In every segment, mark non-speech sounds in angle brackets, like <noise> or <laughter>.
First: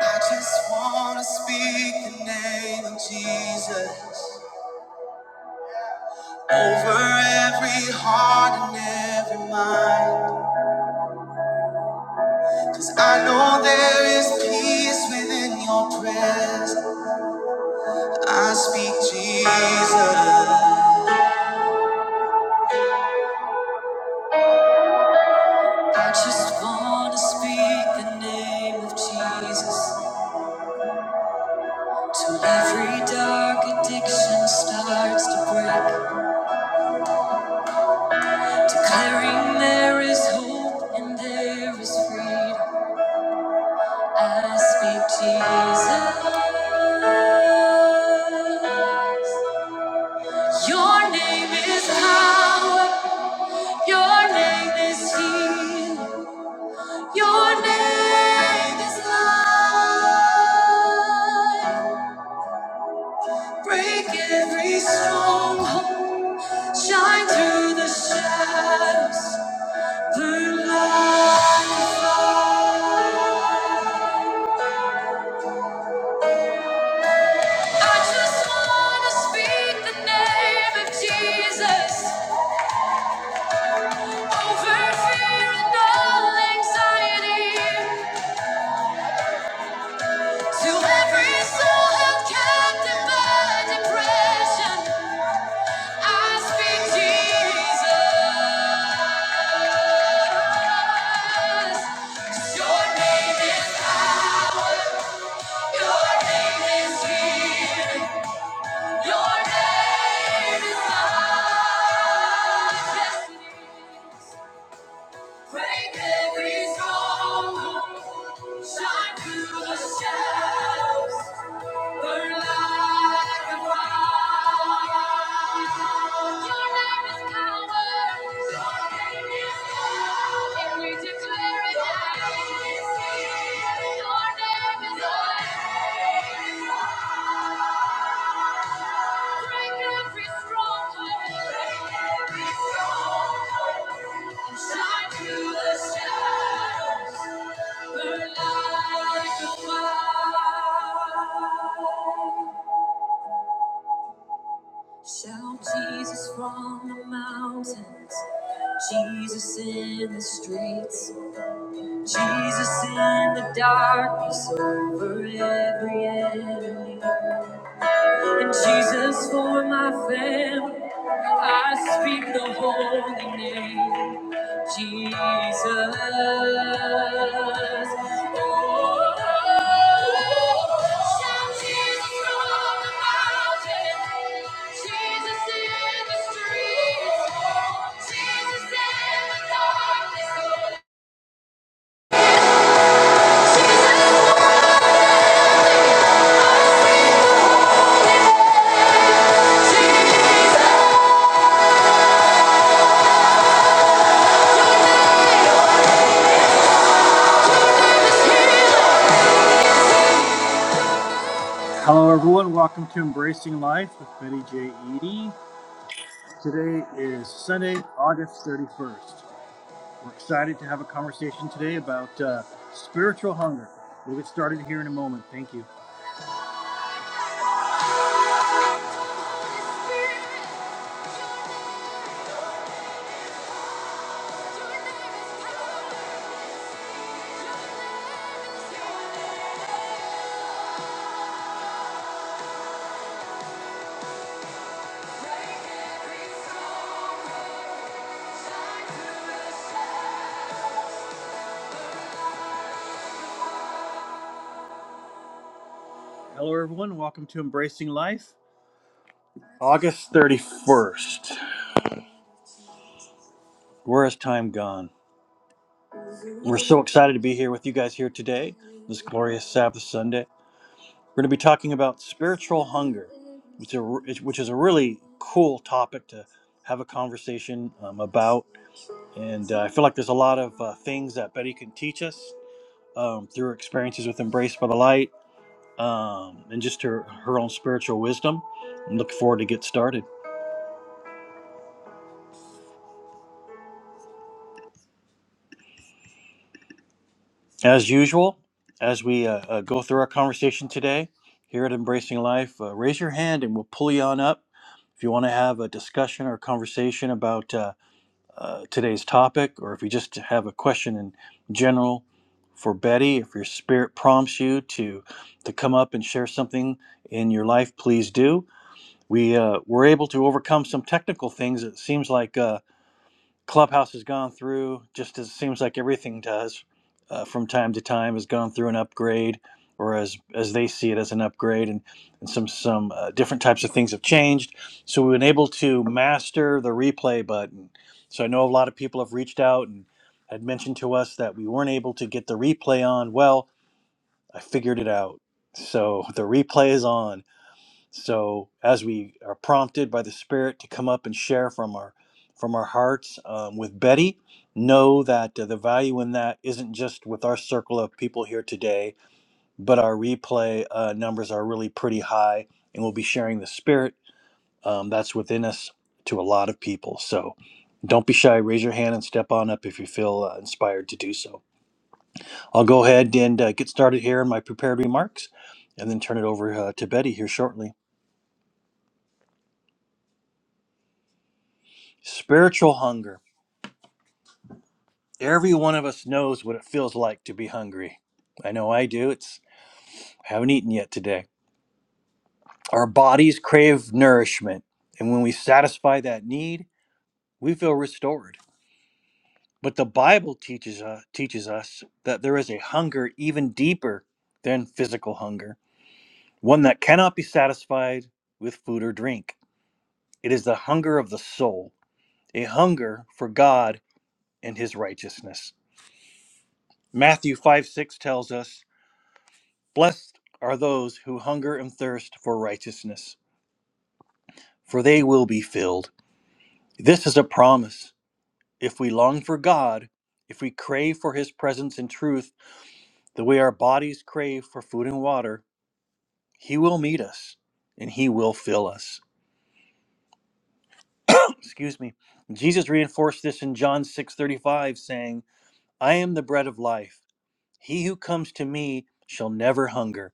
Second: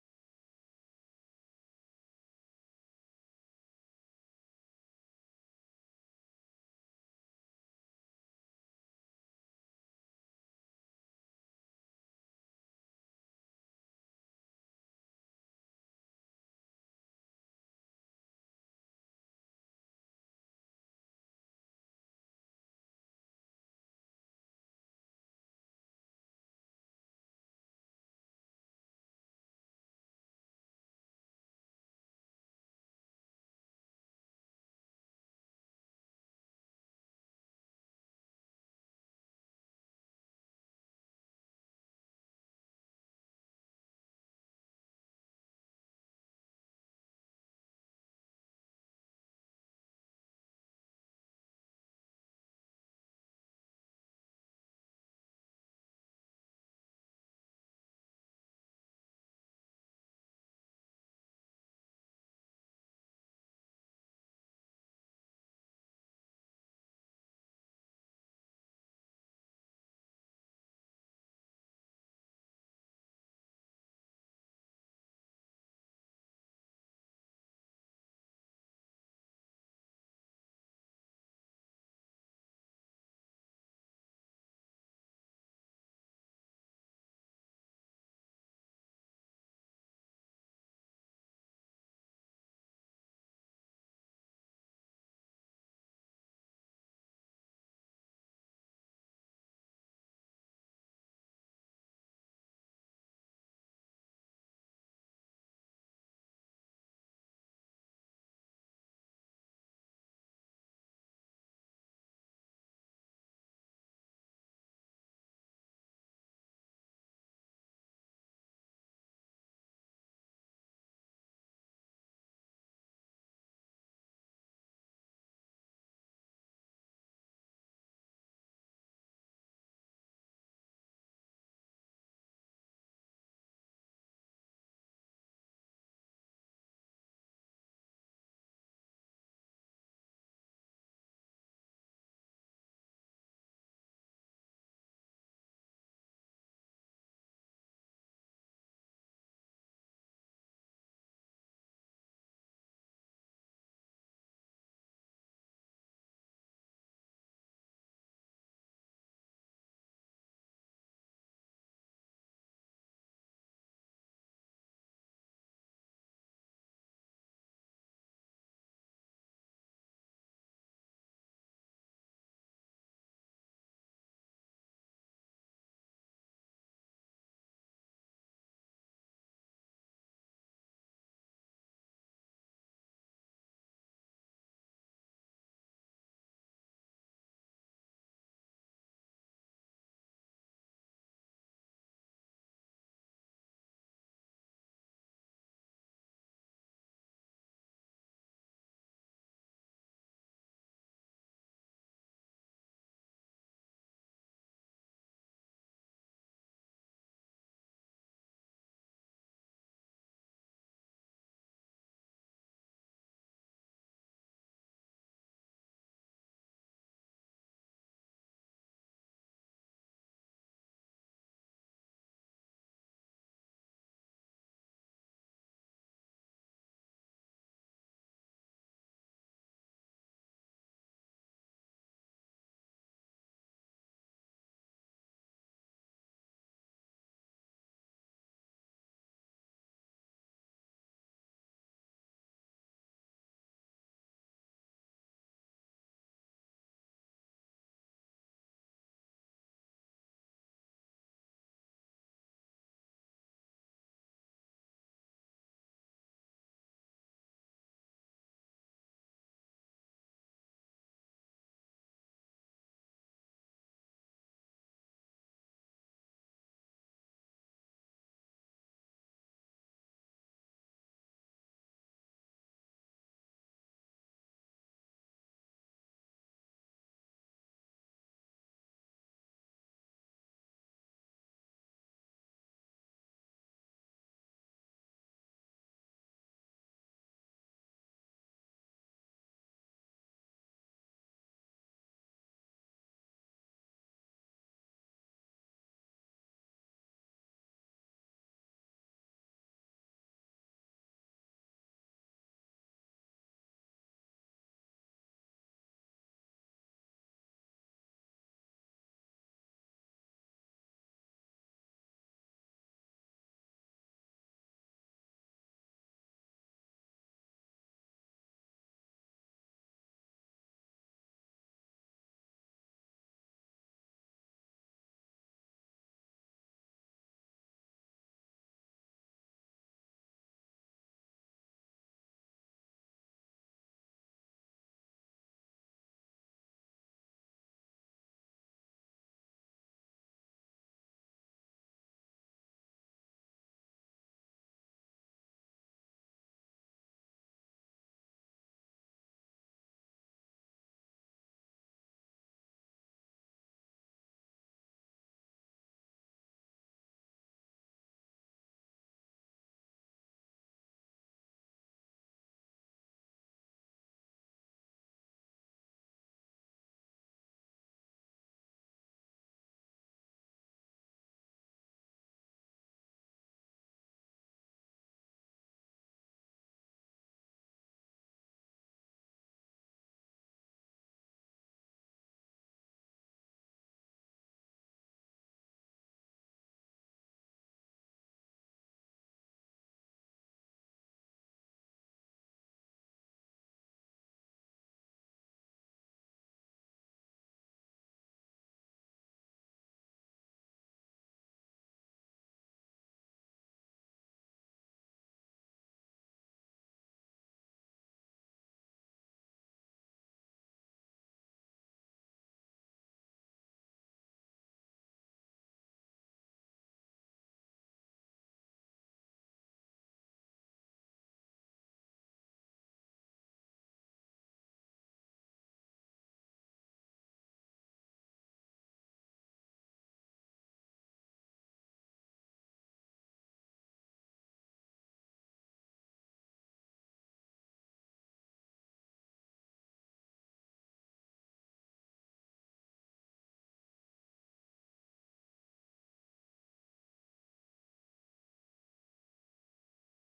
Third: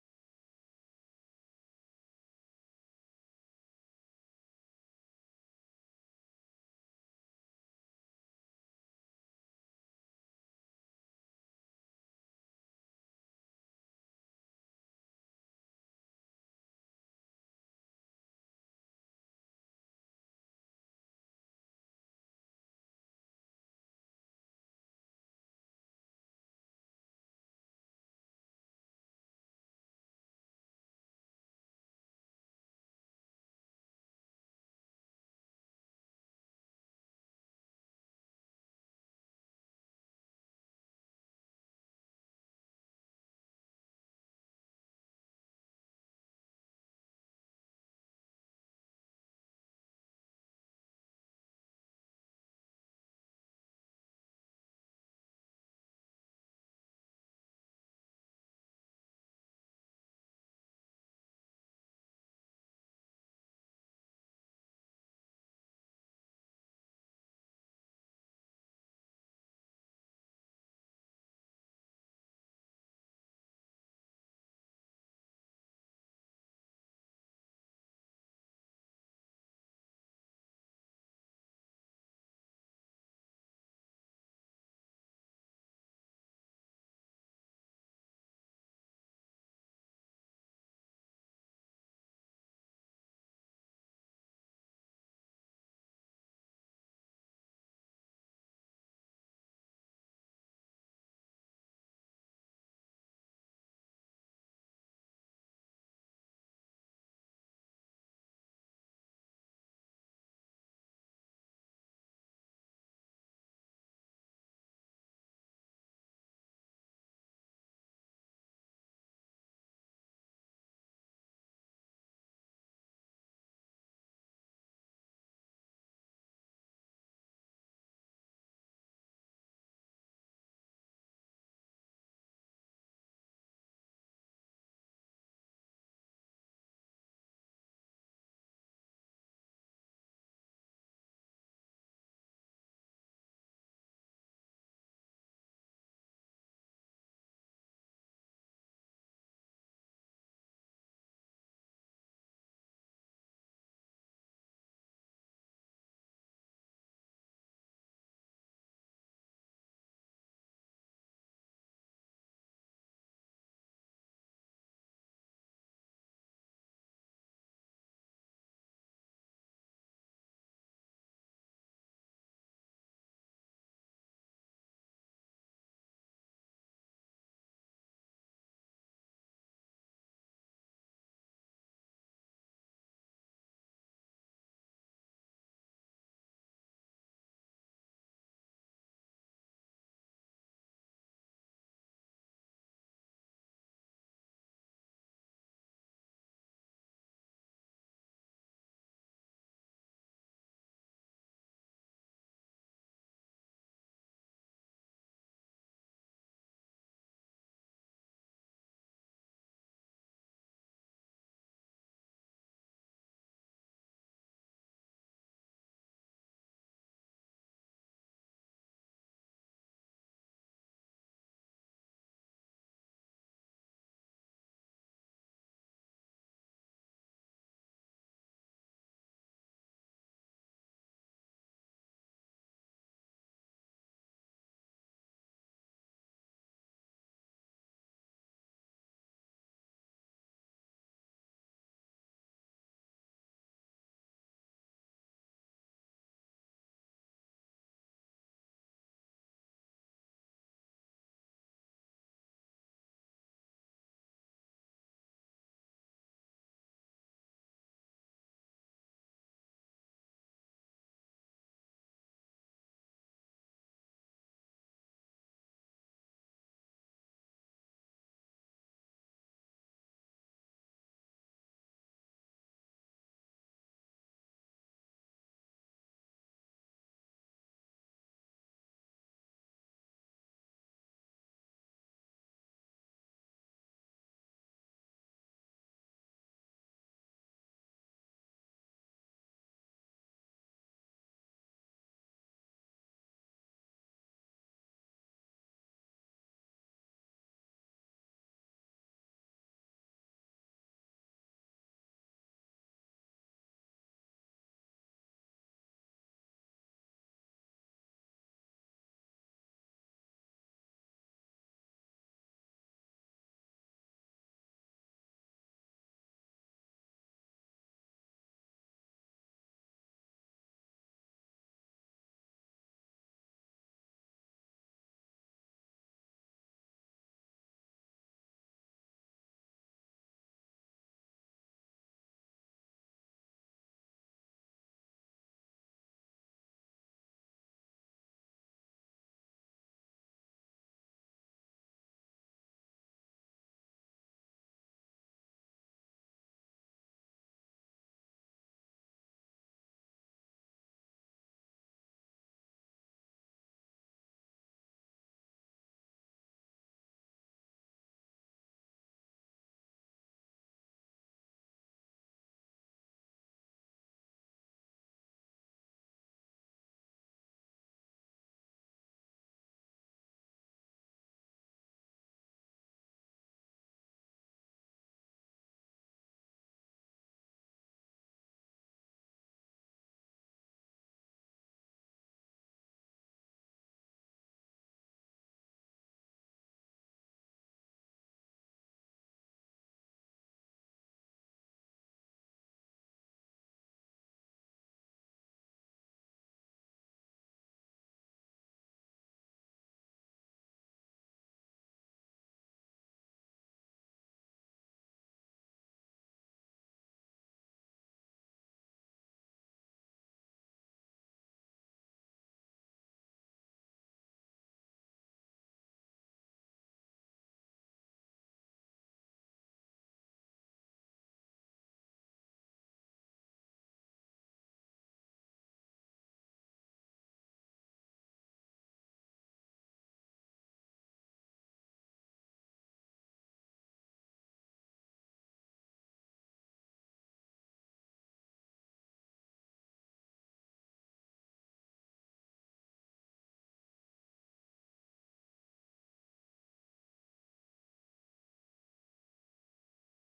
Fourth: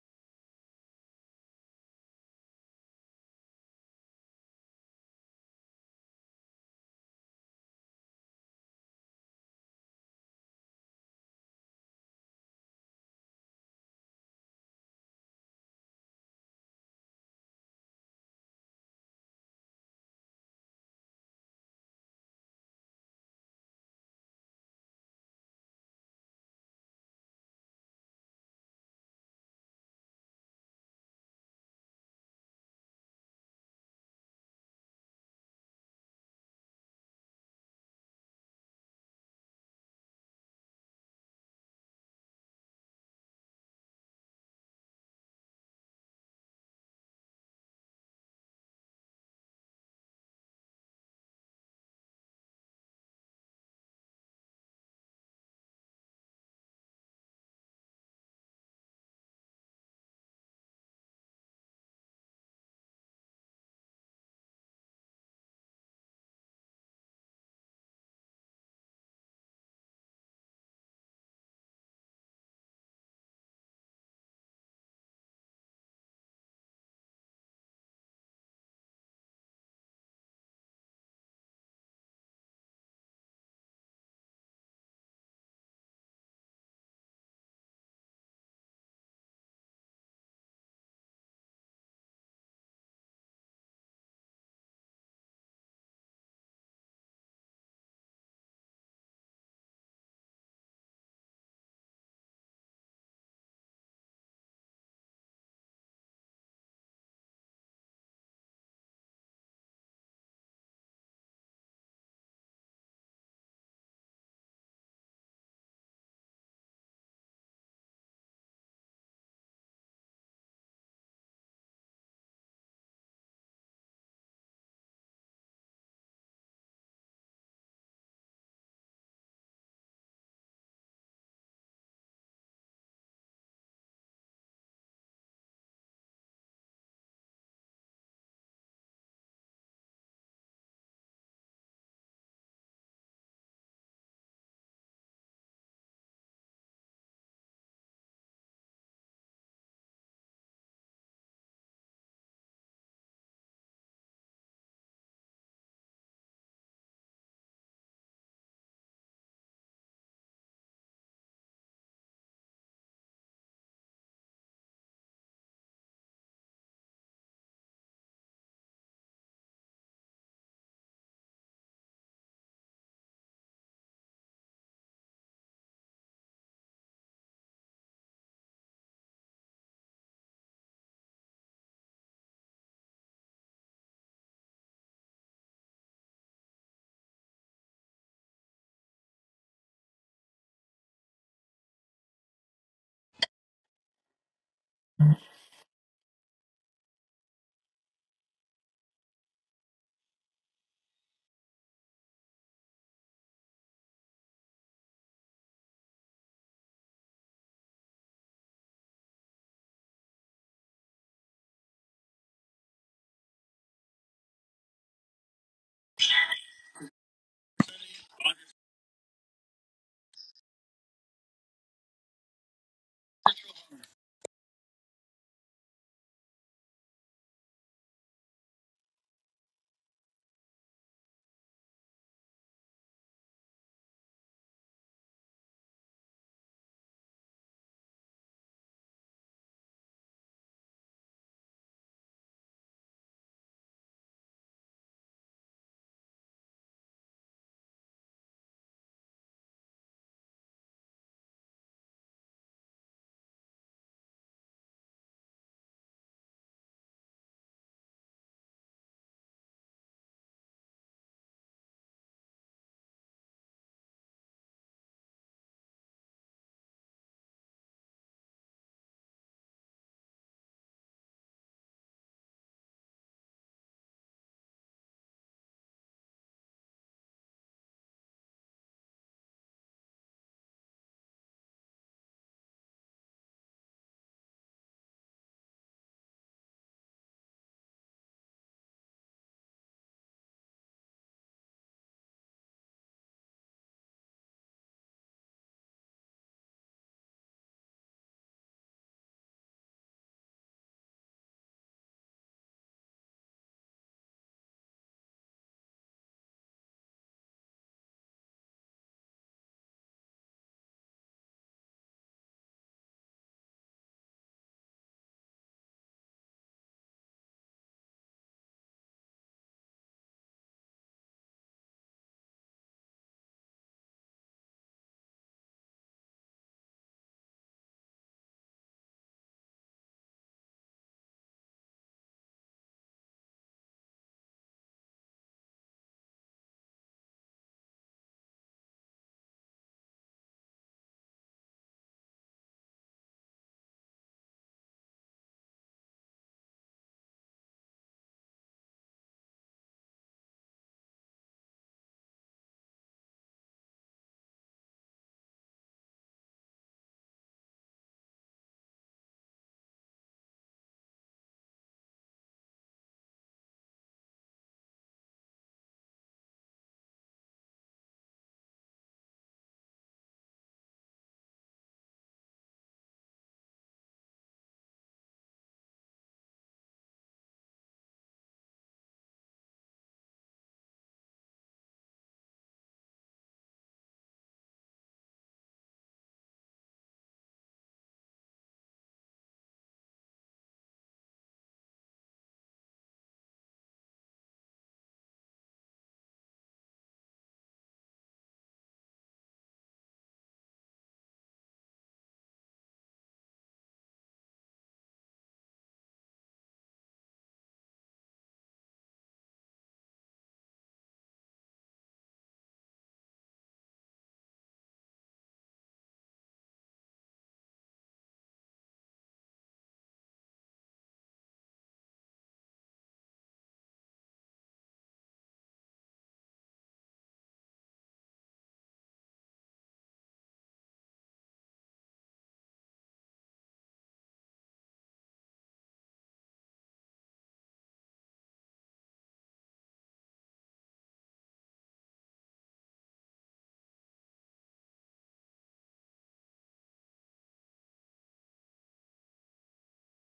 I just wanna speak the name of Jesus over every heart and every mind. Cause I know there is peace within your presence. I speak Jesus. I just wanna speak the name of Jesus. Till every dark addiction starts to break. Declaring there is hope and there is freedom. I speak Jesus. Your name is power. Your name is healing. Your name is life. Break every stronghold. Shine through the shadows. Burn light. I just wanna speak the name of Jesus. Over fear and all anxiety. To every soul held captive by depression, I speak Jesus. Your name is power. Your name is healing. Your name is majesty. Break every stronghold. Shine through the shadows. Shine through the shadows, burn like a fire. Shout Jesus from the mountains, Jesus in the streets, Jesus in the darkness over every enemy. And Jesus for my family, I speak the holy name, Jesus. Oh, shout Jesus from the mountain, Jesus in the streets, Jesus in the darkness, Jesus, Jesus, Jesus. Hello, everyone. Welcome to Embracing Life with Betty J. Eady. Today is Sunday, August 31st. We're excited to have a conversation today about uh, spiritual hunger. We'll get started here in a moment. Thank you. Hello, everyone. Welcome to Embracing Life. August 31st. Where has time gone? We're so excited to be here with you guys here today, this glorious Sabbath Sunday. We're going to be talking about spiritual hunger, which, a, which is a really cool topic to have a conversation um, about. And uh, I feel like there's a lot of uh, things that Betty can teach us um, through her experiences with Embrace by the Light um, and just her, her own spiritual wisdom. I'm looking forward to get started. As usual, as we uh, uh, go through our conversation today here at Embracing Life, uh, raise your hand and we'll pull you on up. If you want to have a discussion or conversation about uh, uh, today's topic, or if you just have a question in general for Betty, if your spirit prompts you to to come up and share something in your life, please do. We uh, were able to overcome some technical things. It seems like. Uh, Clubhouse has gone through, just as it seems like everything does, uh, from time to time, has gone through an upgrade, or as as they see it as an upgrade, and and some some uh, different types of things have changed. So we've been able to master the replay button. So I know a lot of people have reached out and had mentioned to us that we weren't able to get the replay on. Well, I figured it out. So <laughs> the replay is on so as we are prompted by the Spirit to come up and share from our from our hearts um, with Betty, know that uh, the value in that isn't just with our circle of people here today, but our replay uh, numbers are really pretty high, and we'll be sharing the Spirit um, that's within us to a lot of people. So don't be shy. Raise your hand and step on up if you feel uh, inspired to do so. I'll go ahead and uh, get started here in my prepared remarks, and then turn it over uh, to Betty here shortly. Spiritual hunger. Every one of us knows what it feels like to be hungry. I know I do. It's I haven't eaten yet today. Our bodies crave nourishment, and when we satisfy that need, we feel restored. But the Bible teaches us, teaches us that there is a hunger even deeper than physical hunger, one that cannot be satisfied with food or drink. It is the hunger of the soul, a hunger for God and his righteousness. Matthew 5 6 tells us Blessed are those who hunger and thirst for righteousness, for they will be filled. This is a promise. If we long for God, if we crave for his presence and truth, the way our bodies crave for food and water, he will meet us and he will fill us. <clears throat> Excuse me. Jesus reinforced this in John 6:35 saying, "I am the bread of life. He who comes to me shall never hunger,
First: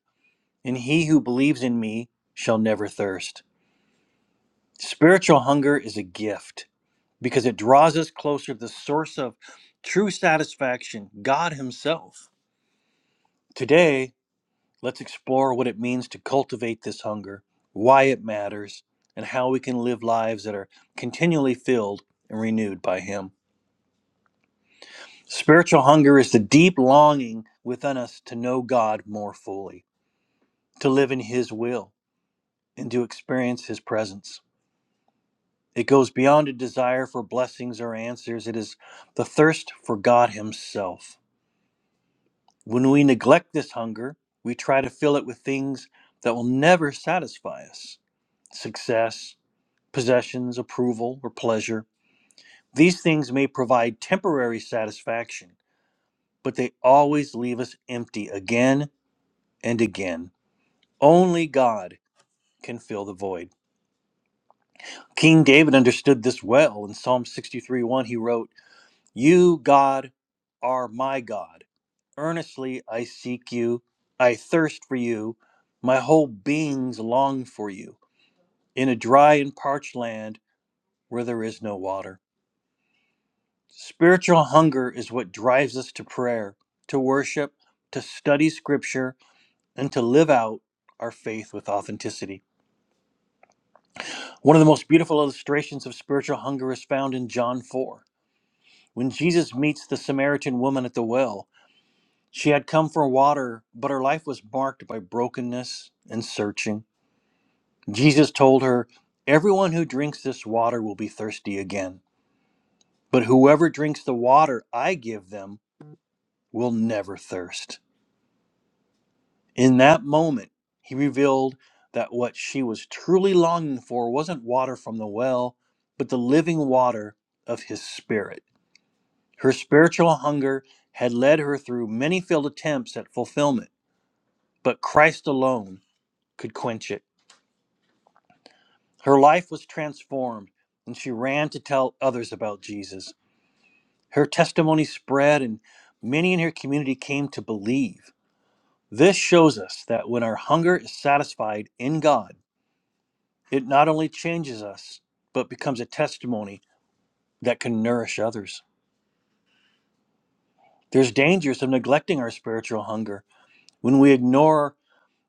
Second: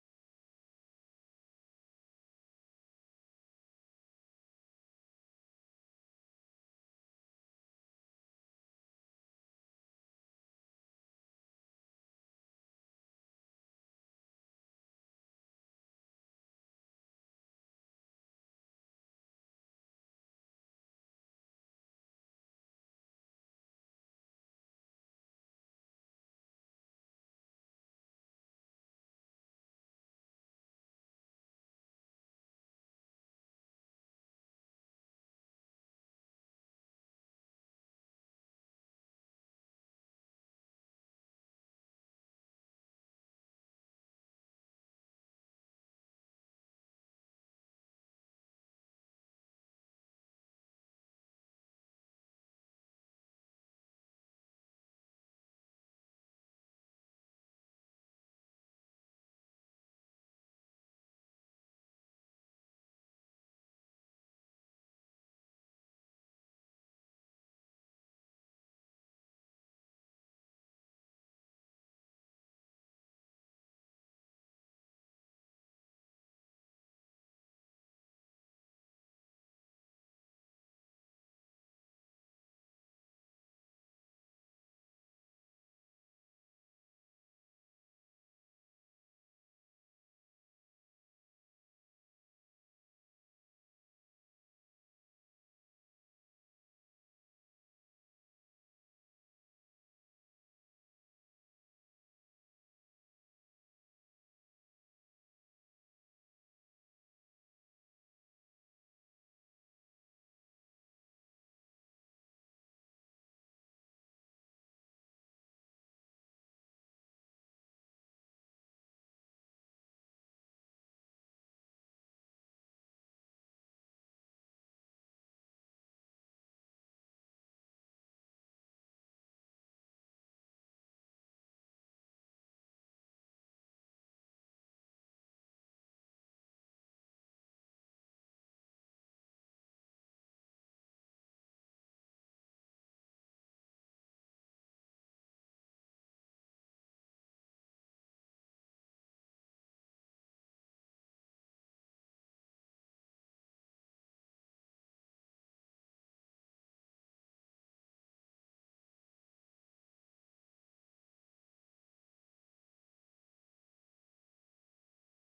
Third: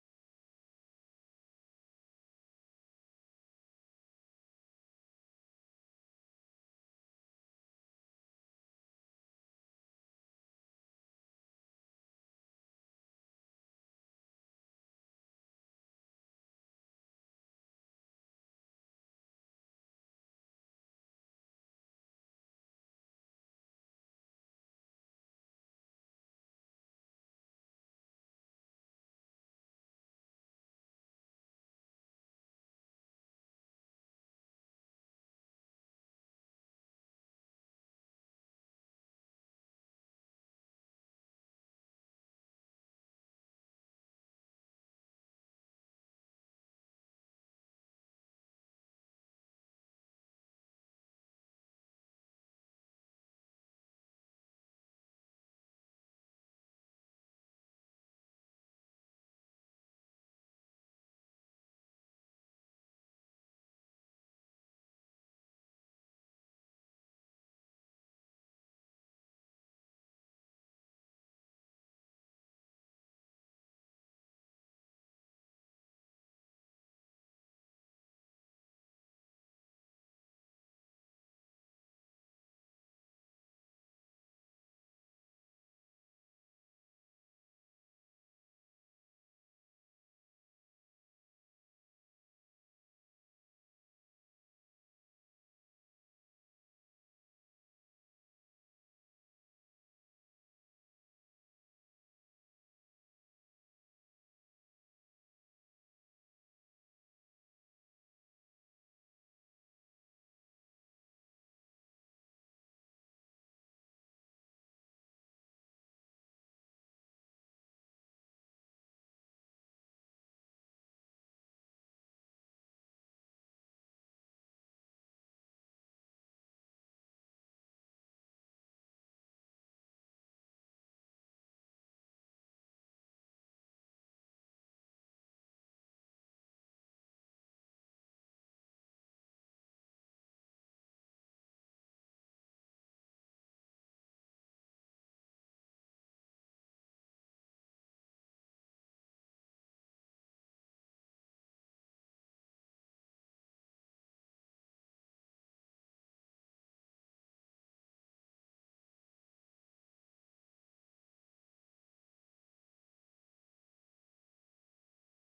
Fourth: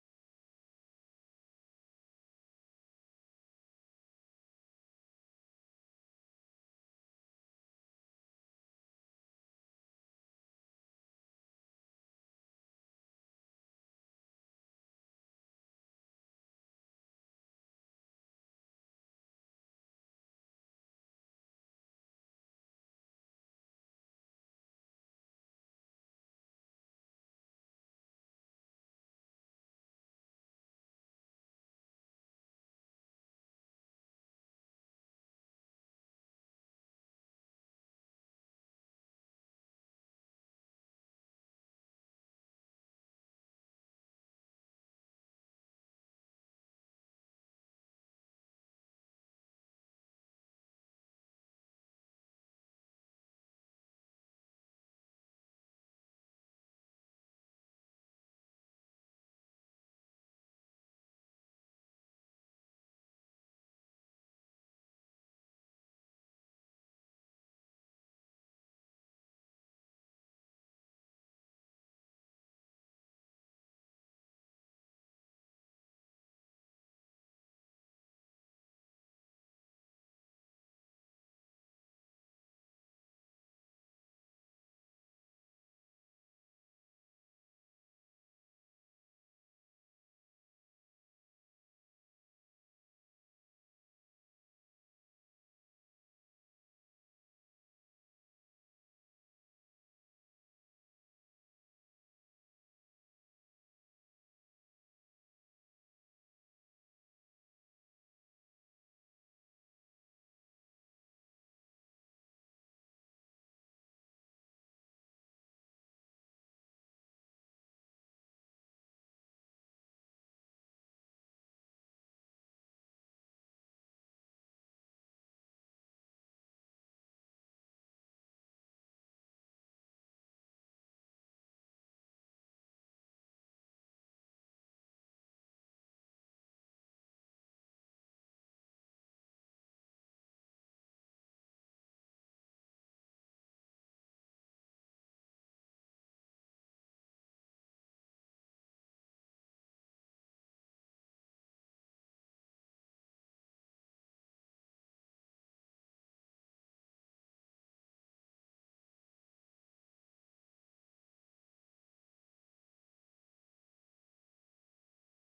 and he who believes in me shall never thirst." Spiritual hunger is a gift. because it draws us closer to the source of true satisfaction, God Himself. Today, let's explore what it means to cultivate this hunger, why it matters, and how we can live lives that are continually filled and renewed by Him. Spiritual hunger is the deep longing within us to know God more fully, to live in His will, and to experience His presence. It goes beyond a desire for blessings or answers. It is the thirst for God Himself When we neglect this hunger, we try to fill it with things that will never satisfy us success, possessions, approval, or pleasure. These things may provide temporary satisfaction, but they always leave us empty again and again. Only God can fill the void. King David understood this well. In Psalm 63 1, he wrote, You, God, are my God. Earnestly I seek you. I thirst for you. My whole being's long for you in a dry and parched land where there is no water. Spiritual hunger is what drives us to prayer, to worship, to study scripture, and to live out our faith with authenticity. One of the most beautiful illustrations of spiritual hunger is found in John 4. When Jesus meets the Samaritan woman at the well, she had come for water, but her life was marked by brokenness and searching. Jesus told her, Everyone who drinks this water will be thirsty again, but whoever drinks the water I give them will never thirst. In that moment, he revealed that what she was truly longing for wasn't water from the well, but the living water of his spirit. Her spiritual hunger had led her through many failed attempts at fulfillment, but Christ alone could quench it. Her life was transformed, and she ran to tell others about Jesus. Her testimony spread, and many in her community came to believe. This shows us that when our hunger is satisfied in God, it not only changes us, but becomes a testimony that can nourish others. There's dangers of neglecting our spiritual hunger. When we ignore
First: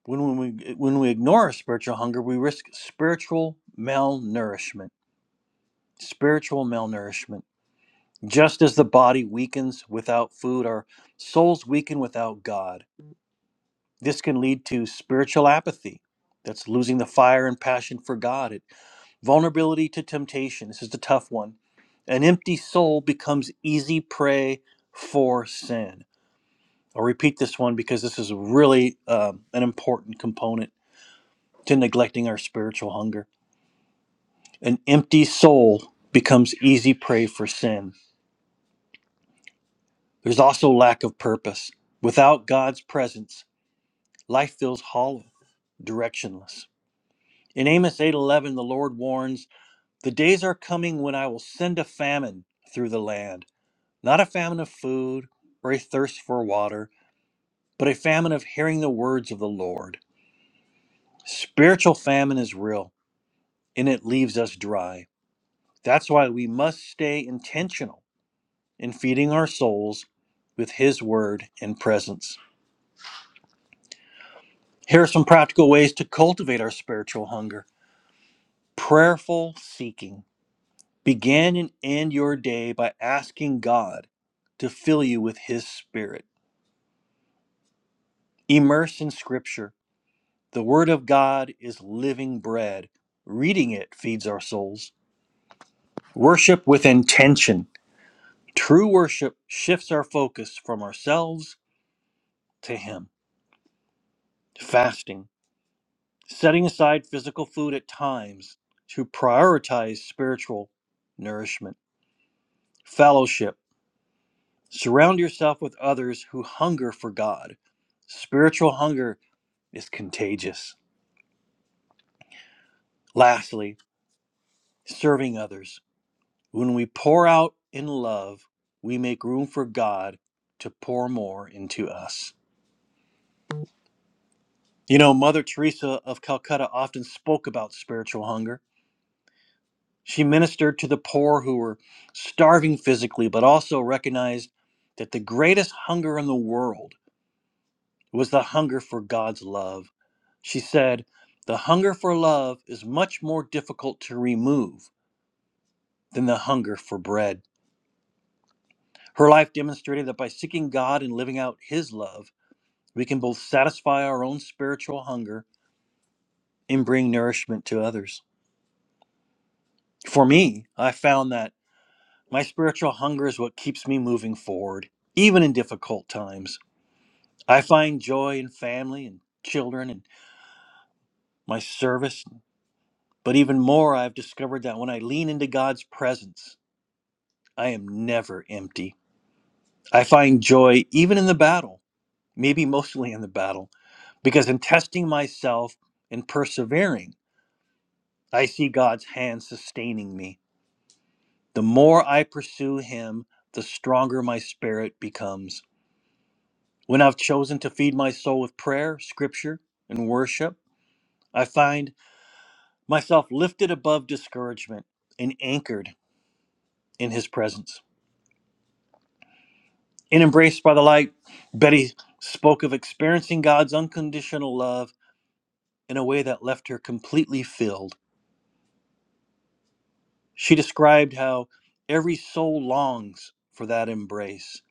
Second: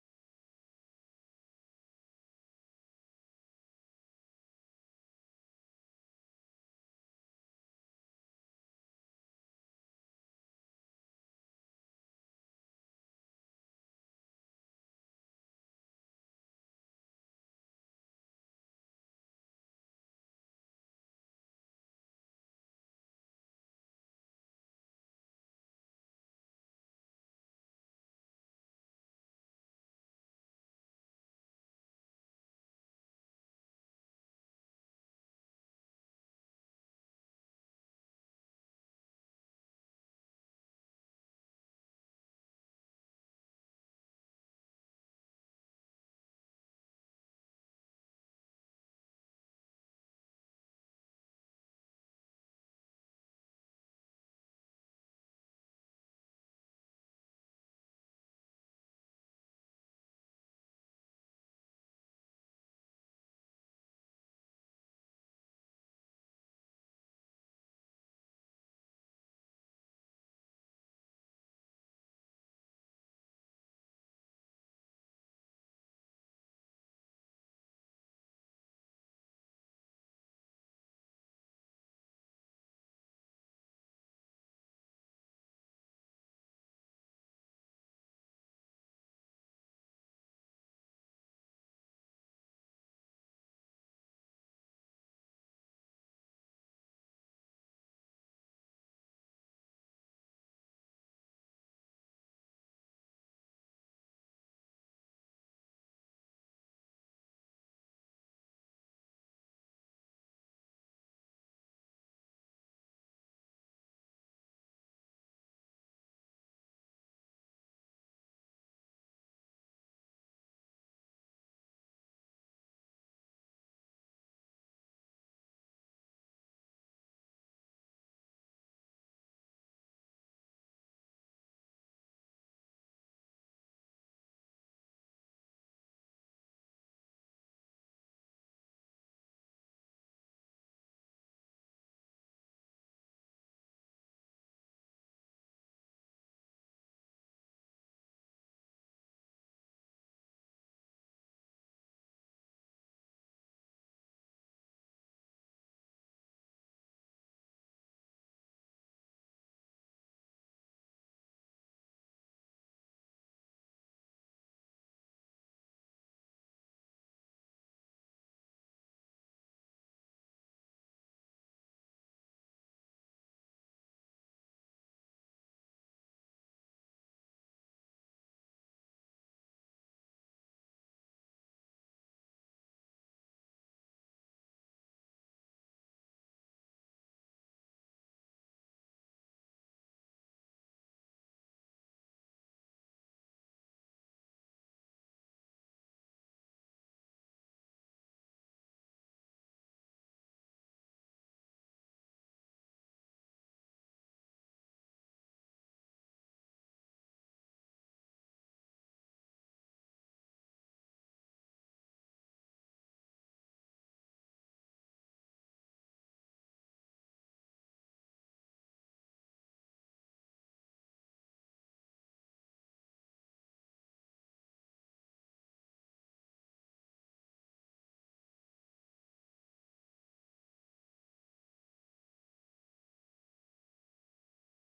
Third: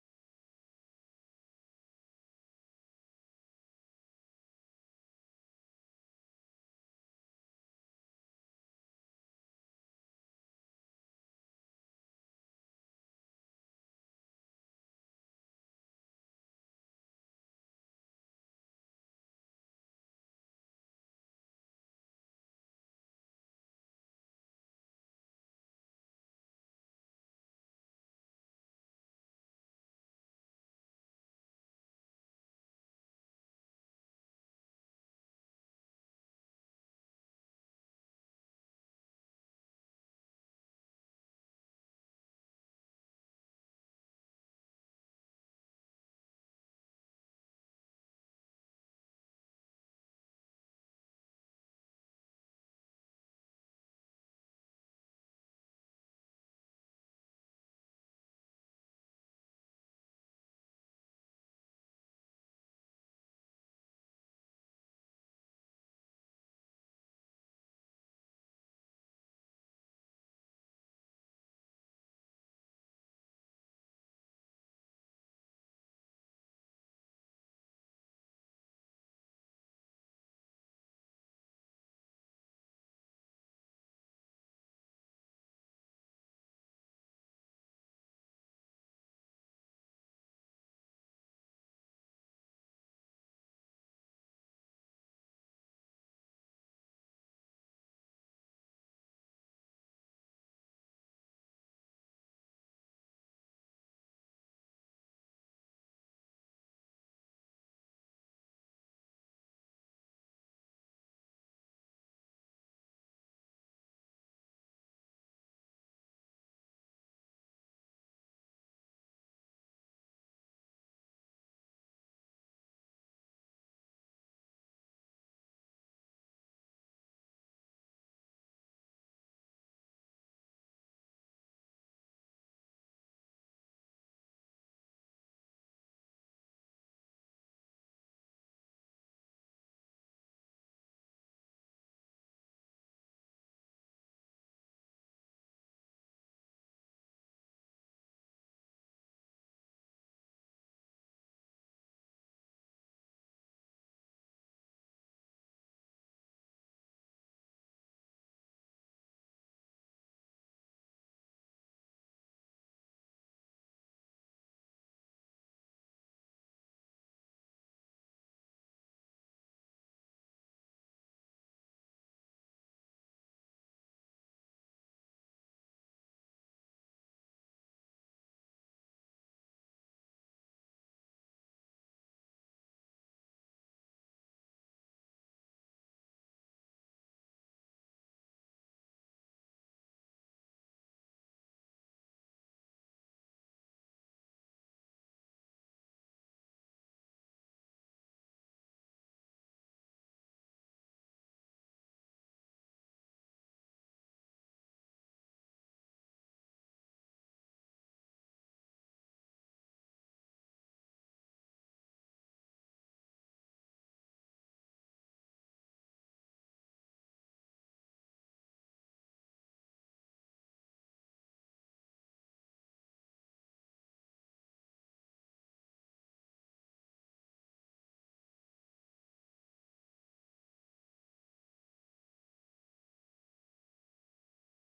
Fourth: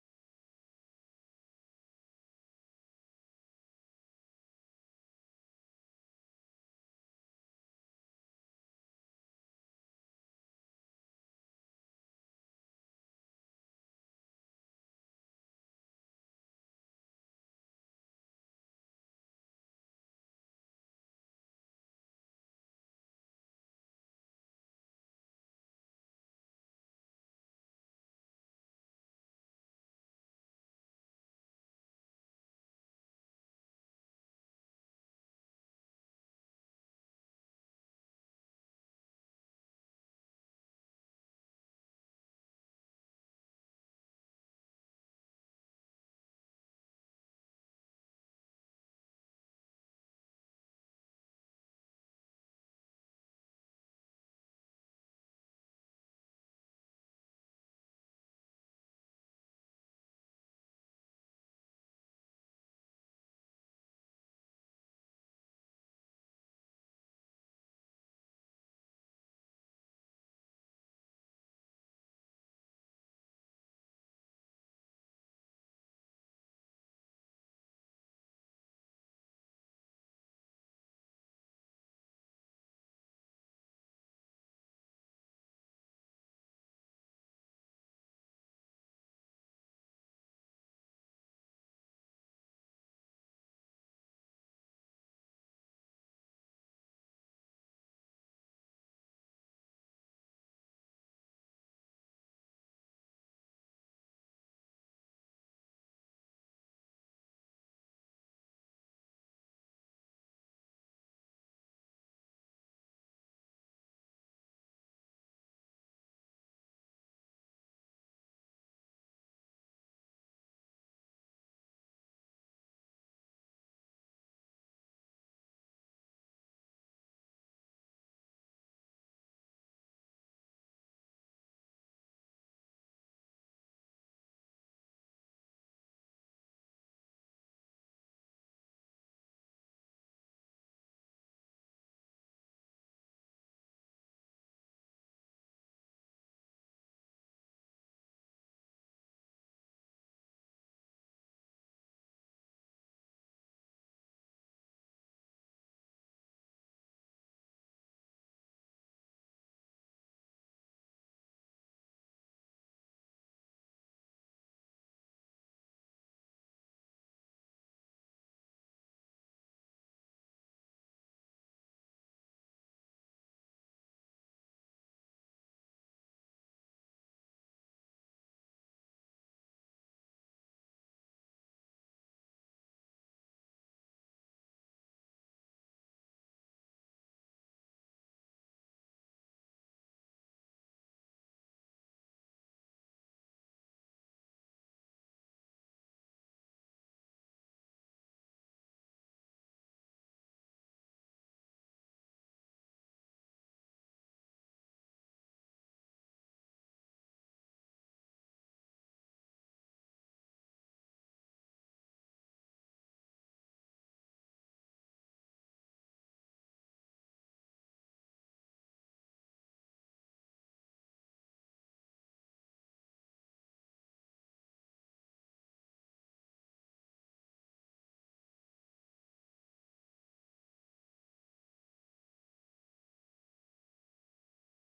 when, when we when we ignore our spiritual hunger, we risk spiritual malnourishment. Spiritual malnourishment. Just as the body weakens without food, our souls weaken without God. This can lead to spiritual apathy. That's losing the fire and passion for God. It, vulnerability to temptation. This is the tough one. An empty soul becomes easy prey for sin. I'll repeat this one because this is really um, an important component to neglecting our spiritual hunger. An empty soul becomes easy prey for sin. There's also lack of purpose. Without God's presence, life feels hollow, directionless. In Amos 8:11, the Lord warns The days are coming when I will send a famine through the land, not a famine of food or a thirst for water, but a famine of hearing the words of the Lord. Spiritual famine is real, and it leaves us dry. That's why we must stay intentional in feeding our souls with His word and presence. Here are some practical ways to cultivate our spiritual hunger prayerful seeking. Begin and end your day by asking God to fill you with His Spirit. Immerse in Scripture. The Word of God is living bread. Reading it feeds our souls. Worship with intention. True worship shifts our focus from ourselves to Him. Fasting. Setting aside physical food at times to prioritize spiritual nourishment. Fellowship. Surround yourself with others who hunger for God. Spiritual hunger is contagious. Lastly, serving others. When we pour out in love, we make room for God to pour more into us. You know, Mother Teresa of Calcutta often spoke about spiritual hunger. She ministered to the poor who were starving physically, but also recognized that the greatest hunger in the world was the hunger for God's love. She said, The hunger for love is much more difficult to remove than the hunger for bread. Her life demonstrated that by seeking God and living out His love, We can both satisfy our own spiritual hunger and bring nourishment to others. For me, I found that my spiritual hunger is what keeps me moving forward, even in difficult times. I find joy in family and children and my service. But even more, I've discovered that when I lean into God's presence, I am never empty. I find joy even in the battle, maybe mostly in the battle, because in testing myself and persevering, I see God's hand sustaining me. The more I pursue him, the stronger my spirit becomes. When I've chosen to feed my soul with prayer, scripture, and worship, I find myself lifted above discouragement and anchored in his presence. In Embraced by the Light, Betty spoke of experiencing God's unconditional love in a way that left her completely filled. She described how every soul longs for that embrace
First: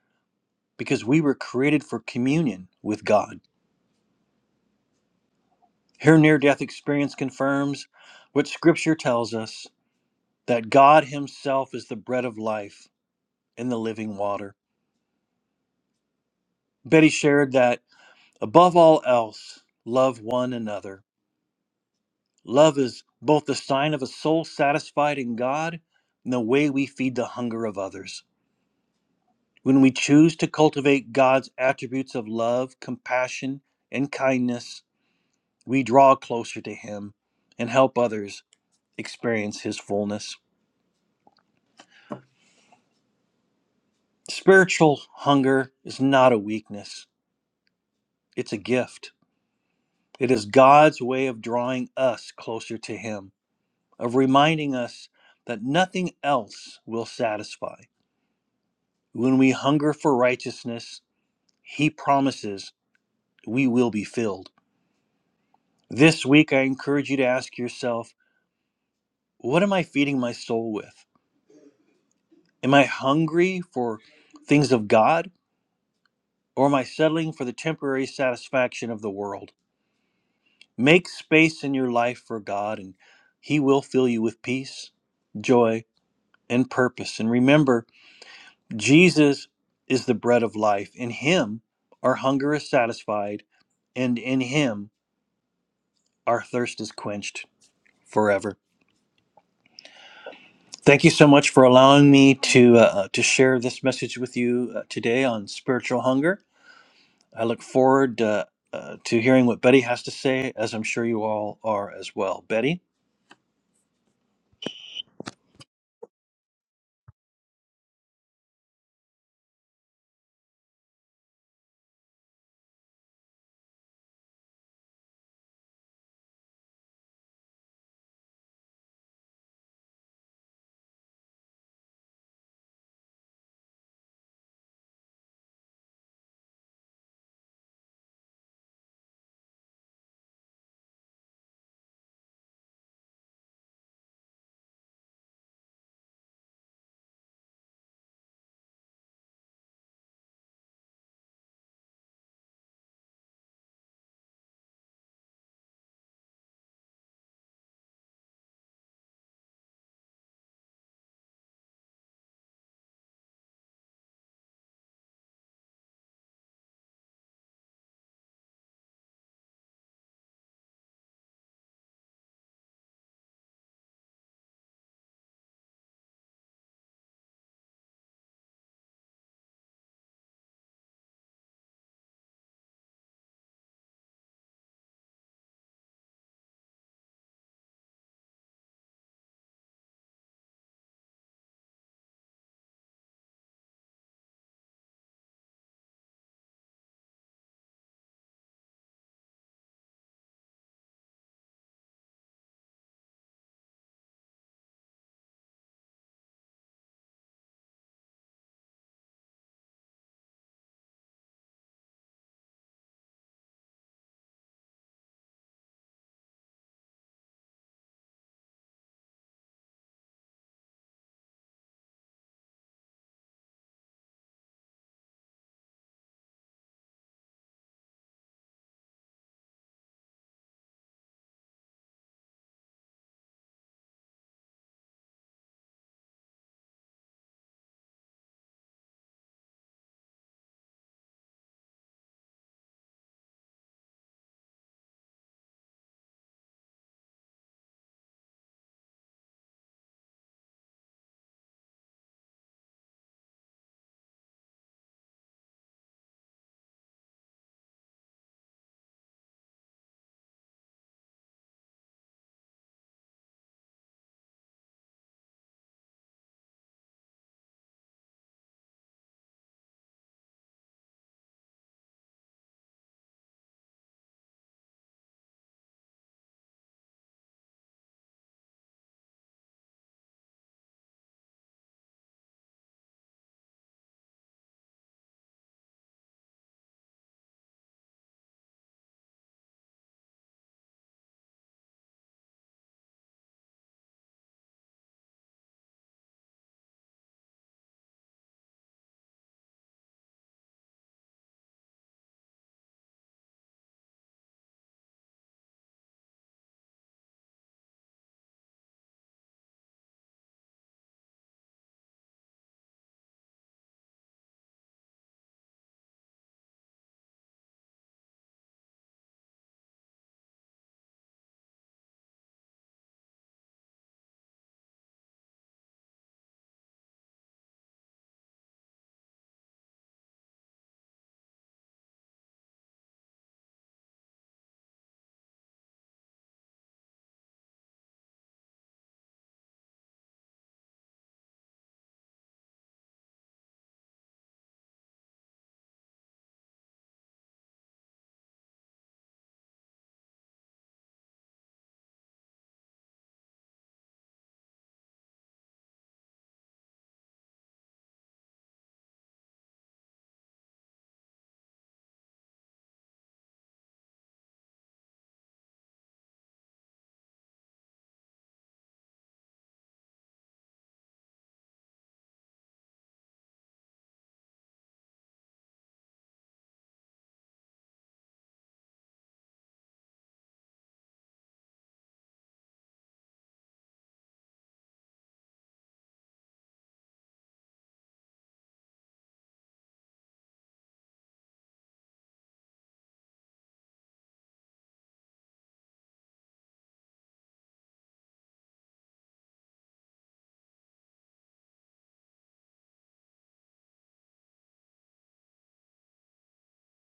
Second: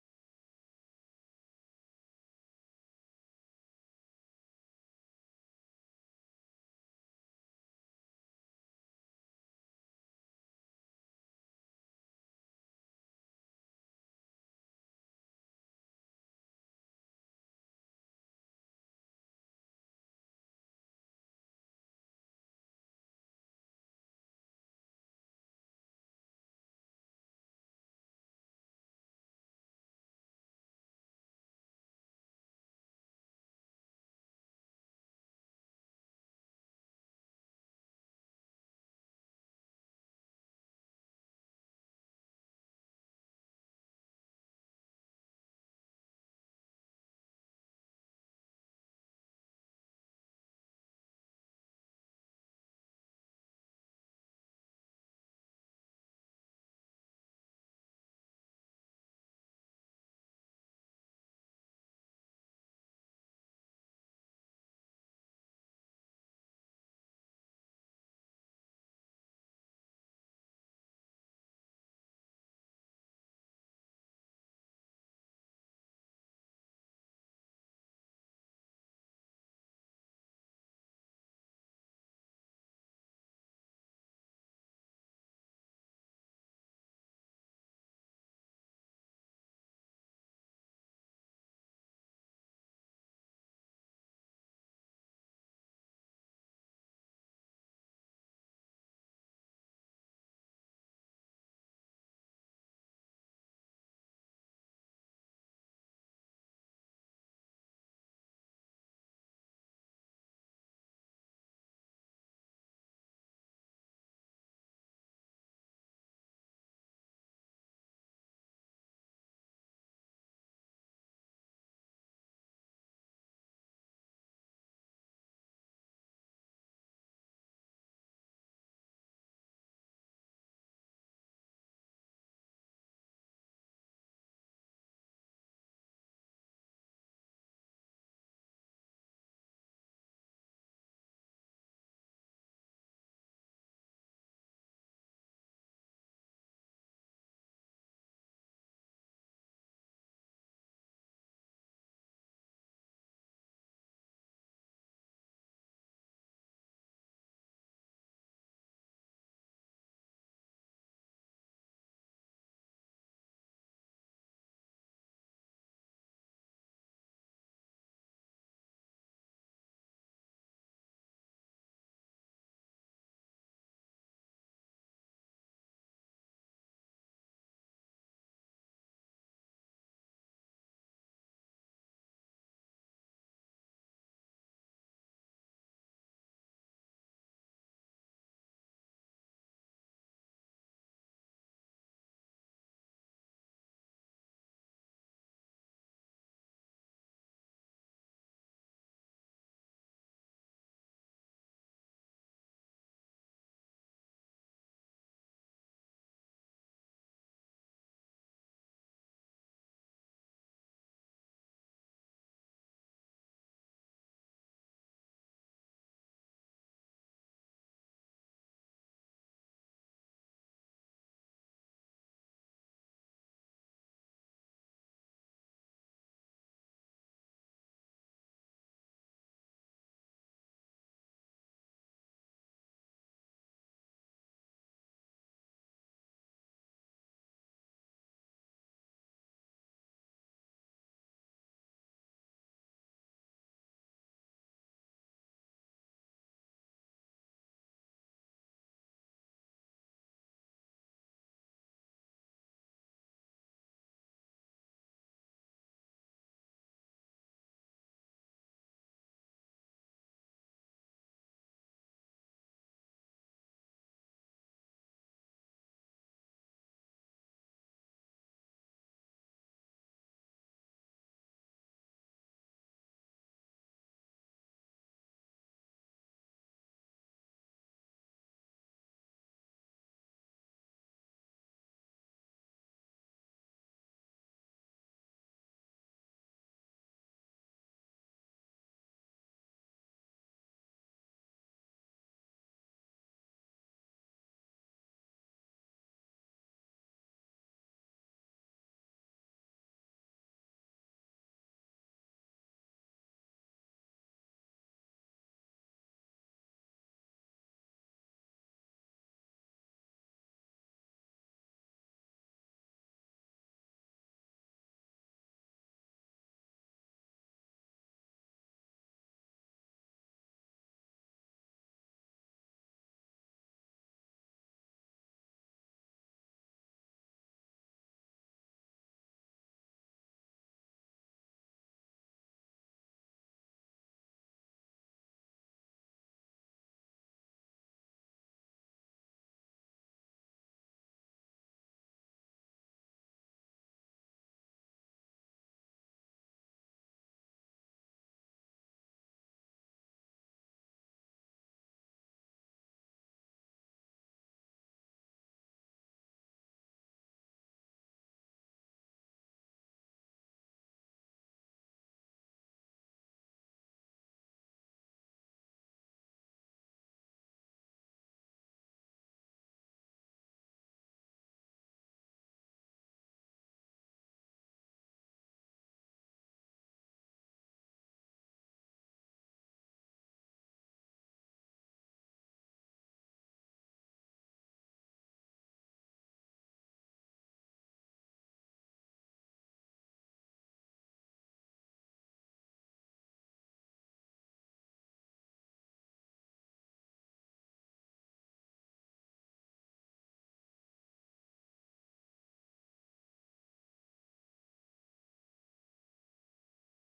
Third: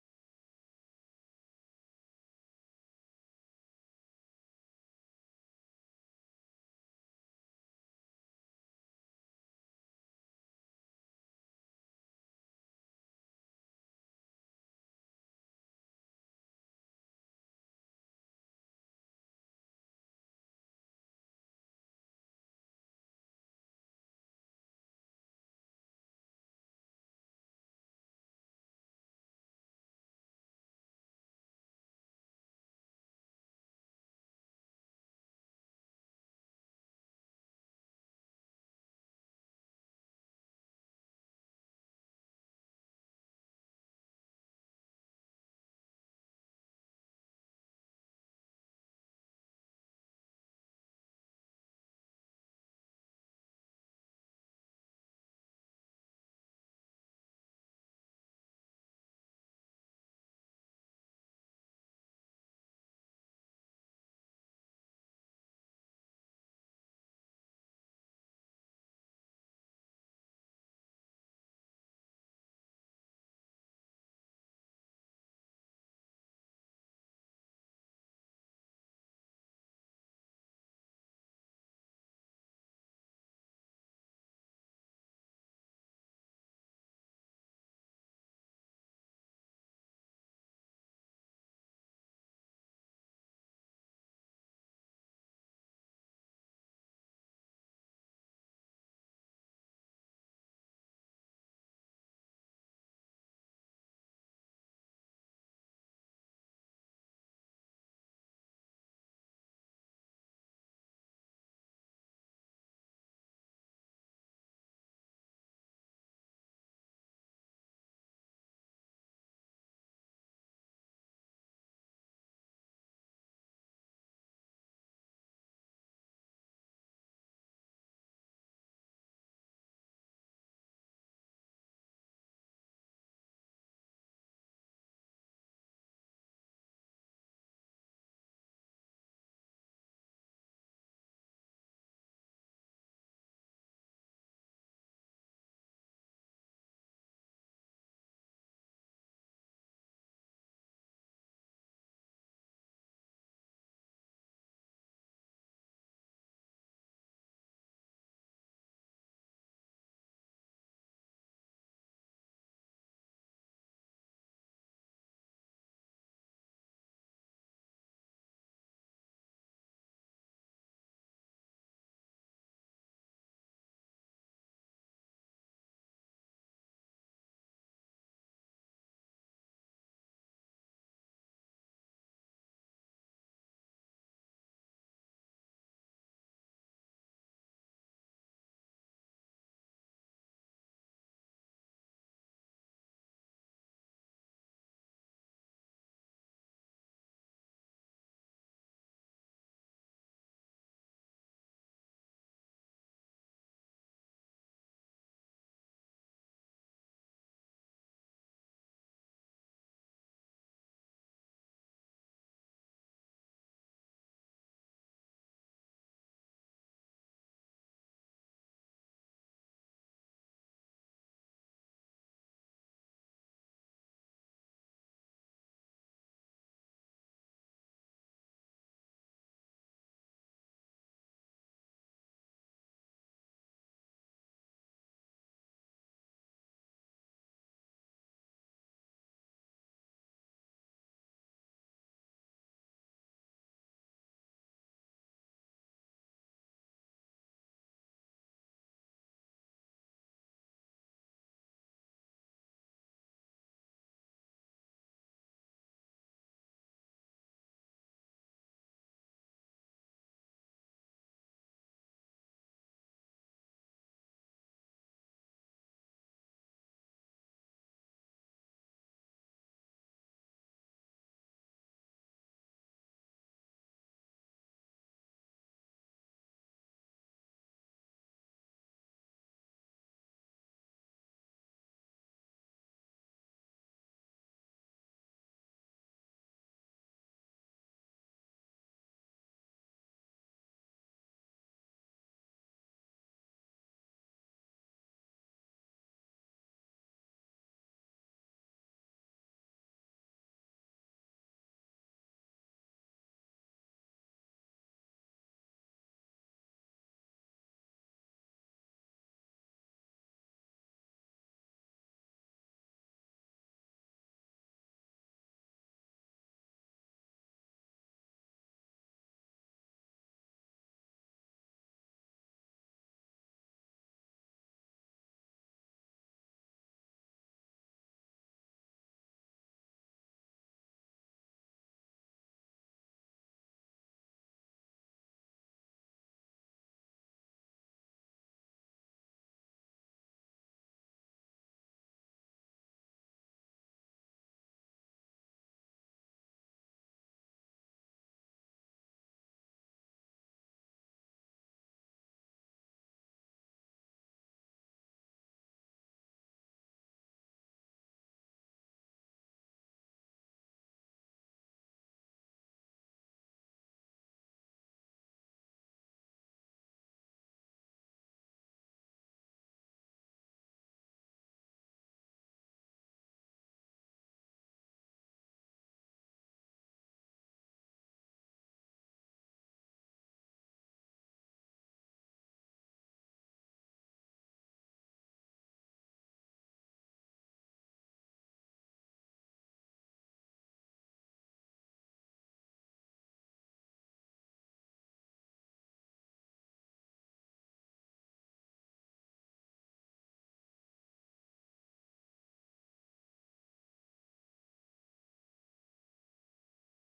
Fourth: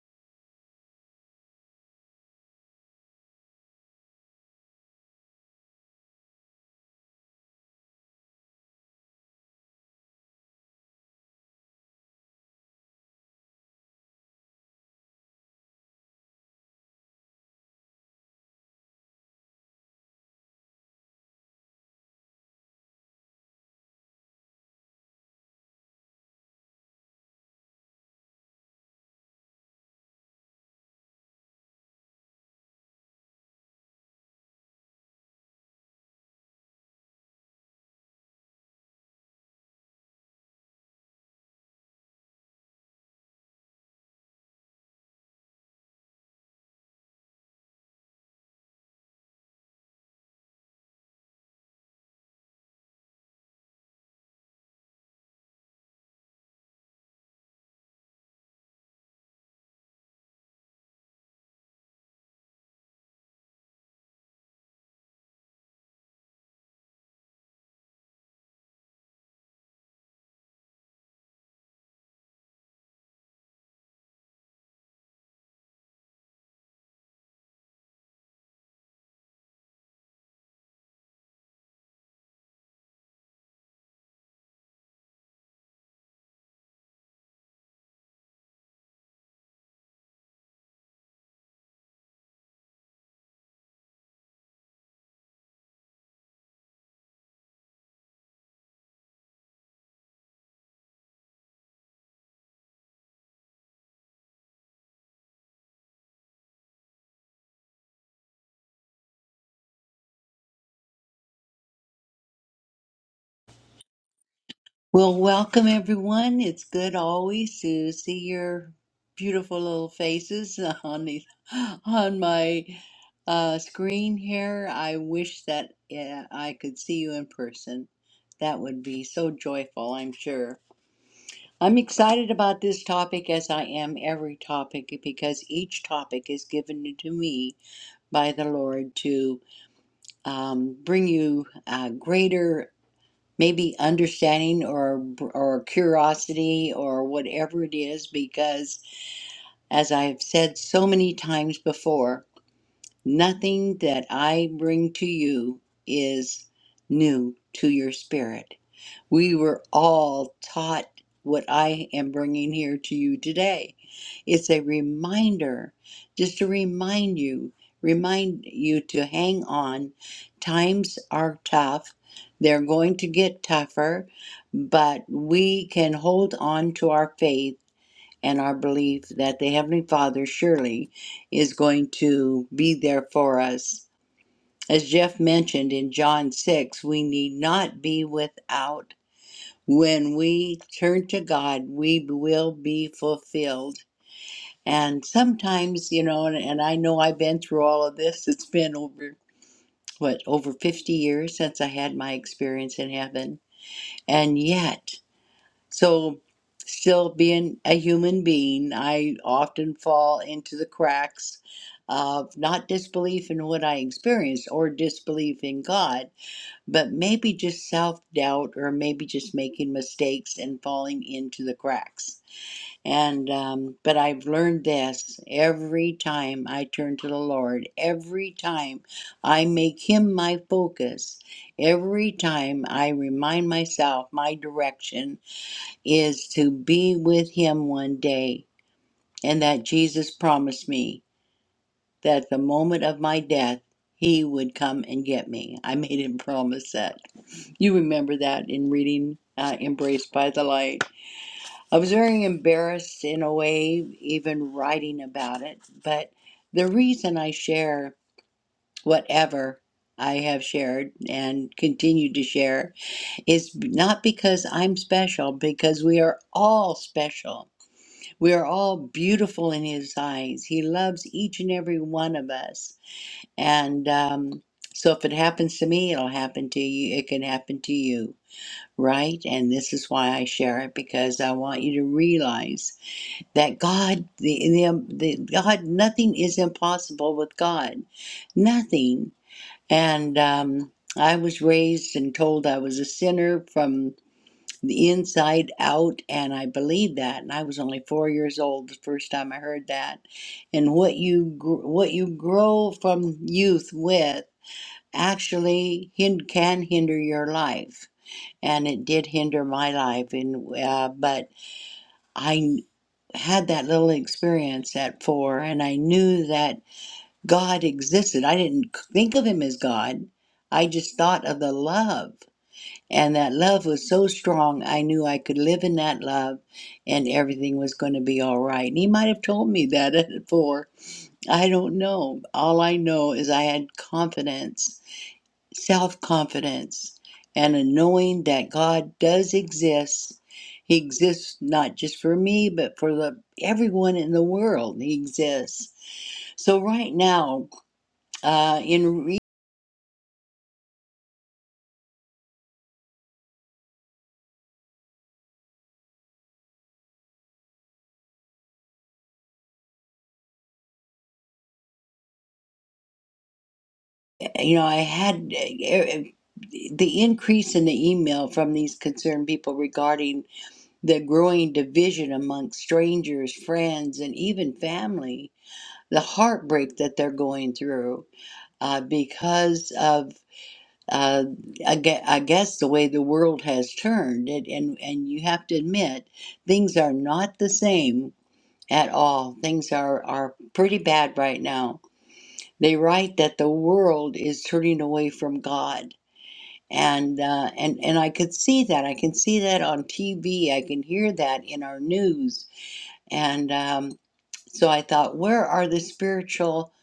because we were created for communion with God. Her near death experience confirms what Scripture tells us that God Himself is the bread of life and the living water. Betty shared that above all else, love one another. Love is both the sign of a soul satisfied in God and the way we feed the hunger of others. When we choose to cultivate God's attributes of love, compassion, and kindness, we draw closer to Him and help others experience His fullness. Spiritual hunger is not a weakness, it's a gift. It is God's way of drawing us closer to Him, of reminding us that nothing else will satisfy. When we hunger for righteousness, He promises we will be filled. This week, I encourage you to ask yourself what am I feeding my soul with? Am I hungry for things of God, or am I settling for the temporary satisfaction of the world? Make space in your life for God, and He will fill you with peace, joy, and purpose. And remember, Jesus is the bread of life. In Him, our hunger is satisfied, and in Him, our thirst is quenched forever. Thank you so much for allowing me to uh, uh, to share this message with you uh, today on spiritual hunger. I look forward uh, uh, to hearing what Betty has to say, as I'm sure you all are as well. Betty. Well, welcome everyone. It's good always to see your beautiful little faces <laughs> on the on my uh, screen here. I wish that uh, I could see you in person. That would be so joyful, I'm sure. I'm excited about this topic as I am every topic because each topic is given to me by the Lord to um, bring you uh, greater maybe understanding or or curiosity or whatever it is because as i've said so many times before nothing that i bring to you is new to your spirit we were all taught what I am bringing here to you today. It's a reminder, just to remind you, remind you to hang on. Times are tough, they're going to get tougher, but we can hold on to our faith and our belief that the Heavenly Father surely is going to be there for us. As Jeff mentioned in John 6, we need not be without when we turn to God, we will be fulfilled. And sometimes, you know, and, and I know I've been through all of this. It's been over, what, over 50 years since I had my experience in heaven. And yet, so still being a human being, I often fall into the cracks of not disbelief in what I experienced or disbelief in God but maybe just self doubt or maybe just making mistakes and falling into the cracks. And, um, but I've learned this every time I turn to the Lord, every time I make Him my focus, every time I remind myself my direction is to be with Him one day and that Jesus promised me that the moment of my death, he would come and get me. I made him promise that. You remember that in reading uh, Embraced by the Light. I was very embarrassed in a way, even writing about it, but the reason I share whatever I have shared and continue to share is not because I'm special, because we are all special. We are all beautiful in His eyes. He loves each and every one of us. And um, so if it happens to me, it'll happen to you. It can happen to you, right? And this is why I share it because I want you to realize that God, the, the, um, the God, nothing is impossible with God, nothing. And um, I was raised and told I was a sinner from the inside out, and I believed that. And I was only four years old the first time I heard that. And what you gr- what you grow from youth with actually hin- can hinder your life. And it did hinder my life. And uh, but I had that little experience at four, and I knew that God existed. I didn't think of Him as God. I just thought of the love, and that love was so strong. I knew I could live in that love, and everything was going to be all right. And He might have told me that <laughs> at four. I don't know. All I know is I had confidence self confidence, and a knowing that God does exist. He exists not just for me, but for the, everyone in the world. He exists. So right now, uh, in re- you know, I had uh, the increase in the email from these concerned people regarding the growing division amongst strangers, friends, and even family, the heartbreak that they're going through uh, because of uh, I, gue- I guess the way the world has turned, it, and and you have to admit things are not the same at all. Things are are pretty bad right now. They write that the world is turning away from God, and uh, and and I could see that. I can see that on TV. I can hear that in our news, and um, so I thought, where are the spiritual?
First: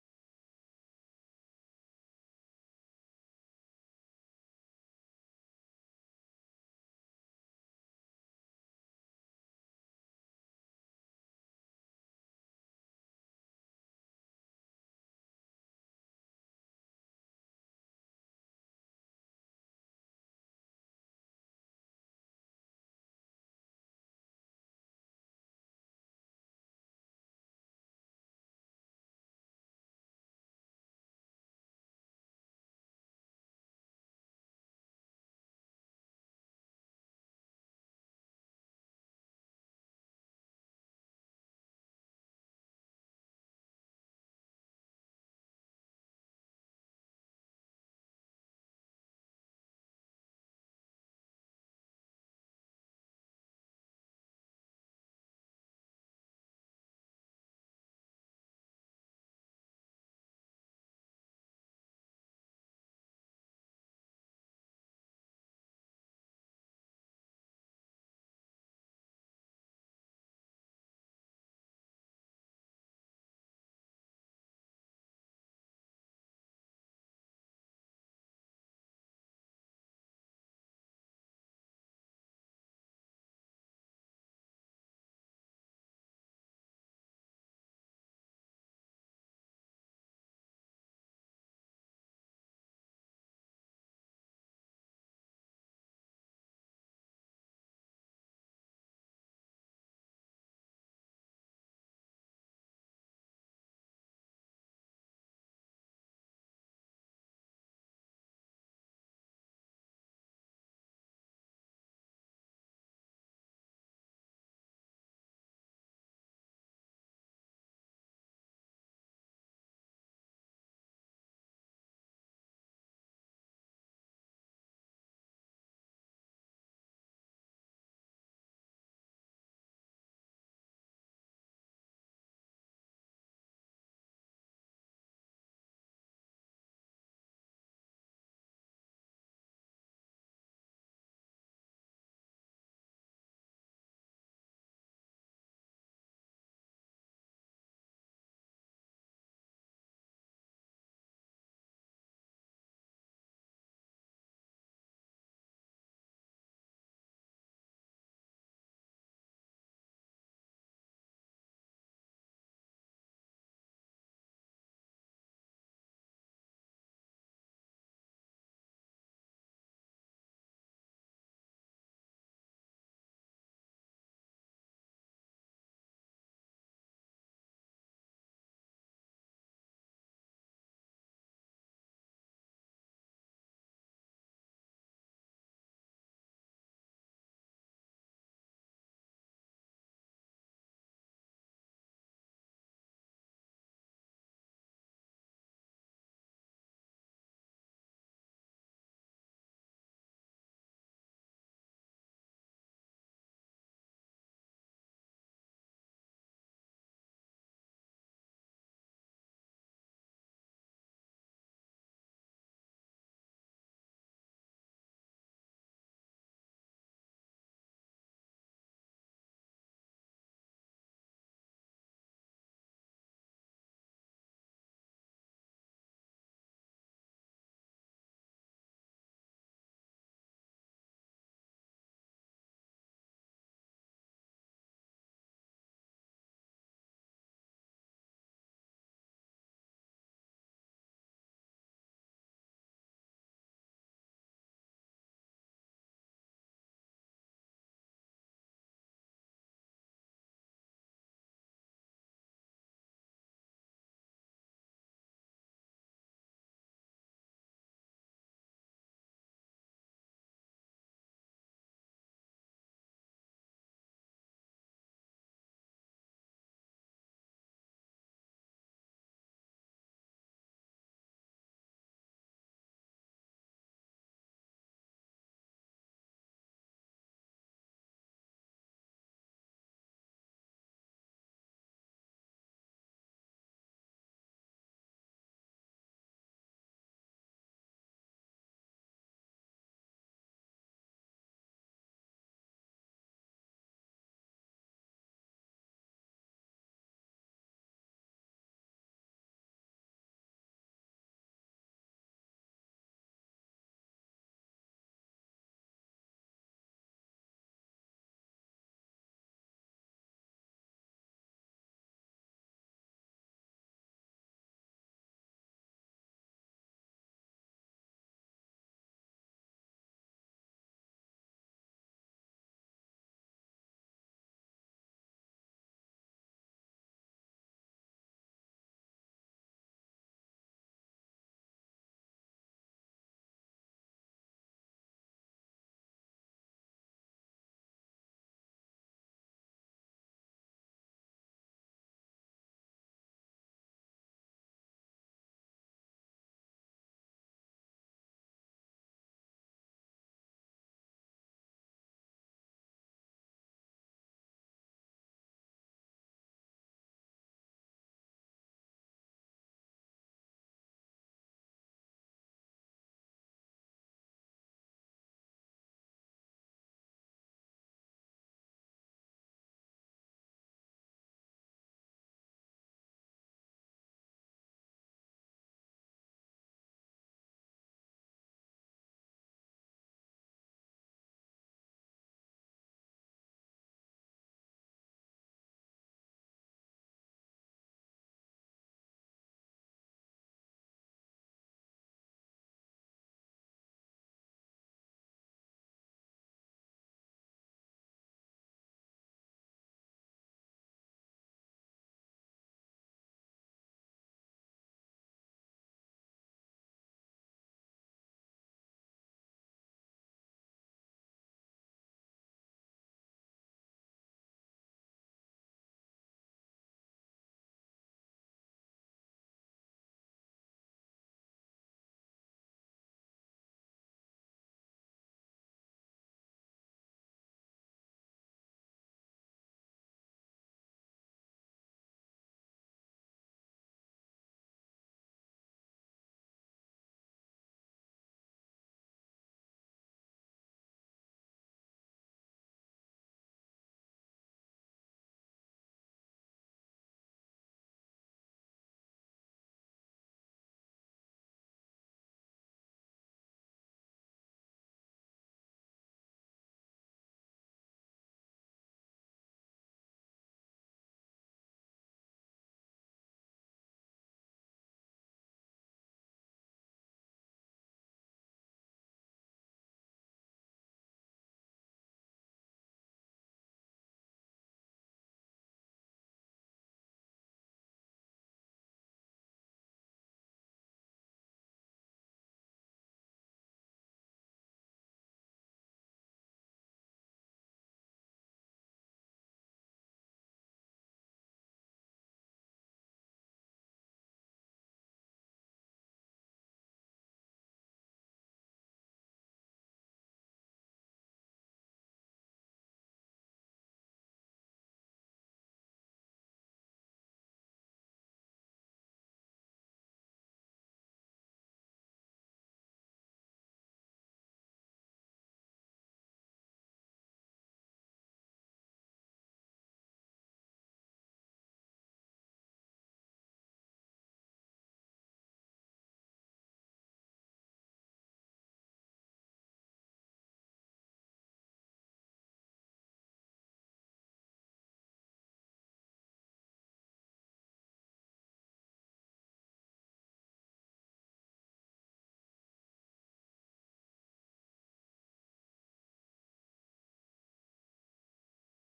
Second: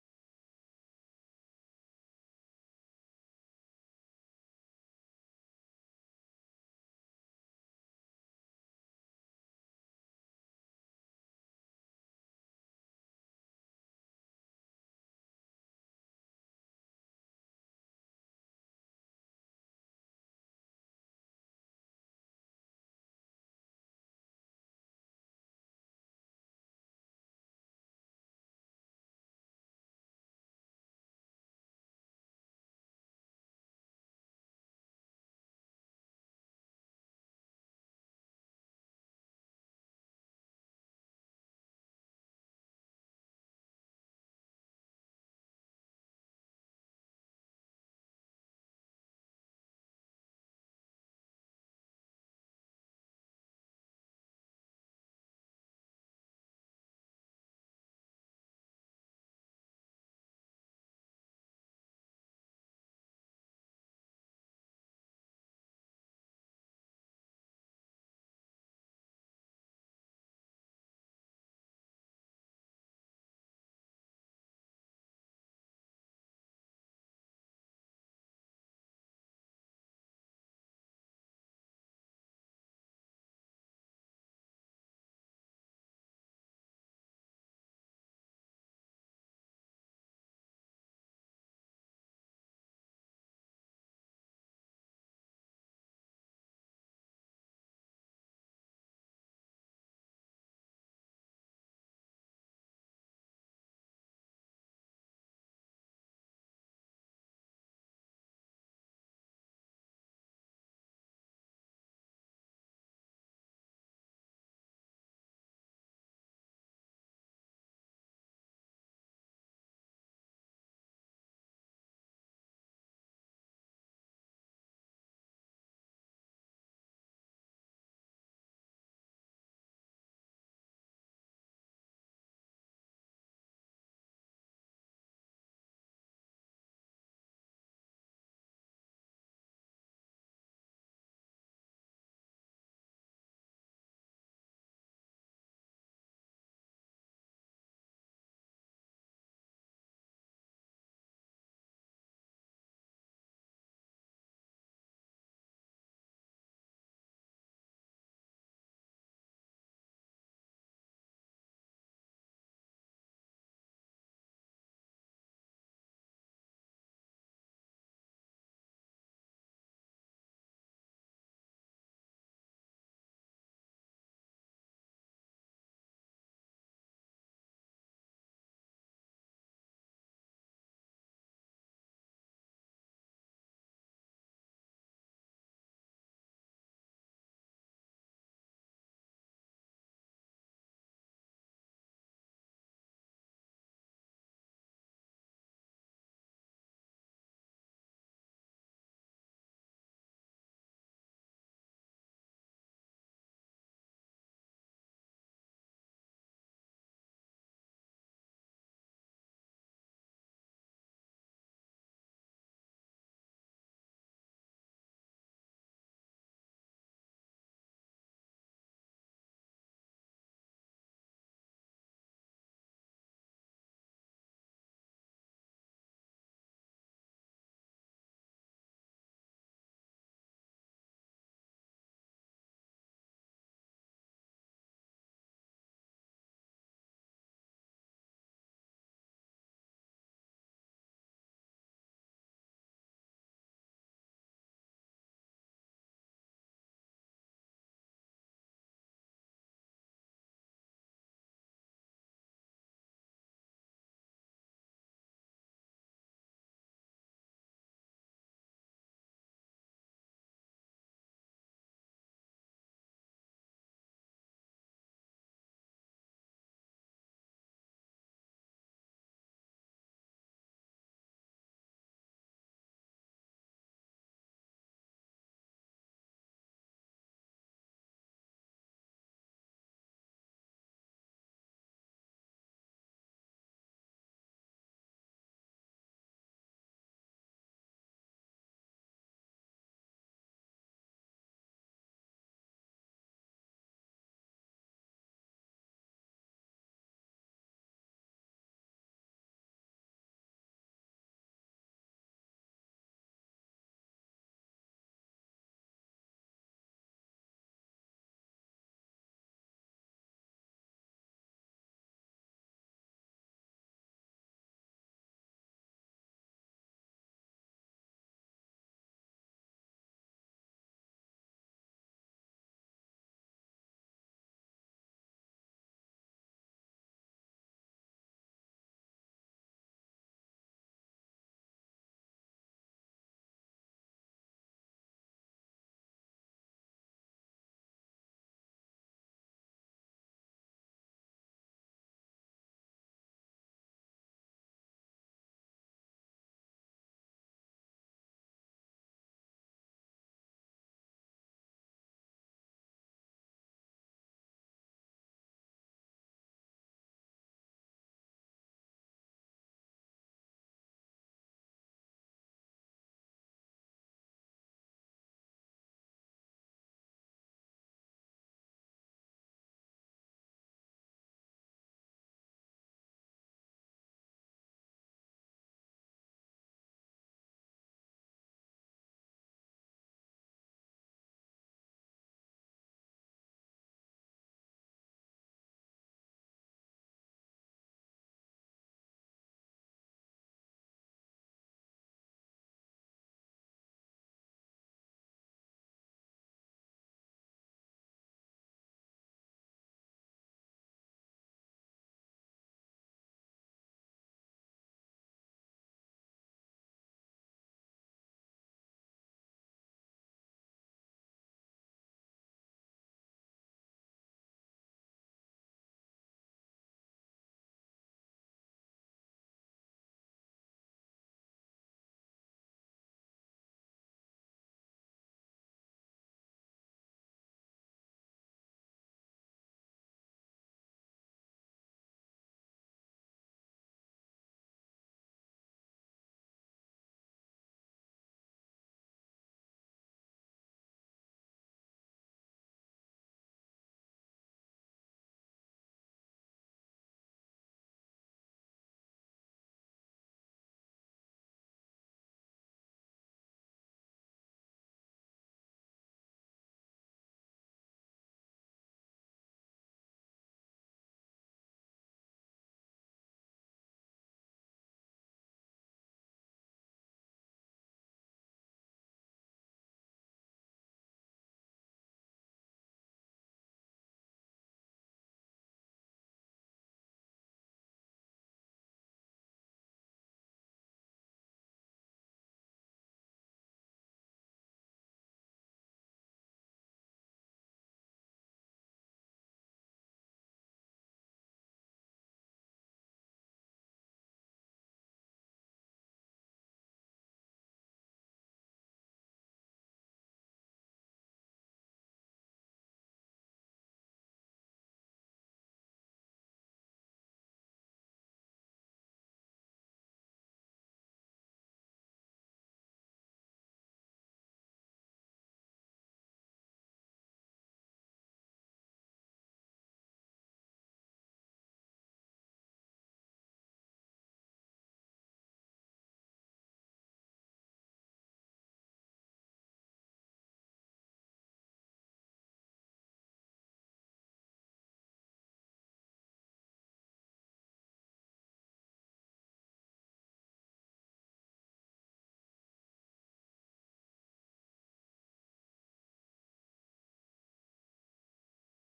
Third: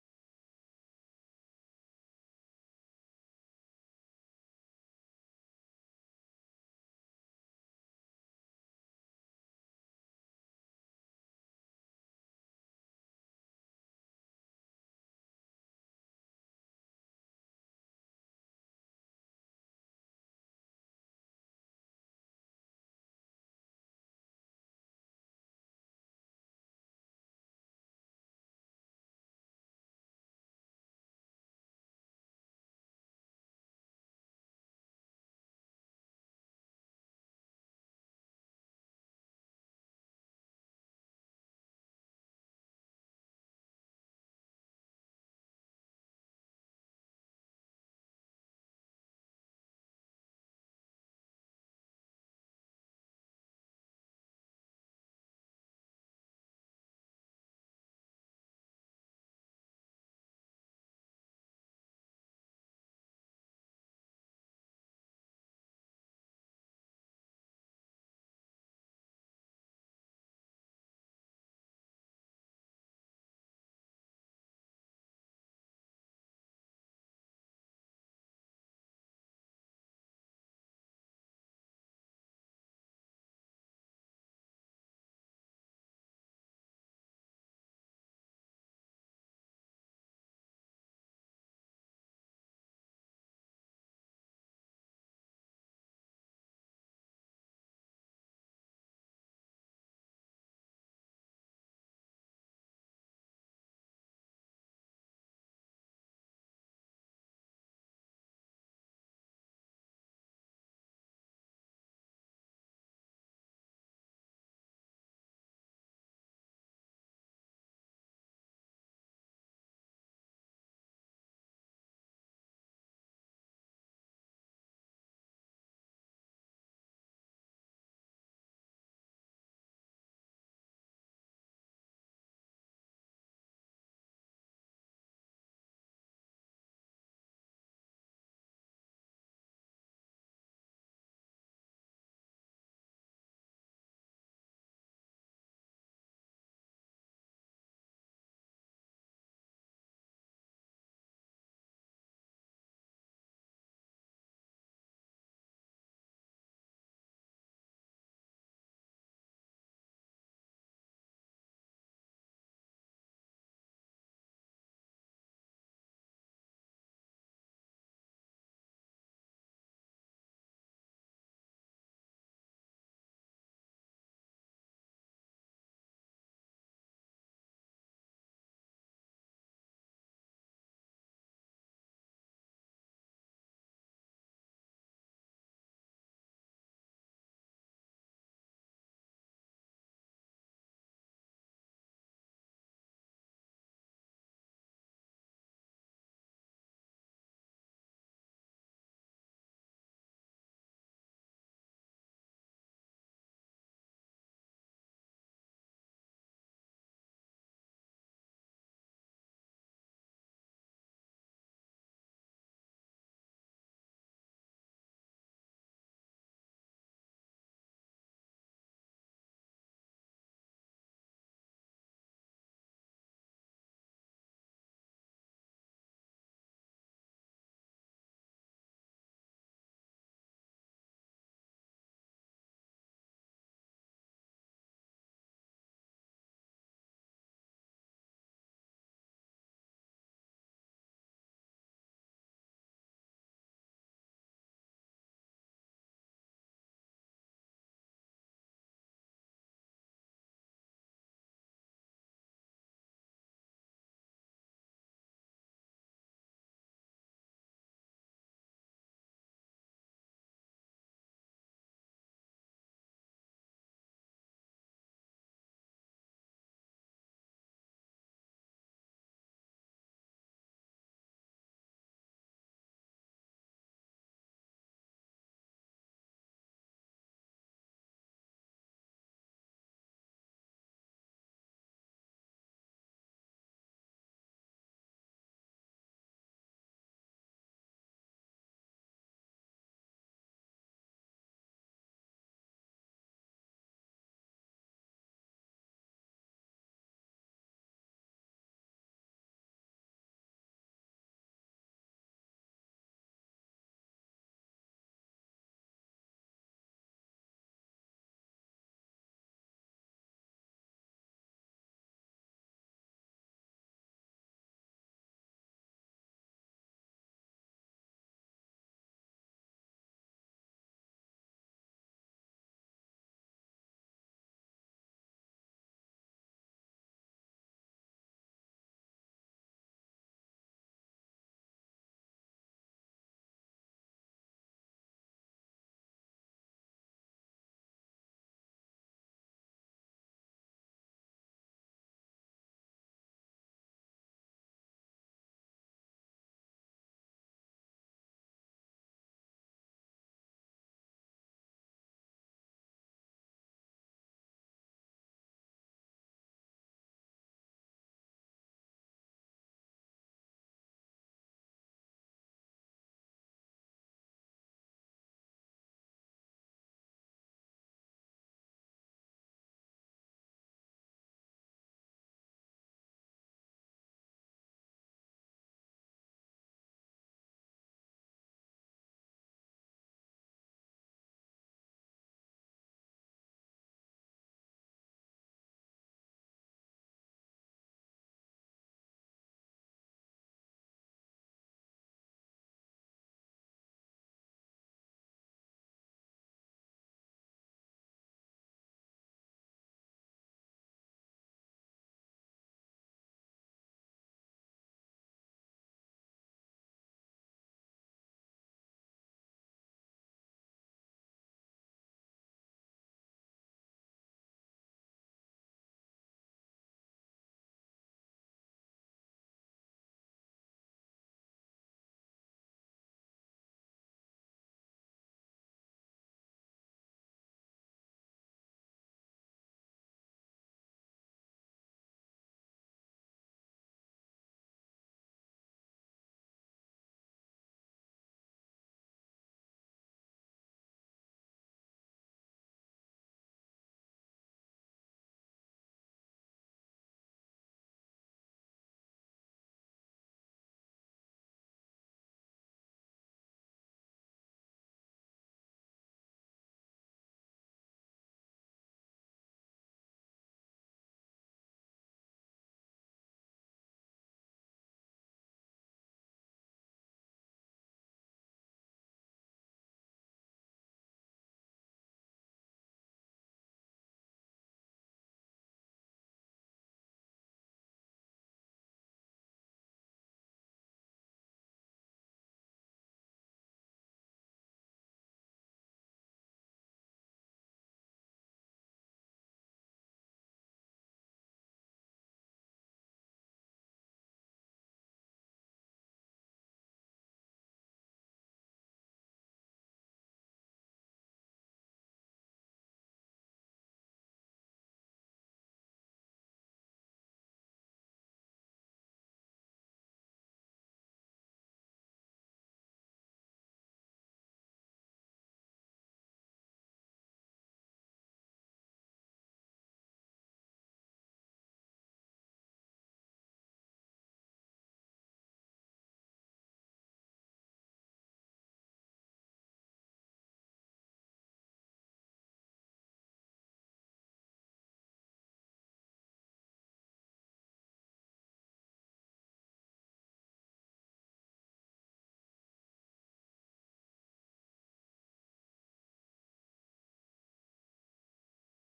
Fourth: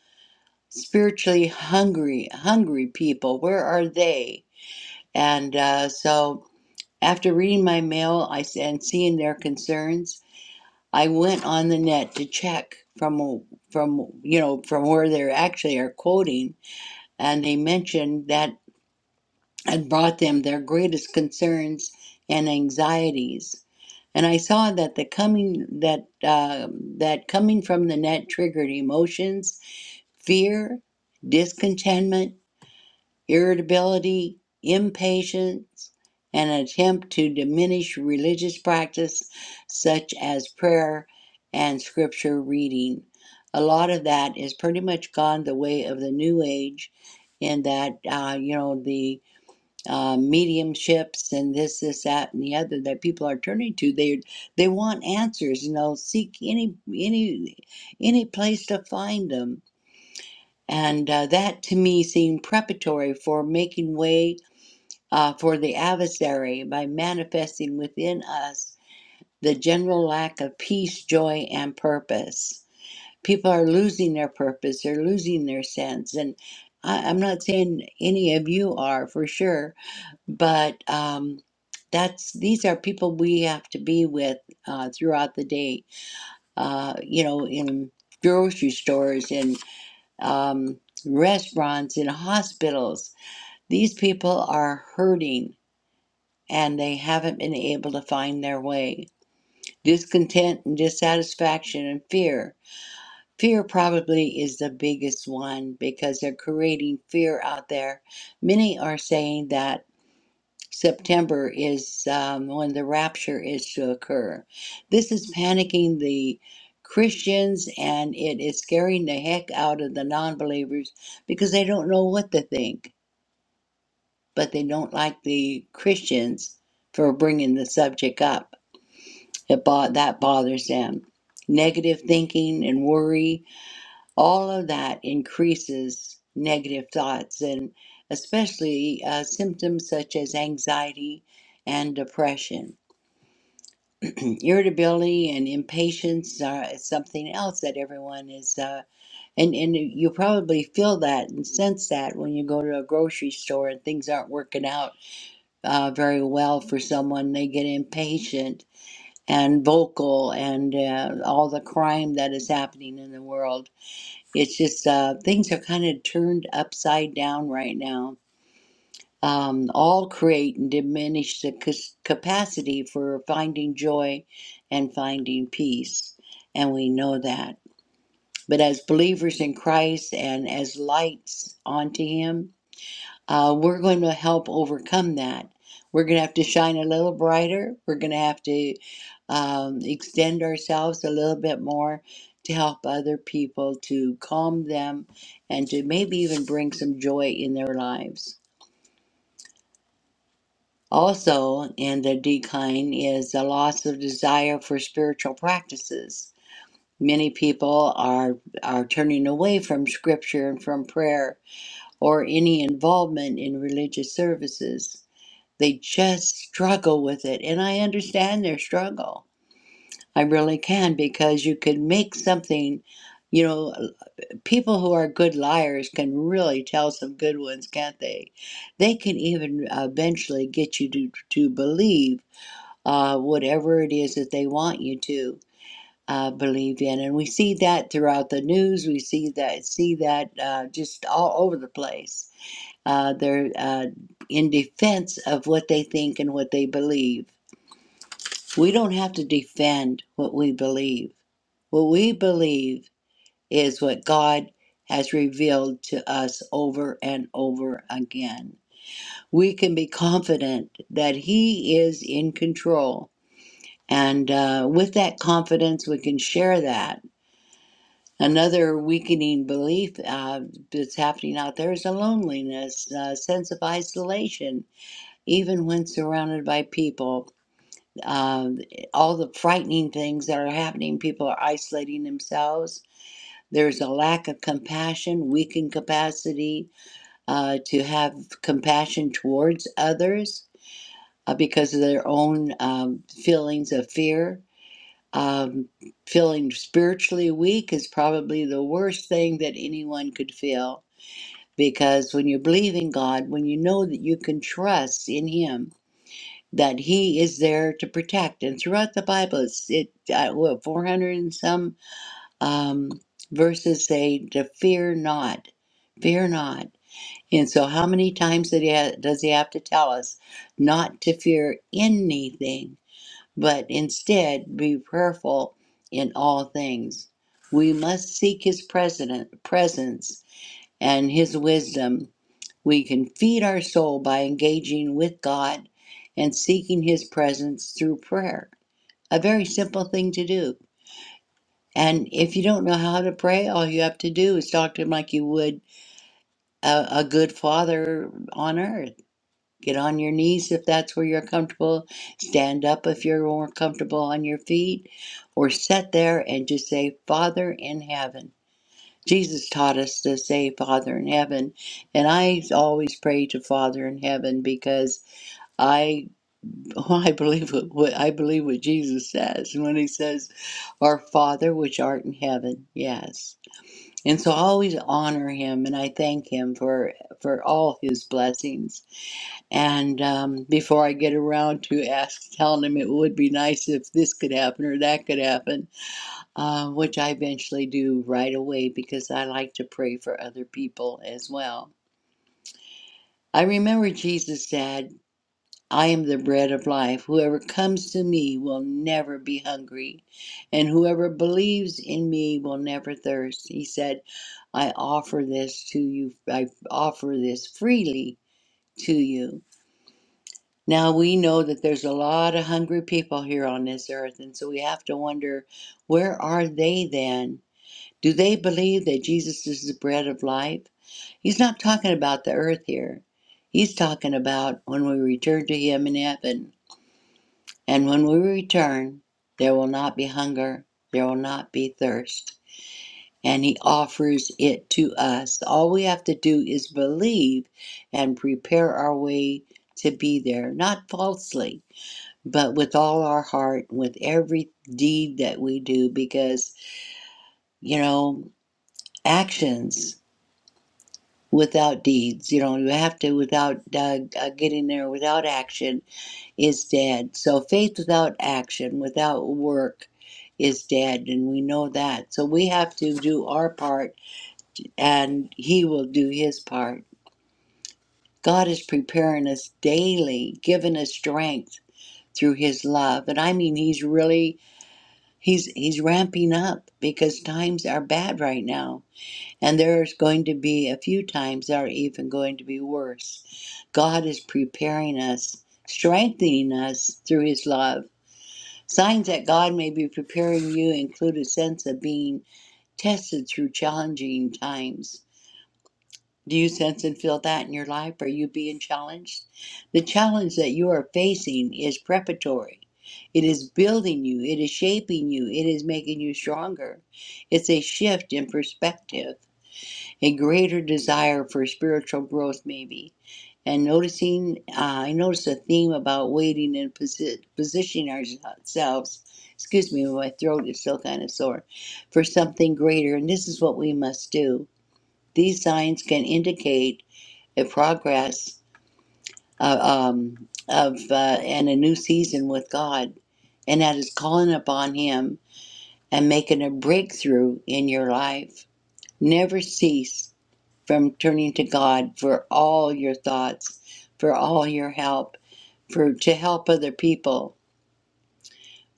spiritually hungry hungry people where are they and uh, so After reading my mail I s- and seeing their concerns, I went on the net to check from from you know from where they actually are quoting, and they mentioned that had brought them their greatest concerns and anxieties. And I saw that the coming that uh, that coming from the net triggered emotions, fear, discontentment irritability, impatience, and an attempt to diminish religious practice such as prayer and scripture reading. A lot of that is pretty much gone the way of the New Age, in that, uh, you know, the uh, mediumships and this, this, that, and the other that people are turning to. They they want answers, and they'll seek any any any place to find them and uh, that to me seemed preparatory for making way uh, for the adversary by manifesting within us the general lack of peace, joy, and purpose. People are losing their purpose, they're losing their sense. And I, I'm not saying any of you are for sure, but um, that's these are people we have to be with uh, throughout the day, uh, you know, in grocery stores and um, restaurants, in hospitals. These people are hurting and they haven't been able to find their way. Discontent and dissatisfaction and fear. Fear probably is the biggest one because they're creating fear out there. Many are saying that September is um, when the rapture is to occur. This is panicking the Christians and it is scaring the heck out of the non believers because they don't know what to think, but they don't like the Christians for bringing the subject up. It bo- that bothers them. Negative thinking and worry, all of that increases negative thoughts and especially uh, symptoms such as anxiety and depression. irritability and impatience are something else that everyone is uh, and and you probably feel that and sense that when you go to a grocery store and things aren't working out uh, very well for someone they get impatient and vocal and uh, all the crime that is happening in the world it's just uh, things are kind of turned upside down right now um, all create and diminish the cas- capacity for finding joy and finding peace. And we know that. But as believers in Christ and as lights onto Him, uh, we're going to help overcome that. We're going to have to shine a little brighter. We're going to have to um, extend ourselves a little bit more to help other people, to calm them, and to maybe even bring some joy in their lives. Also, in the decline is the loss of desire for spiritual practices. Many people are, are turning away from scripture and from prayer or any involvement in religious services. They just struggle with it, and I understand their struggle. I really can because you can make something, you know, people who are good liars can really tell some good ones, can't they? They can even uh, eventually get you to, to believe uh, whatever it is that they want you to uh, believe in. And we see that throughout the news. We see that see that uh, just all over the place. Uh, they're uh, in defense of what they think and what they believe. We don't have to defend what we believe. What we believe is what God has revealed to us over and over again. We can be confident that He is in control And uh, with that confidence, we can share that. Another weakening belief uh, that's happening out there is a loneliness, a sense of isolation, even when surrounded by people. Uh, all the frightening things that are happening, people are isolating themselves. There's a lack of compassion, weakened capacity uh, to have compassion towards others uh, because of their own um, feelings of fear Um, feeling spiritually weak is probably the worst thing that anyone could feel because when you believe in God, when you know that you can trust in Him, that He is there to protect. And throughout the Bible, it's it uh, what, 400 and some um, verses say to fear not, fear not. And so, how many times did he ha- does He have to tell us not to fear anything? but instead be prayerful in all things. We must seek his president, presence and his wisdom. We can feed our soul by engaging with God and seeking his presence through prayer. A very simple thing to do. And if you don't know how to pray, all you have to do is talk to him like you would a, a good father on earth Get on your knees if that's where you're comfortable. Stand up if you're more comfortable on your feet. Or sit there and just say, Father in heaven. Jesus taught us to say Father in heaven. And I always pray to Father in heaven because I <laughs> I believe what what- I believe what Jesus says when he says, Our Father which art in heaven. Yes. And so I always honor him and I thank him for for all his blessings and um, before I get around to ask, telling him it would be nice if this could happen or that could happen, uh, which I eventually do right away because I like to pray for other people as well. I remember Jesus said, I am the bread of life. Whoever comes to me will never be hungry, and whoever believes in me will never thirst. He said, I offer this to you, I offer this freely to you. Now we know that there's a lot of hungry people here on this earth, and so we have to wonder where are they then? Do they believe that Jesus is the bread of life? He's not talking about the earth here. He's talking about when we return to Him in heaven. And when we return, there will not be hunger, there will not be thirst. And He offers it to us. All we have to do is believe and prepare our way to be there, not falsely but with all our heart, with every deed that we do, because, you know, actions without deeds, you know, you have to, without uh, uh, getting there, without action is dead. So faith without action, without work, is dead, and we know that. So we have to do our part, and He will do His part. God is preparing us daily, giving us strength through His love. And I mean, He's really He's he's ramping up because times are bad right now, and there's going to be a few times that are even going to be worse. God is preparing us, strengthening us through his love. Signs that God may be preparing you include a sense of being tested through challenging times. Do you sense and feel that in your life? Are you being challenged? The challenge that you are facing is preparatory. It is building you, it is shaping you, it is making you stronger. It's a shift in perspective, a greater desire for spiritual growth, maybe. And noticing, uh, I noticed a theme about waiting and posi- positioning ourselves. Excuse me, my throat is still kind of sore. For something greater, and this is what we must do. These signs can indicate a progress uh, um, of uh, and a new season with God, and that is calling upon Him and making a breakthrough in your life. Never cease from turning to God for all your thoughts, for all your help, for to help other people.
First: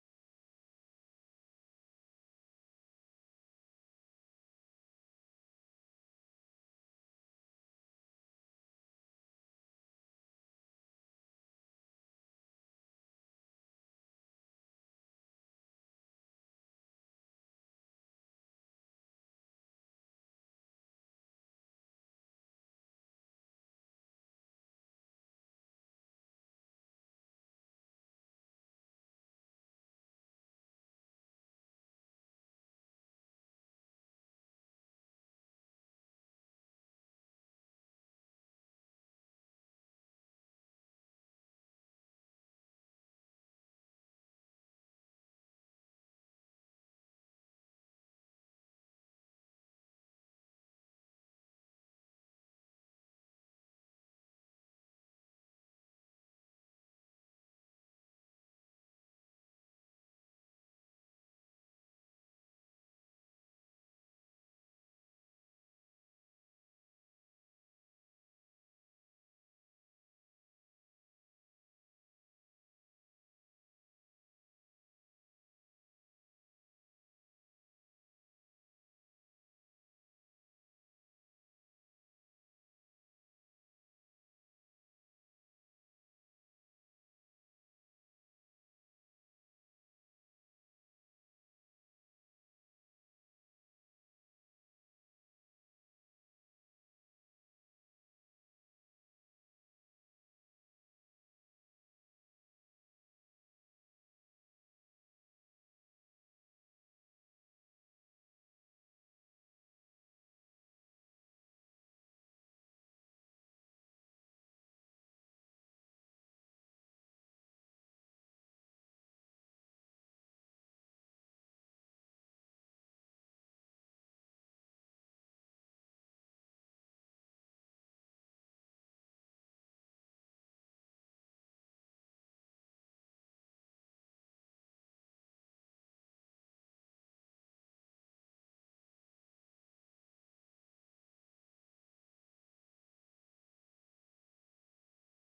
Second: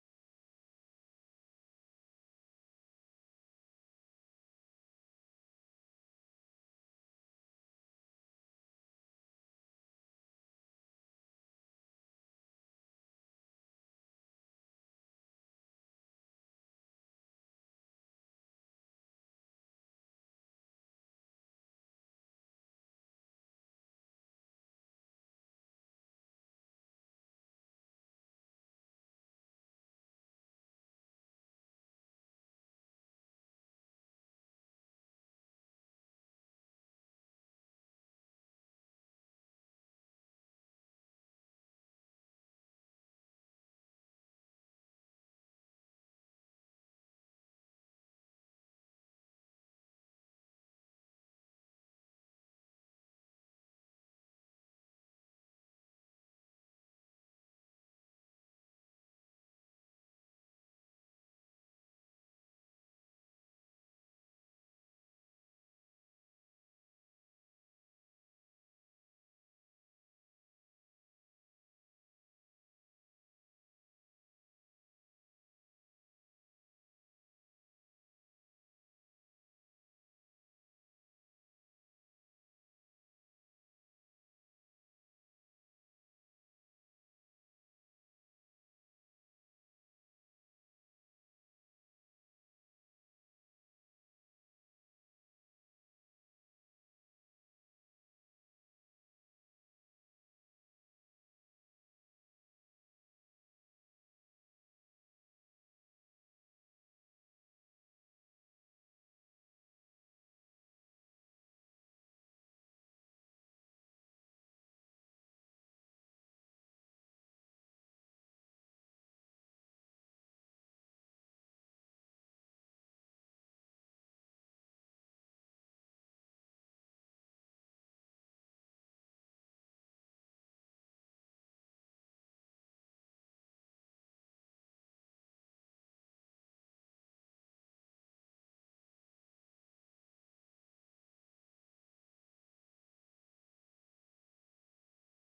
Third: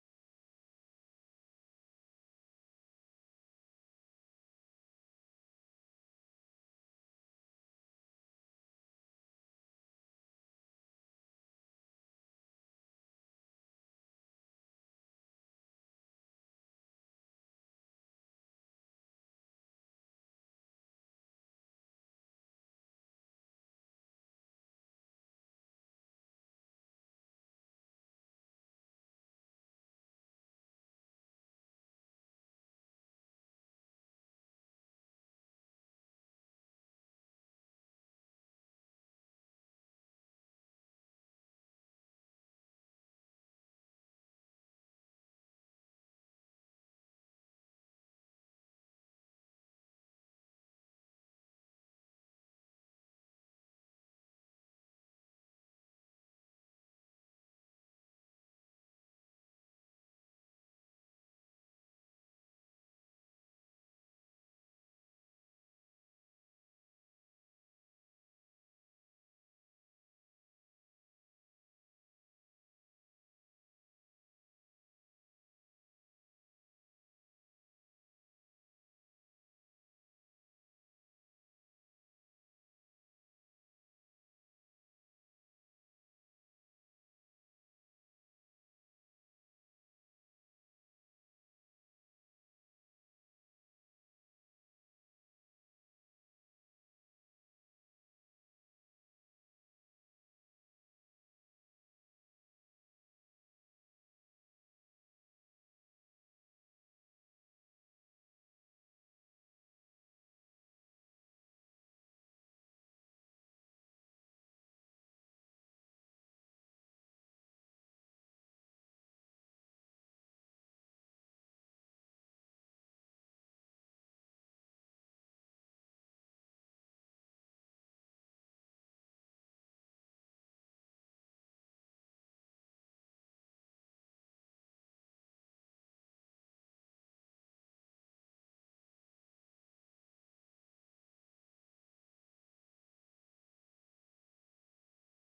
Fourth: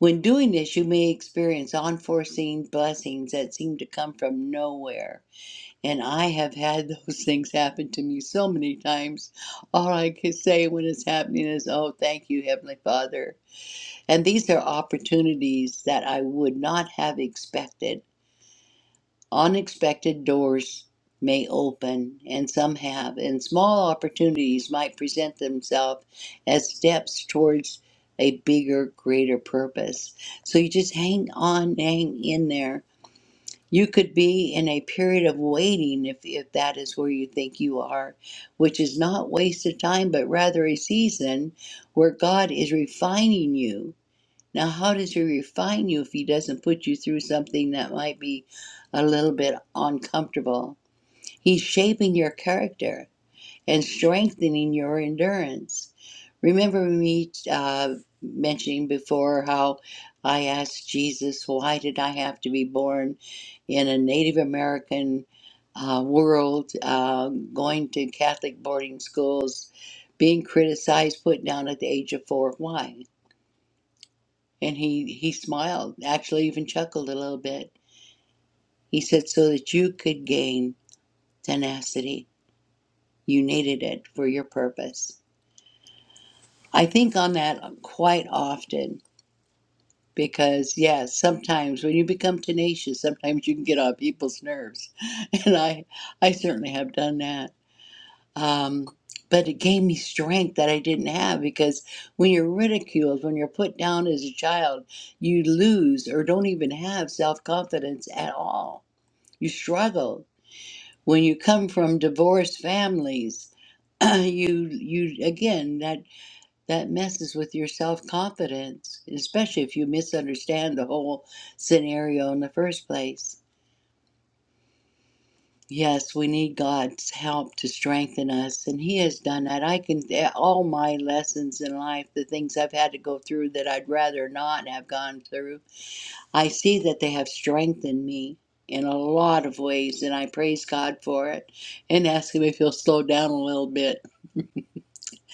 When doing this, you may experience unforeseen blessings that seem to come from nowhere And I have had <laughs> those things happen to me so many times. All I can say when it's happening is, Oh, thank you, Heavenly Father. And these are opportunities that I would not have expected. Unexpected doors may open, and some have, and small opportunities might present themselves as steps towards a bigger, greater purpose. So you just hang on, hang in there you could be in a period of waiting if, if that is where you think you are, which is not wasted time, but rather a season where God is refining you. Now, how does He refine you if He doesn't put you through something that might be a little bit uncomfortable? He's shaping your character and strengthening your endurance. Remember me uh, mentioning before how I asked Jesus, why did I have to be born in a Native American uh, world, uh, going to Catholic boarding schools, being criticized, put down at the age of four? Why? And he, he smiled, actually, even chuckled a little bit. He said, so that you could gain tenacity. You needed it for your purpose. I think on that uh, quite often because, yeah, sometimes when you become tenacious, sometimes you can get on people's nerves, <laughs> and I, I certainly have done that. Um, but it gave me strength that I didn't have because when you're ridiculed, when you're put down as a child, you lose or don't even have self confidence at all. You struggle when you come from divorced families. <clears throat> you, you again that that messes with your self confidence, especially if you misunderstand the whole scenario in the first place. Yes, we need God's help to strengthen us, and He has done that. I can, eh, all my lessons in life, the things I've had to go through that I'd rather not have gone through, I see that they have strengthened me in a lot of ways, and I praise God for it and ask Him if He'll slow down a little bit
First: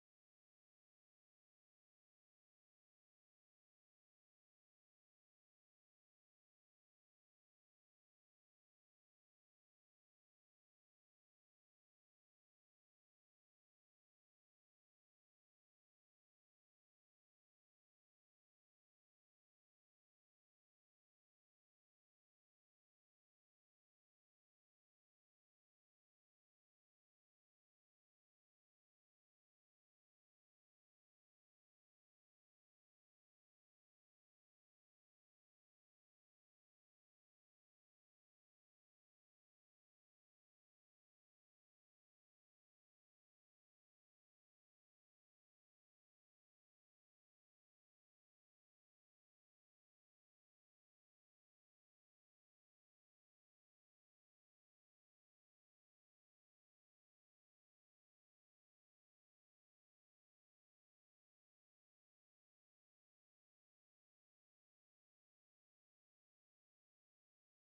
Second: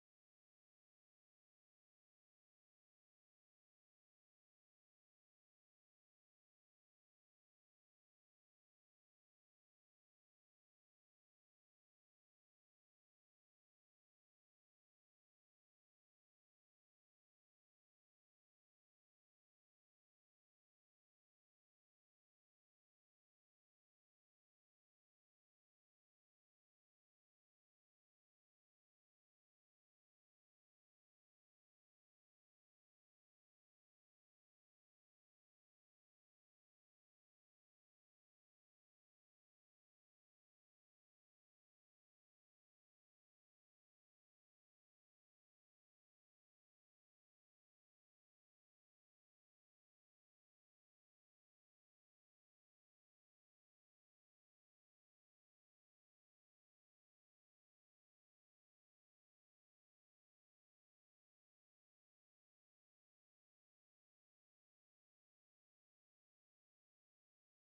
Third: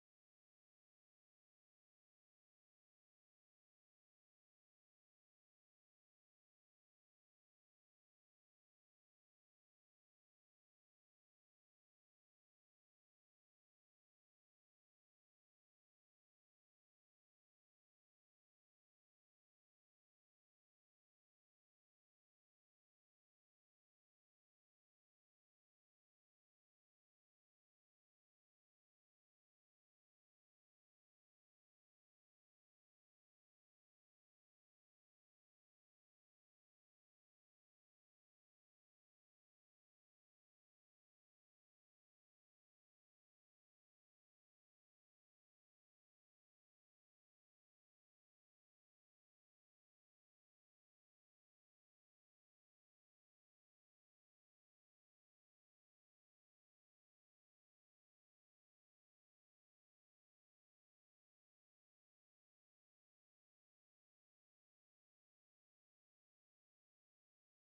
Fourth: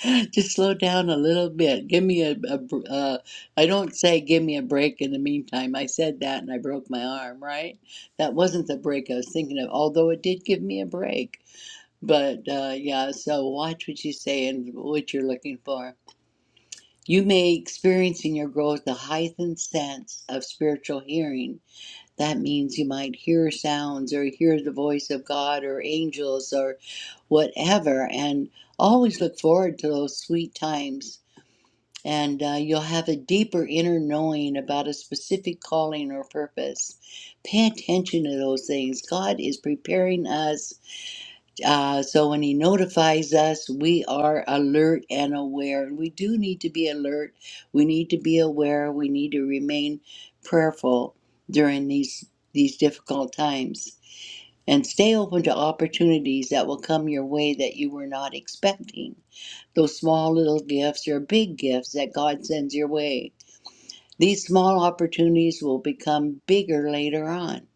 <laughs> Just slow down a little bit. Give me a, a br- uh, I don't say give me a break in the meantime. I said that and I broke my arm, right? That wasn't the break I was thinking of, although it did give me a break. But uh, yeah, so watch what you say and what you're looking for. You may experience in your growth the heightened sense of spiritual hearing. That means you might hear sounds or hear the voice of God or angels or whatever, and always look forward to those sweet times and uh, you'll have a deeper inner knowing about a specific calling or purpose. Pay attention to those things. God is preparing us uh, so when He notifies us, we are alert and aware. we do need to be alert, we need to be aware, we need to remain prayerful during these, these difficult times. And stay open to opportunities that will come your way that you were not expecting those small little gifts are big gifts that God sends your way. These small opportunities will become bigger later on.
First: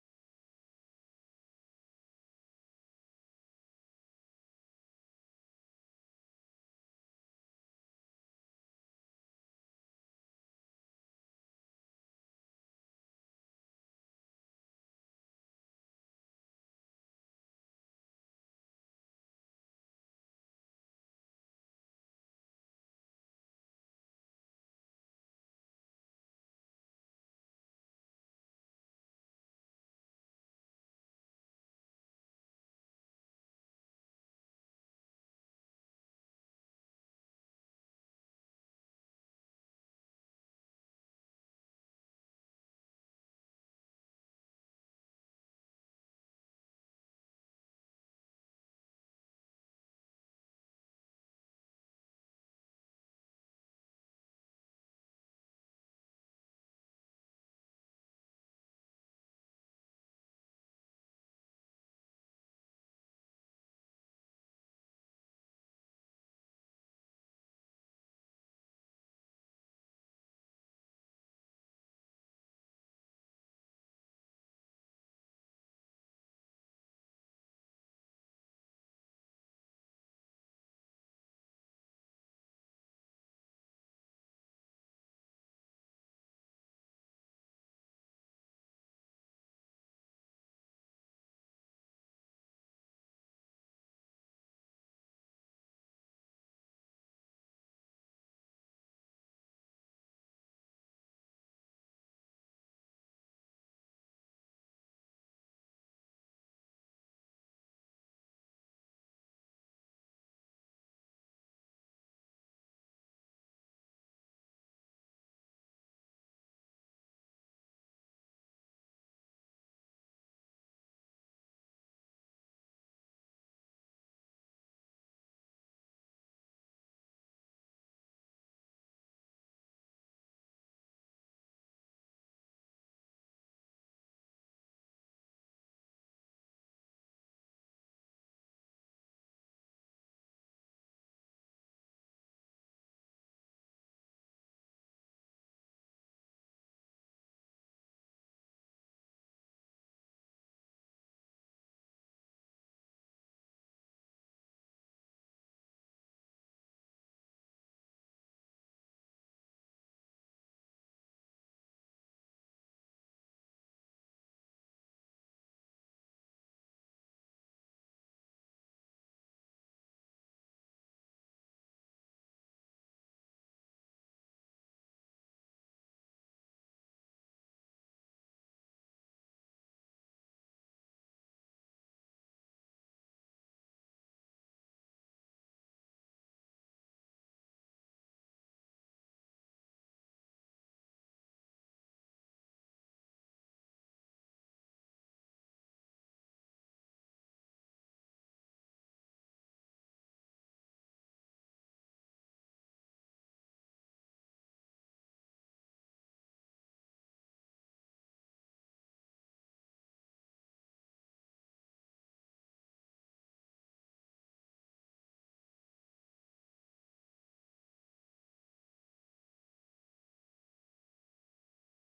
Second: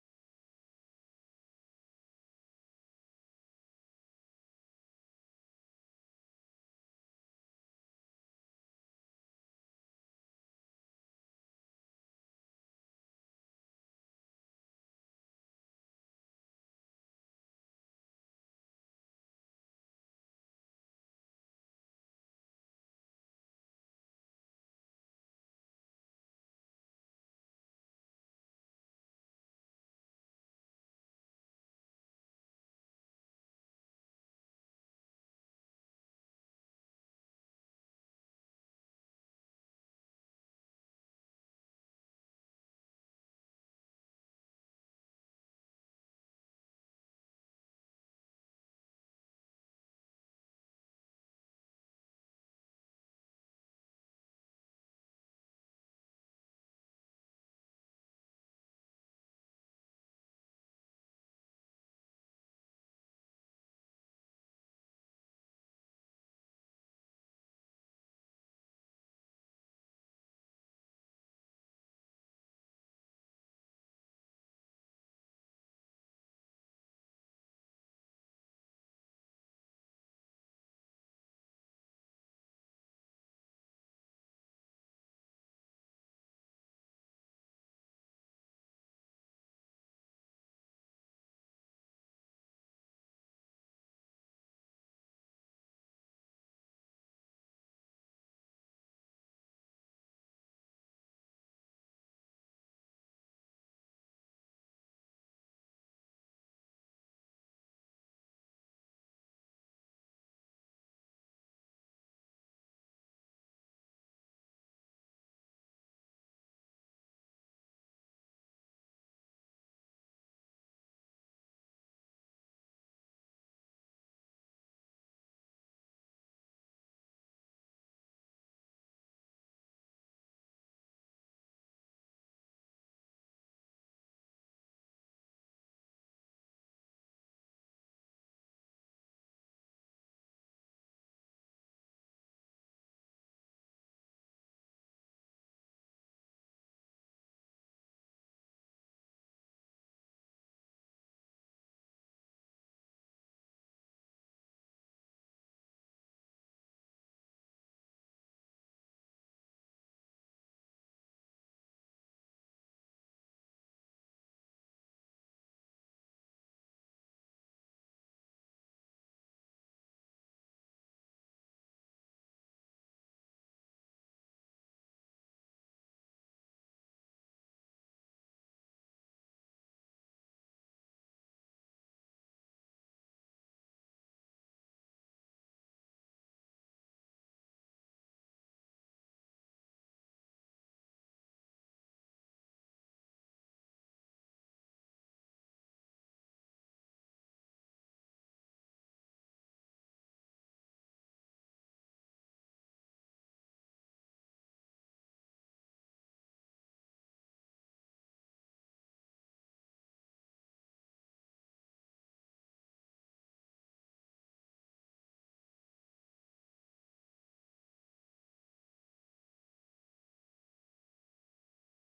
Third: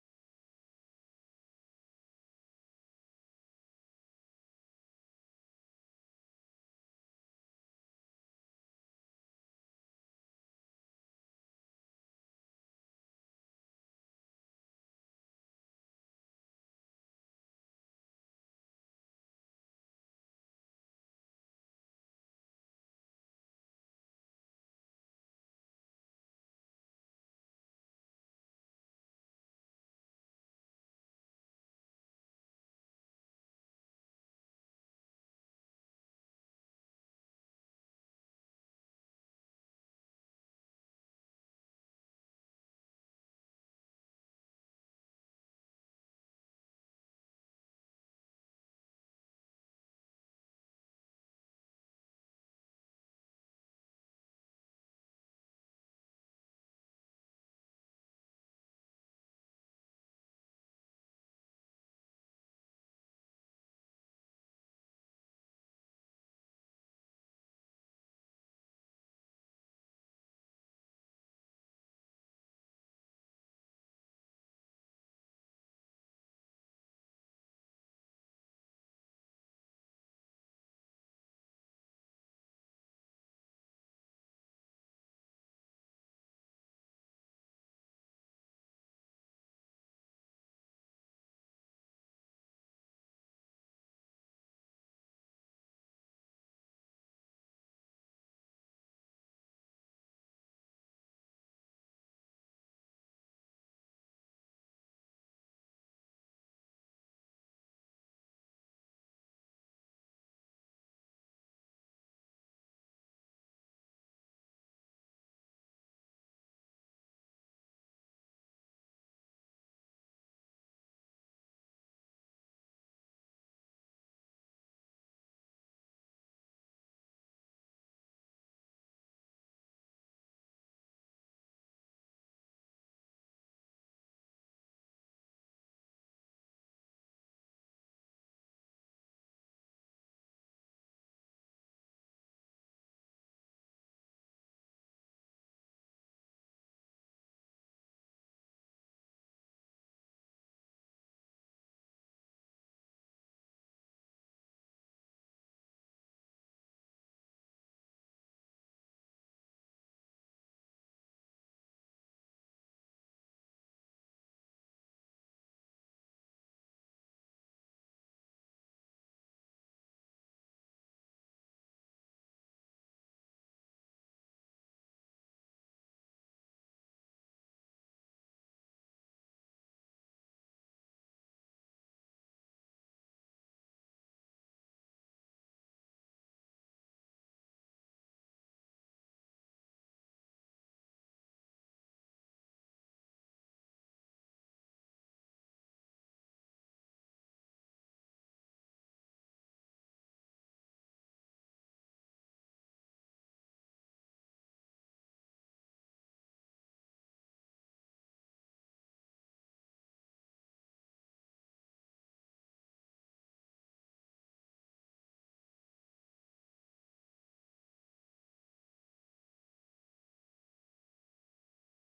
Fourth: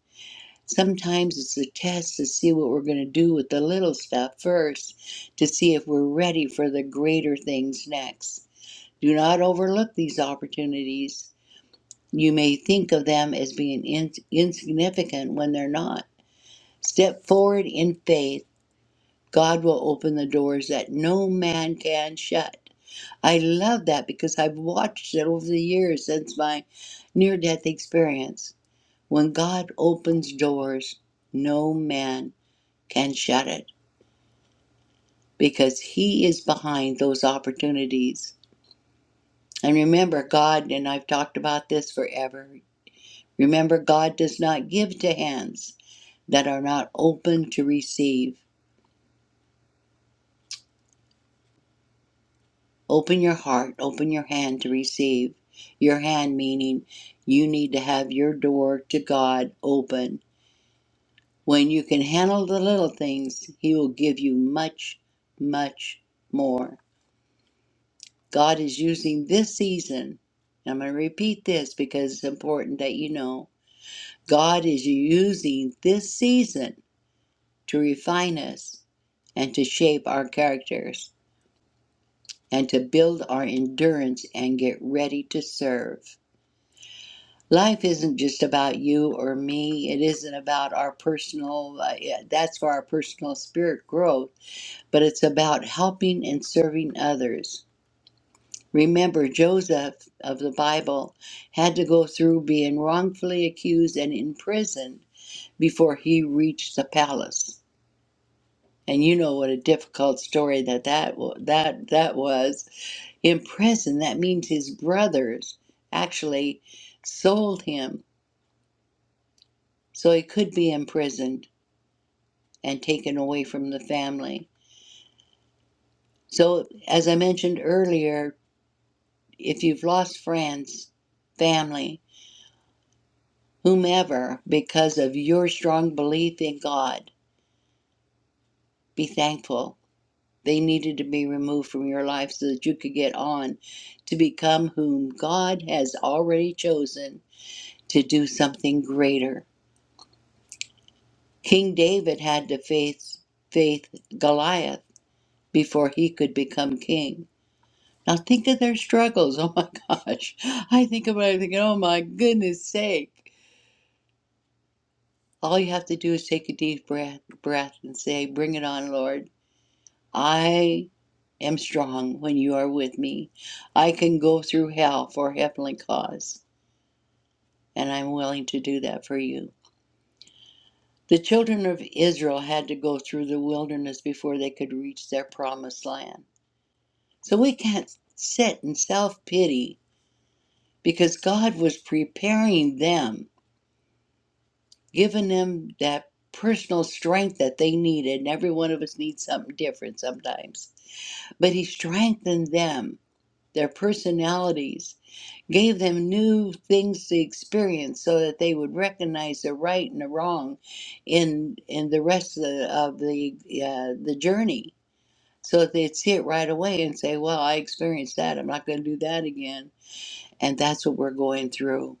Sometimes it's a test to see what we're going to do with the little stuff first to see if we're ready for the greater things next. Do not overlook these opportunities. You may think of them as being in- insignificant when they're not. Step forward in faith. God will open the doors that no man can shut. I love that because I've watched it over the years since my near death experience. When God opens doors, no man can shut it because He is behind those opportunities. And remember, God, and I've talked about this forever, remember, God does not give to hands that are not open to receive. Open your heart, open your hand to receive. Your hand meaning you need to have your door to God open When you can handle the little things, He will give you much, much more. God is using this season. and I'm going to repeat this because it's important that you know. God is using this season to refine us and to shape our characters and to build our endurance and get ready to serve. Life isn't just about you or me. It isn't about our personal, uh, yeah, that's for our personal spirit growth but it's about helping and serving others. Remember, Joseph of the Bible had to go through being wrongfully accused and imprisoned before he reached the palace. And you know what a difficult story that that wa- that that was. In prison, that means his brothers actually sold him so he could be imprisoned and taken away from the family. So, as I mentioned earlier, If you've lost friends, family, whomever, because of your strong belief in God, be thankful. They needed to be removed from your life so that you could get on to become whom God has already chosen to do something greater. King David had to face, faith Goliath before he could become king. Now think of their struggles. <laughs> Oh my gosh. I think about it thinking, oh my goodness sake. All you have to do is take a deep breath, breath and say, Bring it on, Lord. I am strong when you are with me. I can go through hell for a heavenly cause, and I'm willing to do that for you. The children of Israel had to go through the wilderness before they could reach their promised land. So we can't sit in self pity because God was preparing them, giving them that personal strength that they needed. And every one of us needs something different sometimes but he strengthened them, their personalities, gave them new things to experience so that they would recognize the right and the wrong in in the rest of the of the, uh, the journey so that they'd see it right away and say well i experienced that i'm not going to do that again and that's what we're going through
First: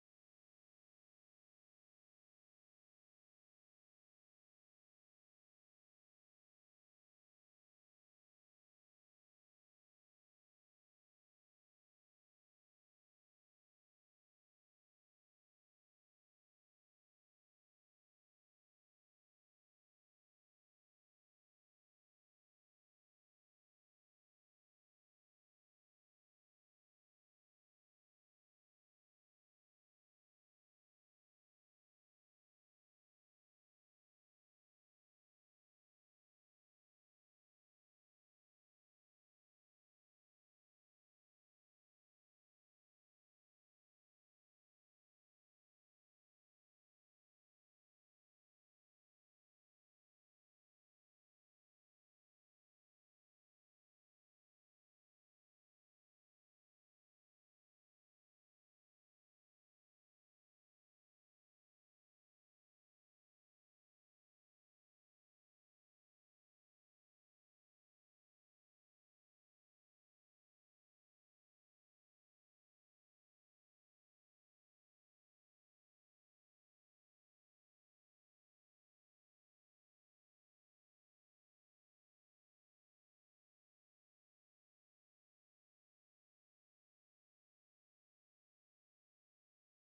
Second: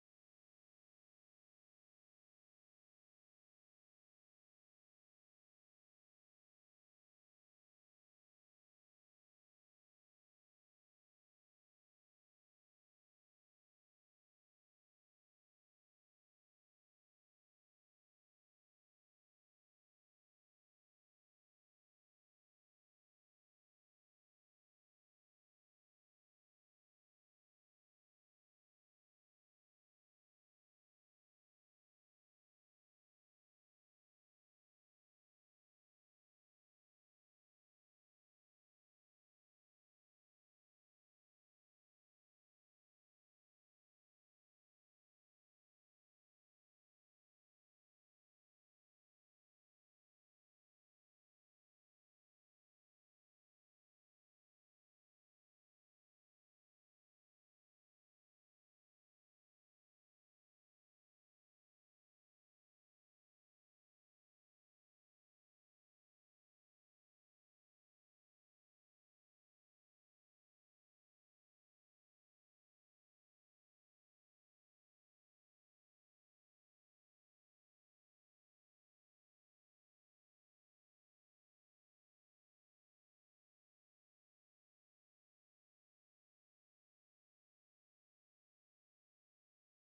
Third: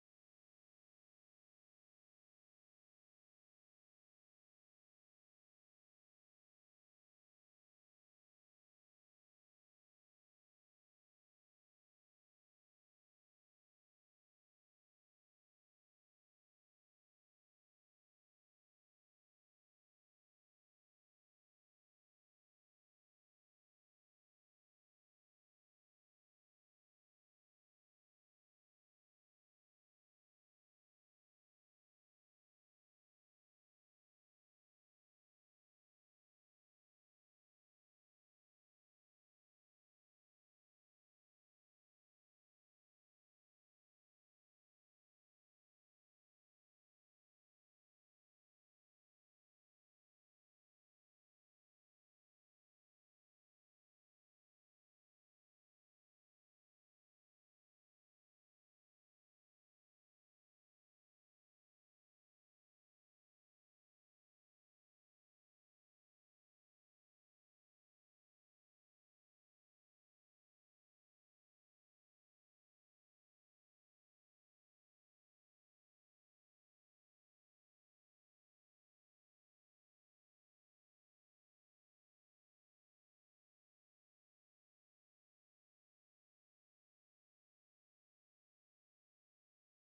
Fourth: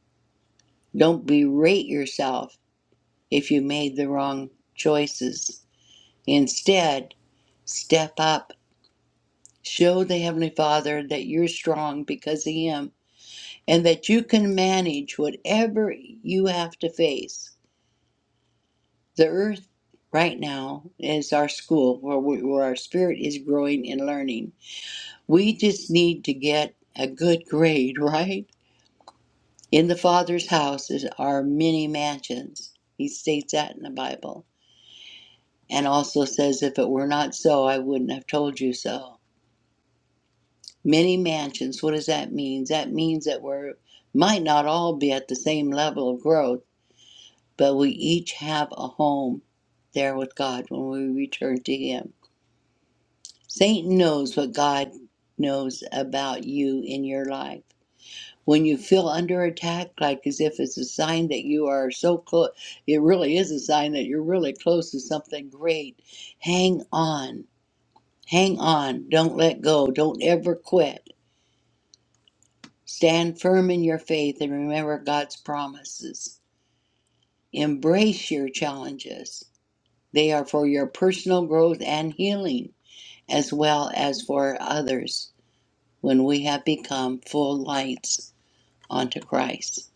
don't berate yourself if you made the wrong choices instead step up Show the Heavenly Father that you're strong because of Him and that you can manage whatever you have to face. The earth right now is our school where, we, where our spirit is growing and learning. We just need to get a good grade, <laughs> right? In the Father's house is, are many mansions. He states that in the Bible and also says, If it were not so, I wouldn't have told you so. Many mansions, what does that mean? That means that we might not all be at the same level of growth, but we each have a home there with God when we return to Him. Satan knows what God knows about you in your life. When you feel under attack, like as if it's a sign that you are so close, it really is a sign that you're really close to something great. Hang on. Hang on. Don't let go. Don't ever quit Stand firm in your faith and remember God's promises. Embrace your challenges. They are for your personal growth and healing, as well as for others when we have become full lights unto Christ.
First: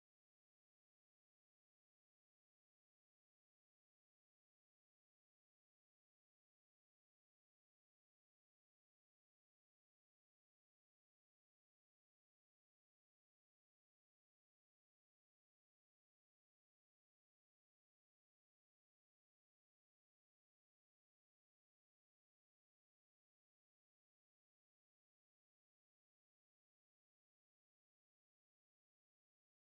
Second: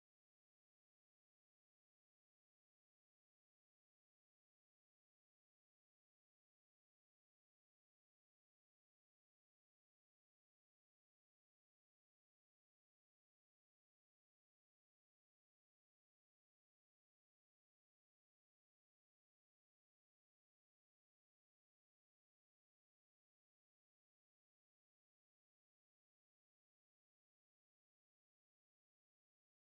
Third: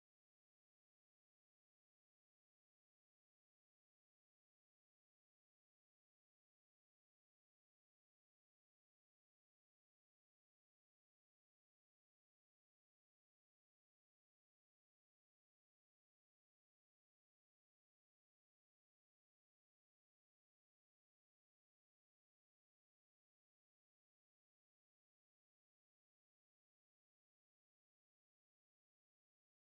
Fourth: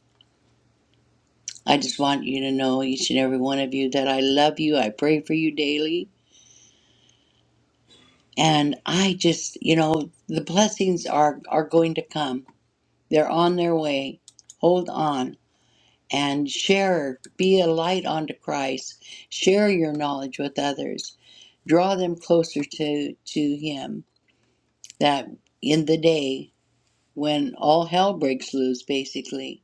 I just want you to know, each and every one of you, that I love you. I pray for you daily. And I just, you know, the blessings are, are going to come, they're on their way. Hold on and share, be a light unto Christ, share your knowledge with others, draw them closer to, to Him. That in the day when all hell breaks loose, basically,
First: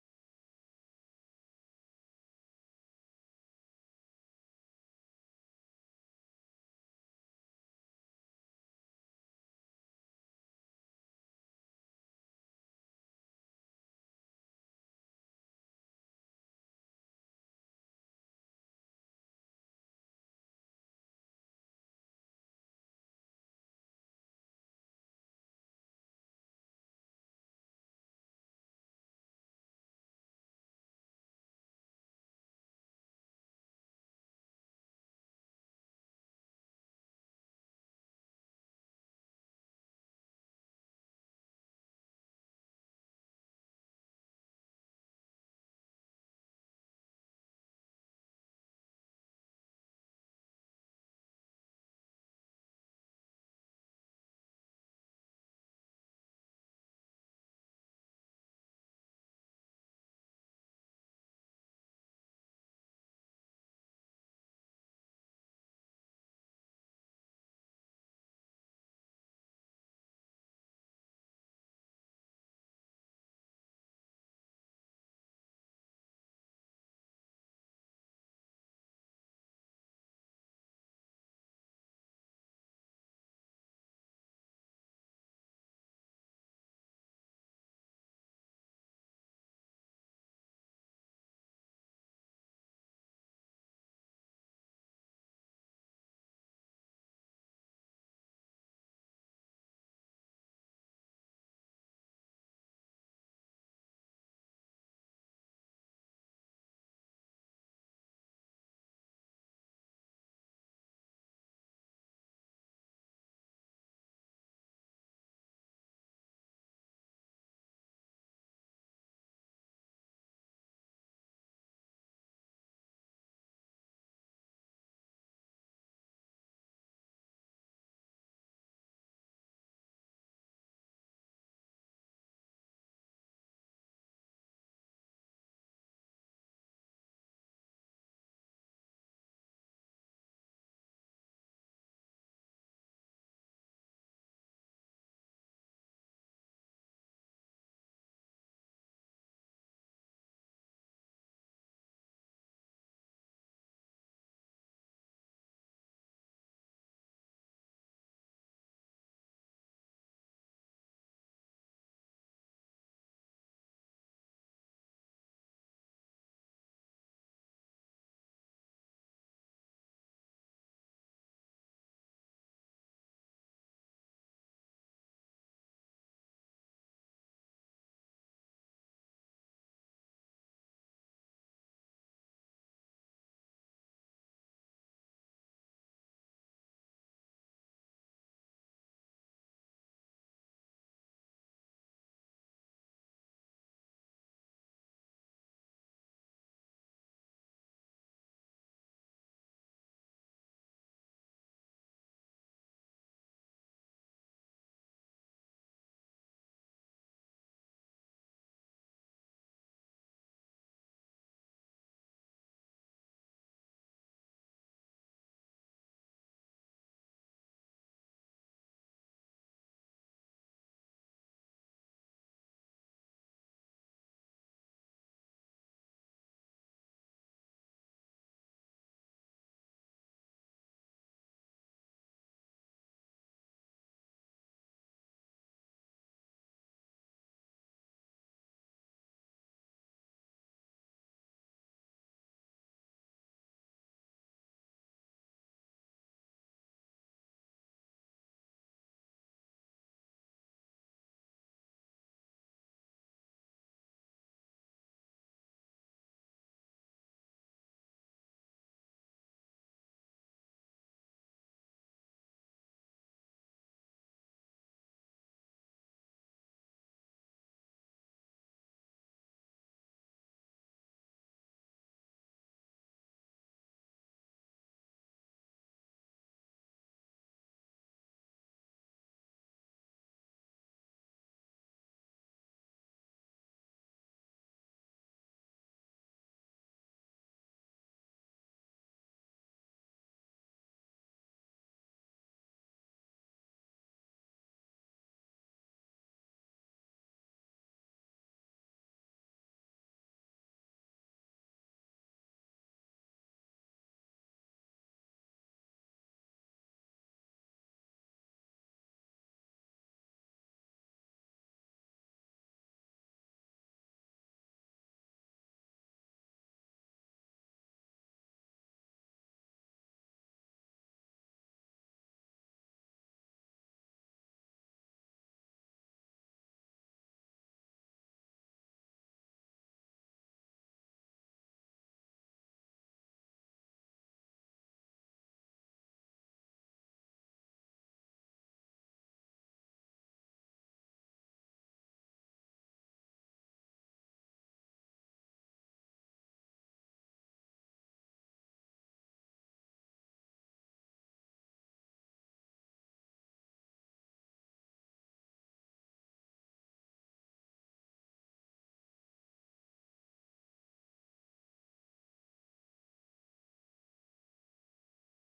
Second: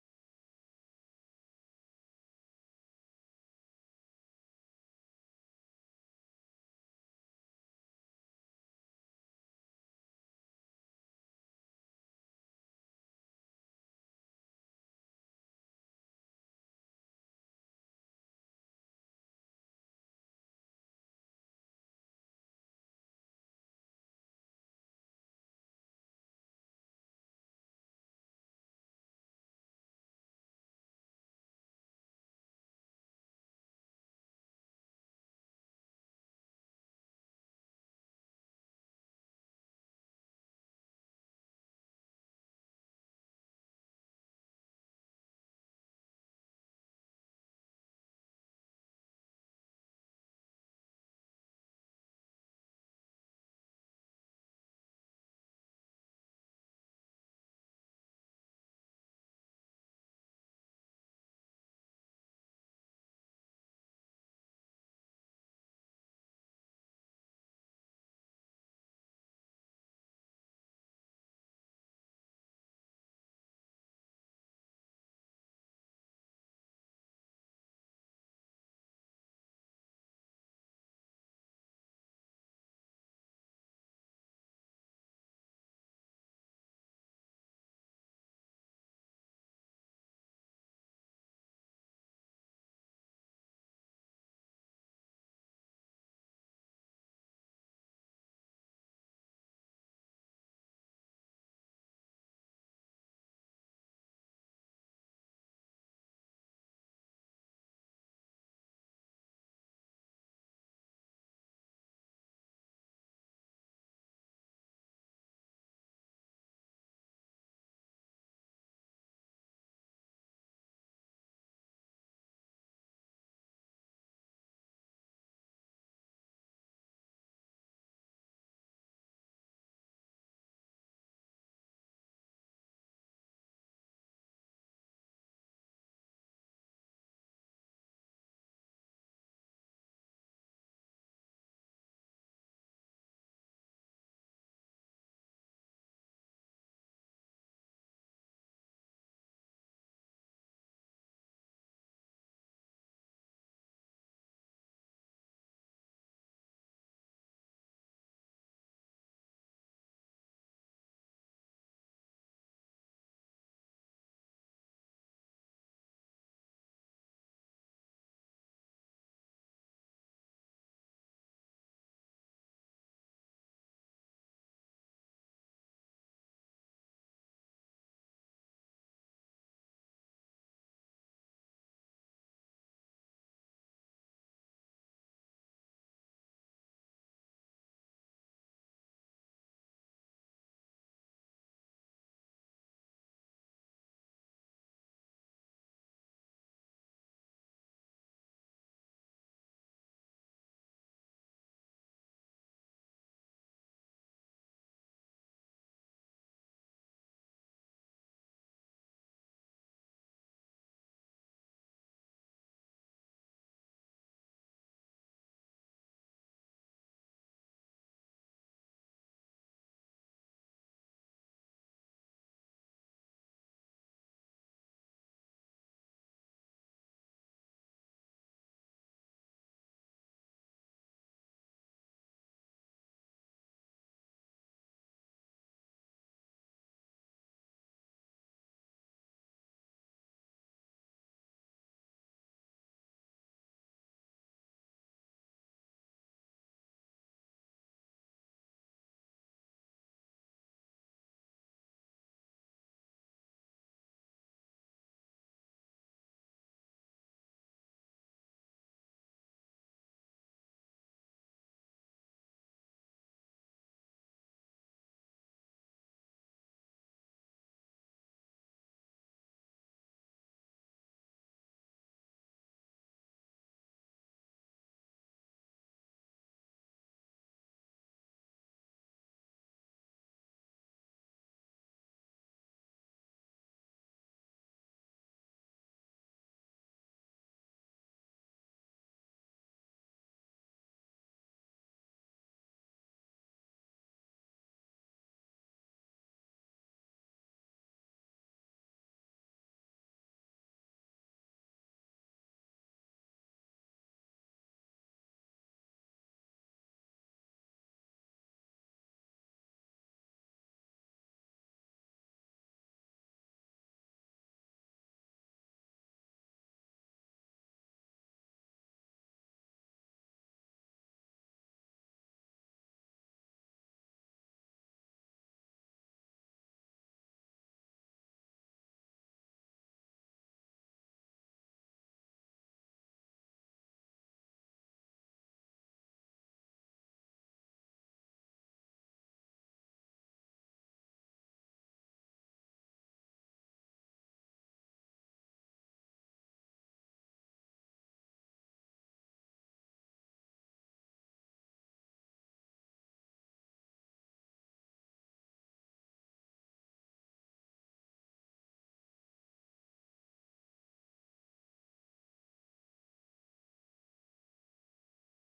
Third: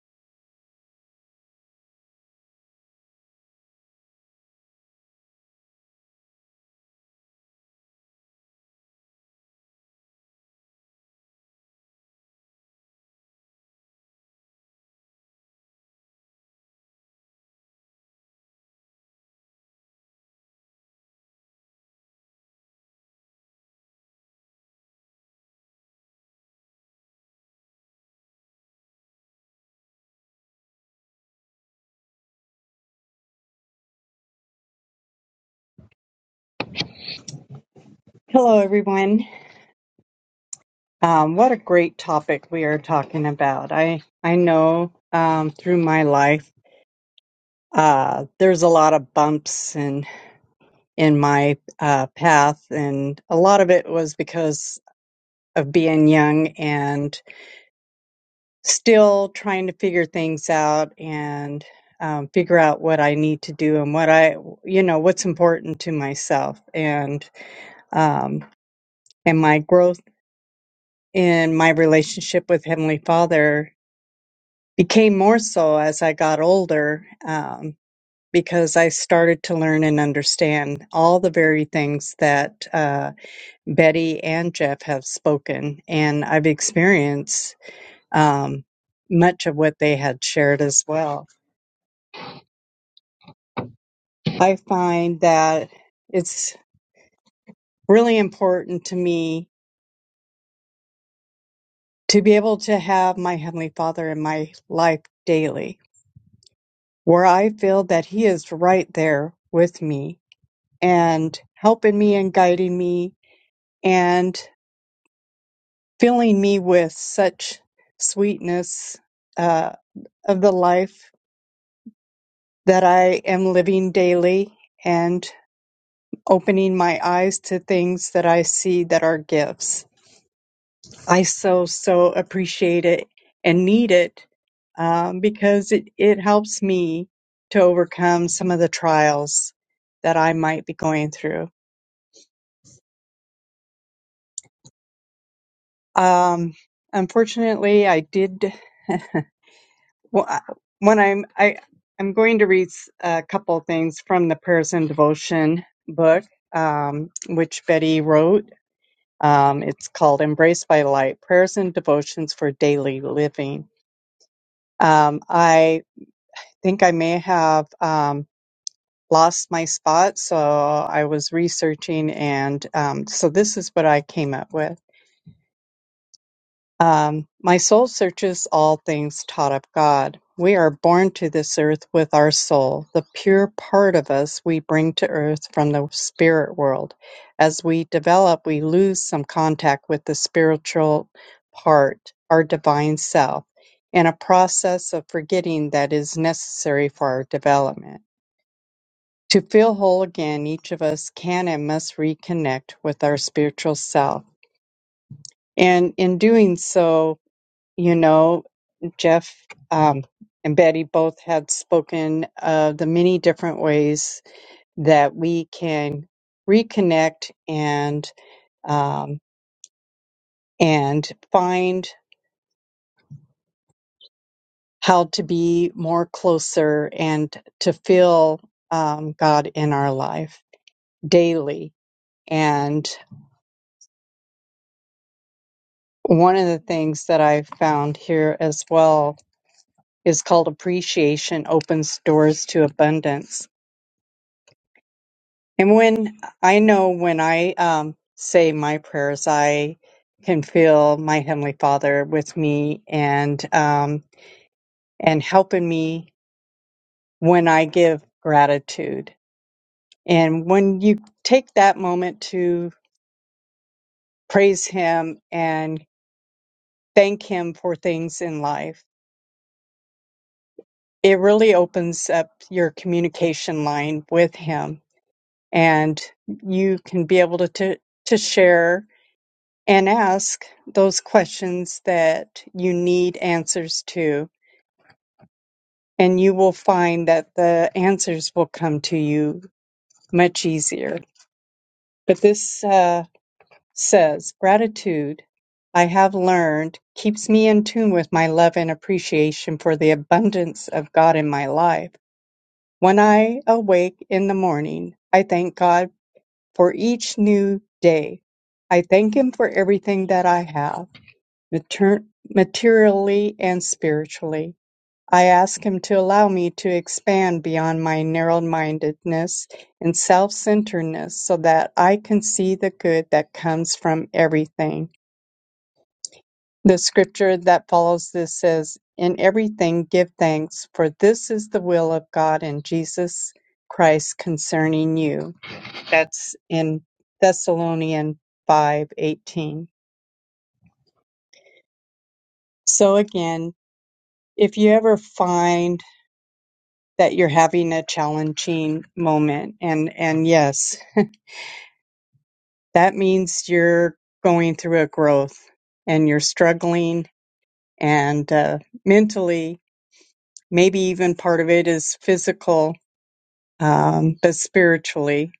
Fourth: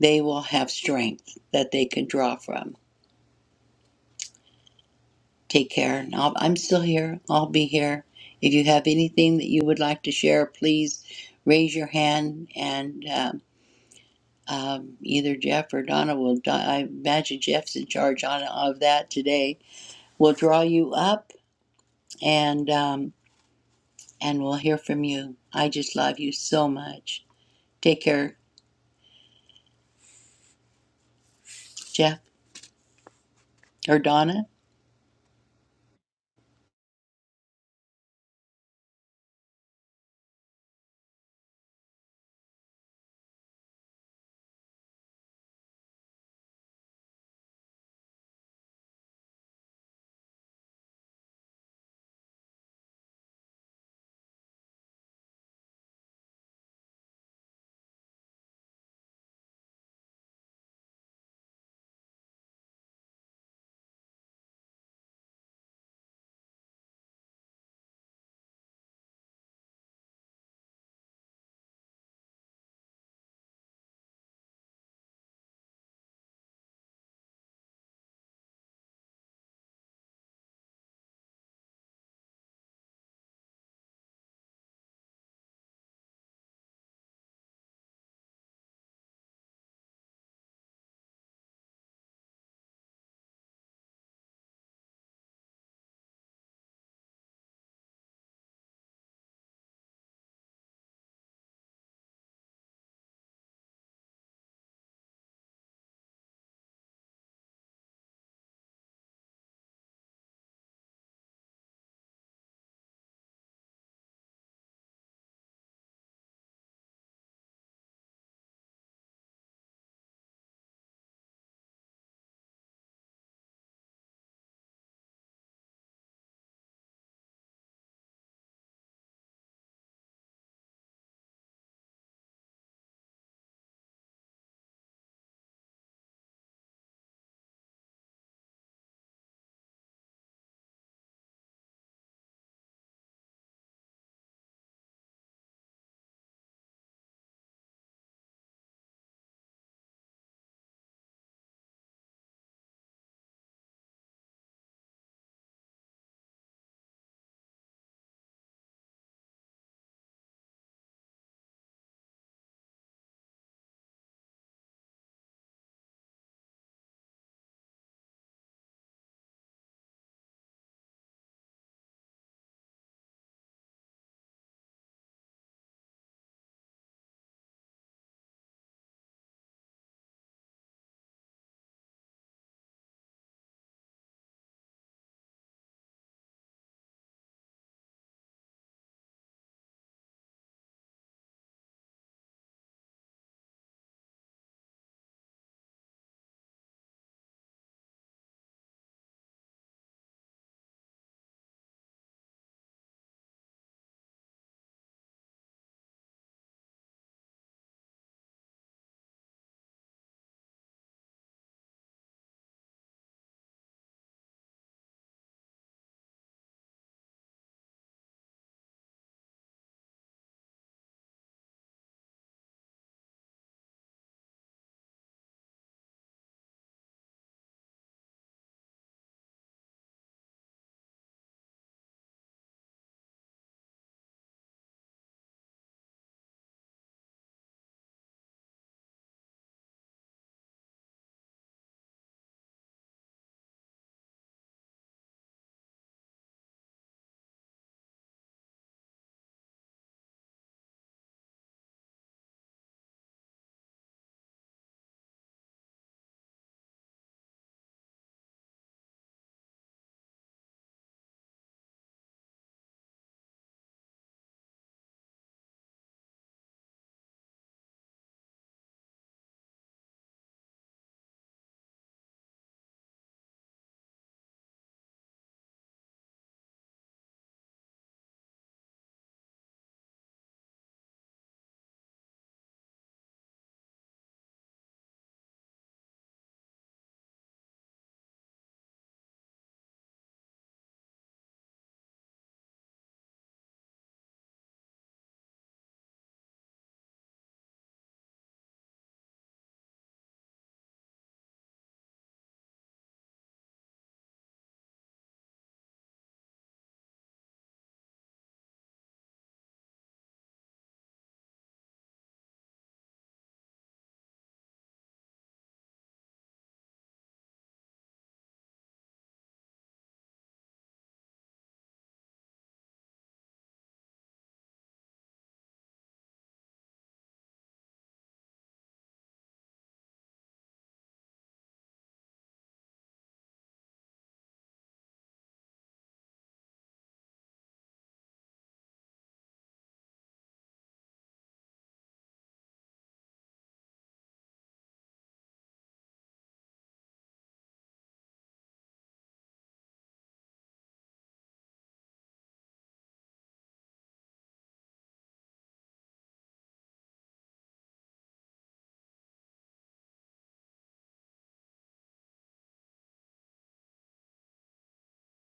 they will have strength that they can draw from. Take care. And I'll, I'm still here. I'll be here. If you have anything that you would like to share, please raise your hand and um, um, either Jeff or Donna will. Di- I imagine Jeff's in charge on, of that today We'll draw you up and um, and we'll hear from you. I just love you so much. Take care, Jeff or Donna. Hello, everyone. Um, what a great topic we are talking about. I I know um, through my life, uh, there's a lot of bumps in in my uh, path, and a lot of it was because of being young and still trying to figure things out and um, figure out what I need to do and what I you know what's important to myself and um, and my growth in my relationship with Heavenly Father became more so as I got older um, because I started to learn and understand all the very things that uh, Betty and Jeff have spoken, and I've experienced um, much of what they had shared as well. I find that it's really important to me to be able to have my Heavenly Father in my life daily, where I feel that He is right there with me and helping me and guiding me and filling me with such sweetness uh, of the life that I am living daily and opening my eyes to things that I see that are gifts. I so, so appreciate it and need it um, because it, it helps me to overcome some of the trials that I might be going through. Um, unfortunately, I did. <laughs> Well, I- when I'm I I'm going to read s- a couple things from the Prayers and Devotion book, um, which Betty wrote. Um, it's called "Embraced by Light: Prayers and Devotions for Daily Living." Um, I think I may have um, lost my spot, so I was researching, and um, so this is what I came up with. Um, my soul searches all things taught of God. We are born to this earth with our soul, the pure part of us we bring to earth from the spirit world. As we develop, we lose some contact with the spiritual part, our divine self, in a process of forgetting that is necessary for our development. To feel whole again, each of us can and must reconnect with our spiritual self. And in doing so, you know, Jeff um, and Betty both had spoken of the many different ways that we can reconnect and um, and find how to be more closer and to feel um, God in our life daily. And one of the things that I have found here as well is called appreciation opens doors to abundance And when I know when I um, say my prayers, I can feel my heavenly Father with me and um, and helping me when I give gratitude. And when you take that moment to praise Him and thank Him for things in life, it really opens up your communication line with Him, and you can be able to to, to share and ask those questions that you need answers to, and you will find that the answers will come to you much easier. But this uh, says gratitude. I have learned keeps me in tune with my love and appreciation for the abundance of God in my life. When I awake in the morning, I thank God for each new day. I thank Him for everything that I have. mater- Materially and spiritually, I ask him to allow me to expand beyond my narrow-mindedness and self-centeredness so that I can see the good that comes from everything. The scripture that follows this says, In everything give thanks, for this is the will of God in Jesus Christ concerning you. That's in Thessalonians 5:18. So again, if you ever find that you're having a challenging moment and and yes that means you're going through a growth and you're struggling and uh, mentally maybe even part of it is physical um, but spiritually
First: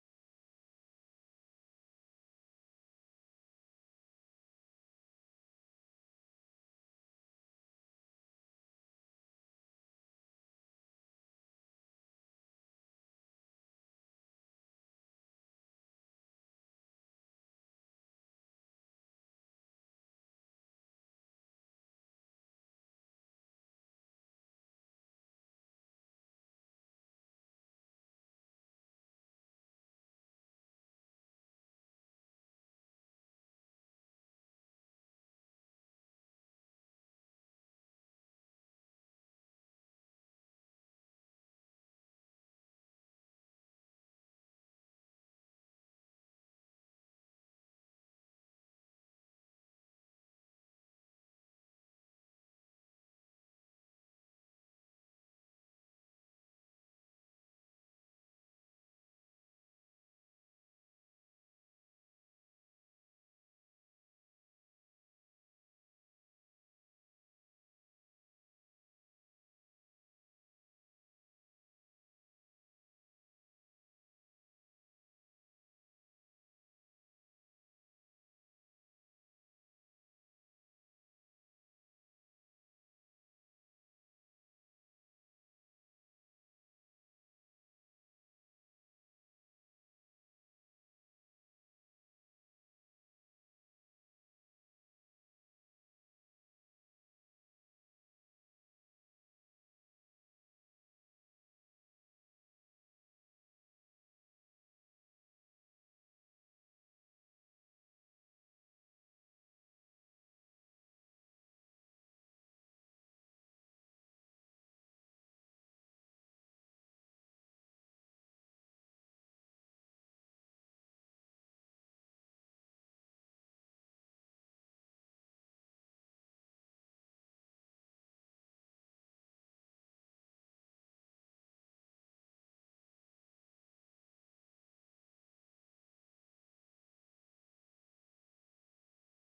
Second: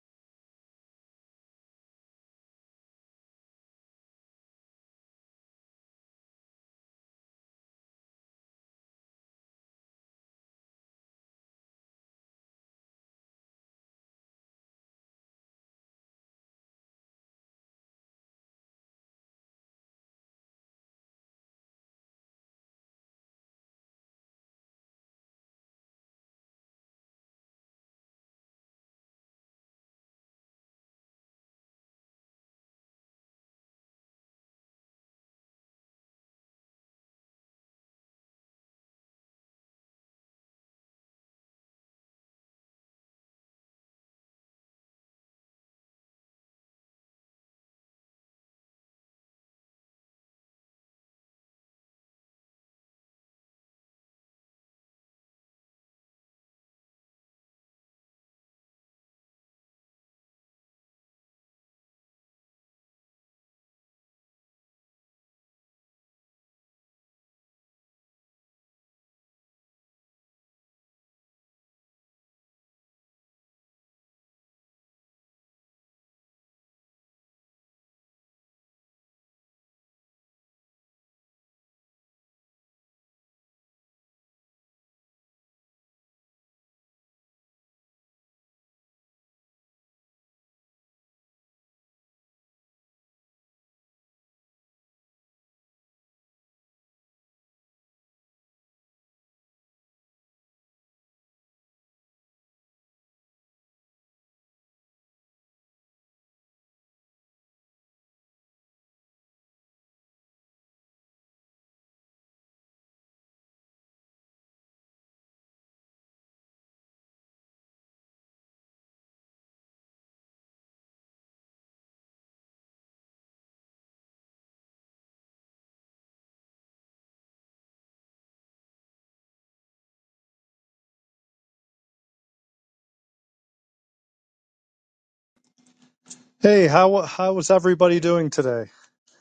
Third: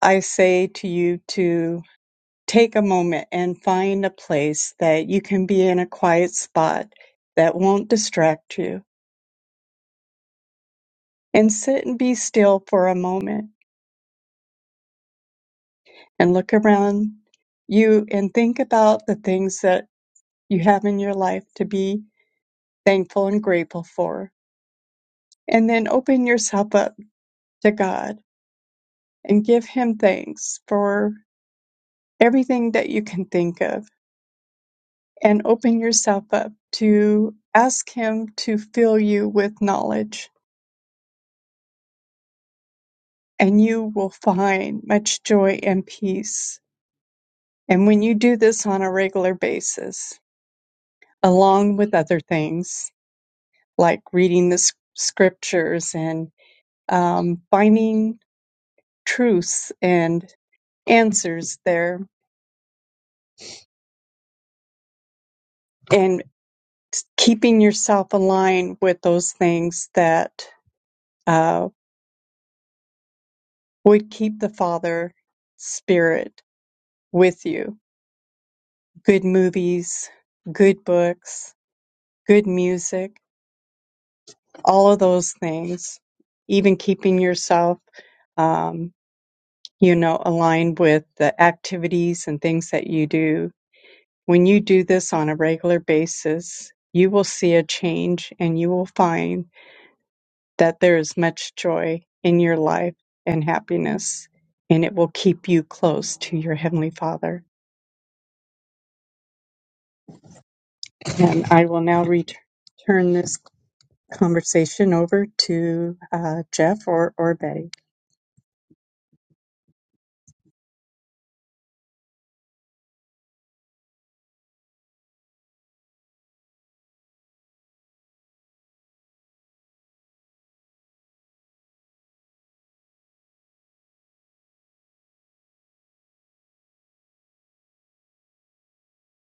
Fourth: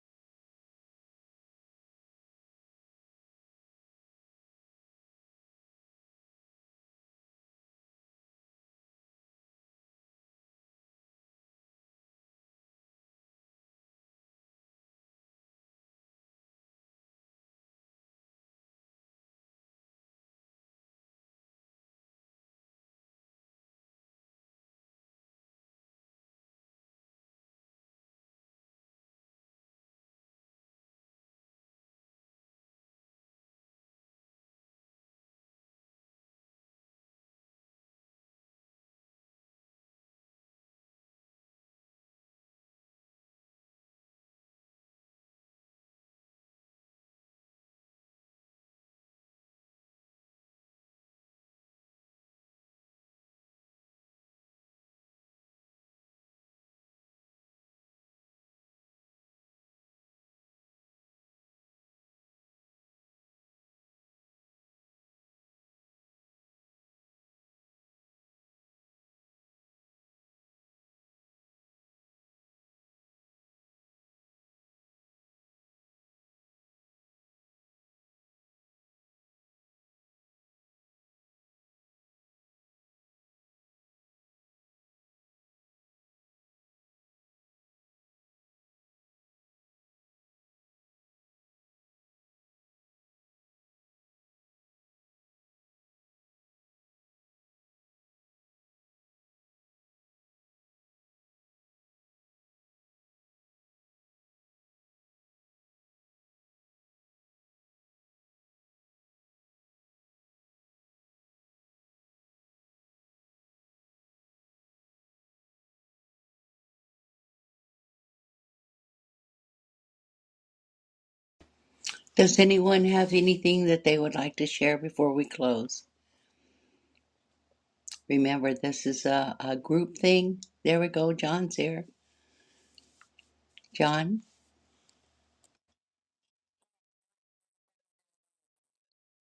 i say to you to take a moment and find a place that you can be in a quiet spot that won't distract you and sit and be still for a moment and look around you and think about the things that you have in your life to be thankful and grateful for. And then open yourself up to God and give Him thanks for everything that you can think of. And open yourself up to ask Him to fill you with knowledge, and you will find much joy and peace. And when you do this on a regular basis, along with other things, like reading the s- scriptures and um, finding truths and answers there and keeping yourself aligned with those things that uh, would keep the Father Spirit with you. Good movies, good books, good music, all of those things. Even keeping yourself, um, you know, aligned with the activities and things that you do When you do this on a regular basis, you will see a change and you will find that there is much joy in your life and happiness, and it will keep you close to your Heavenly Father. And I will now return this conversation over to uh, Jeff or, or Betty. Does anyone have anything that they would like to share before we close? Remember, this is a, a group thing. There we go. John's here. John. Hey, how how is everybody doing today?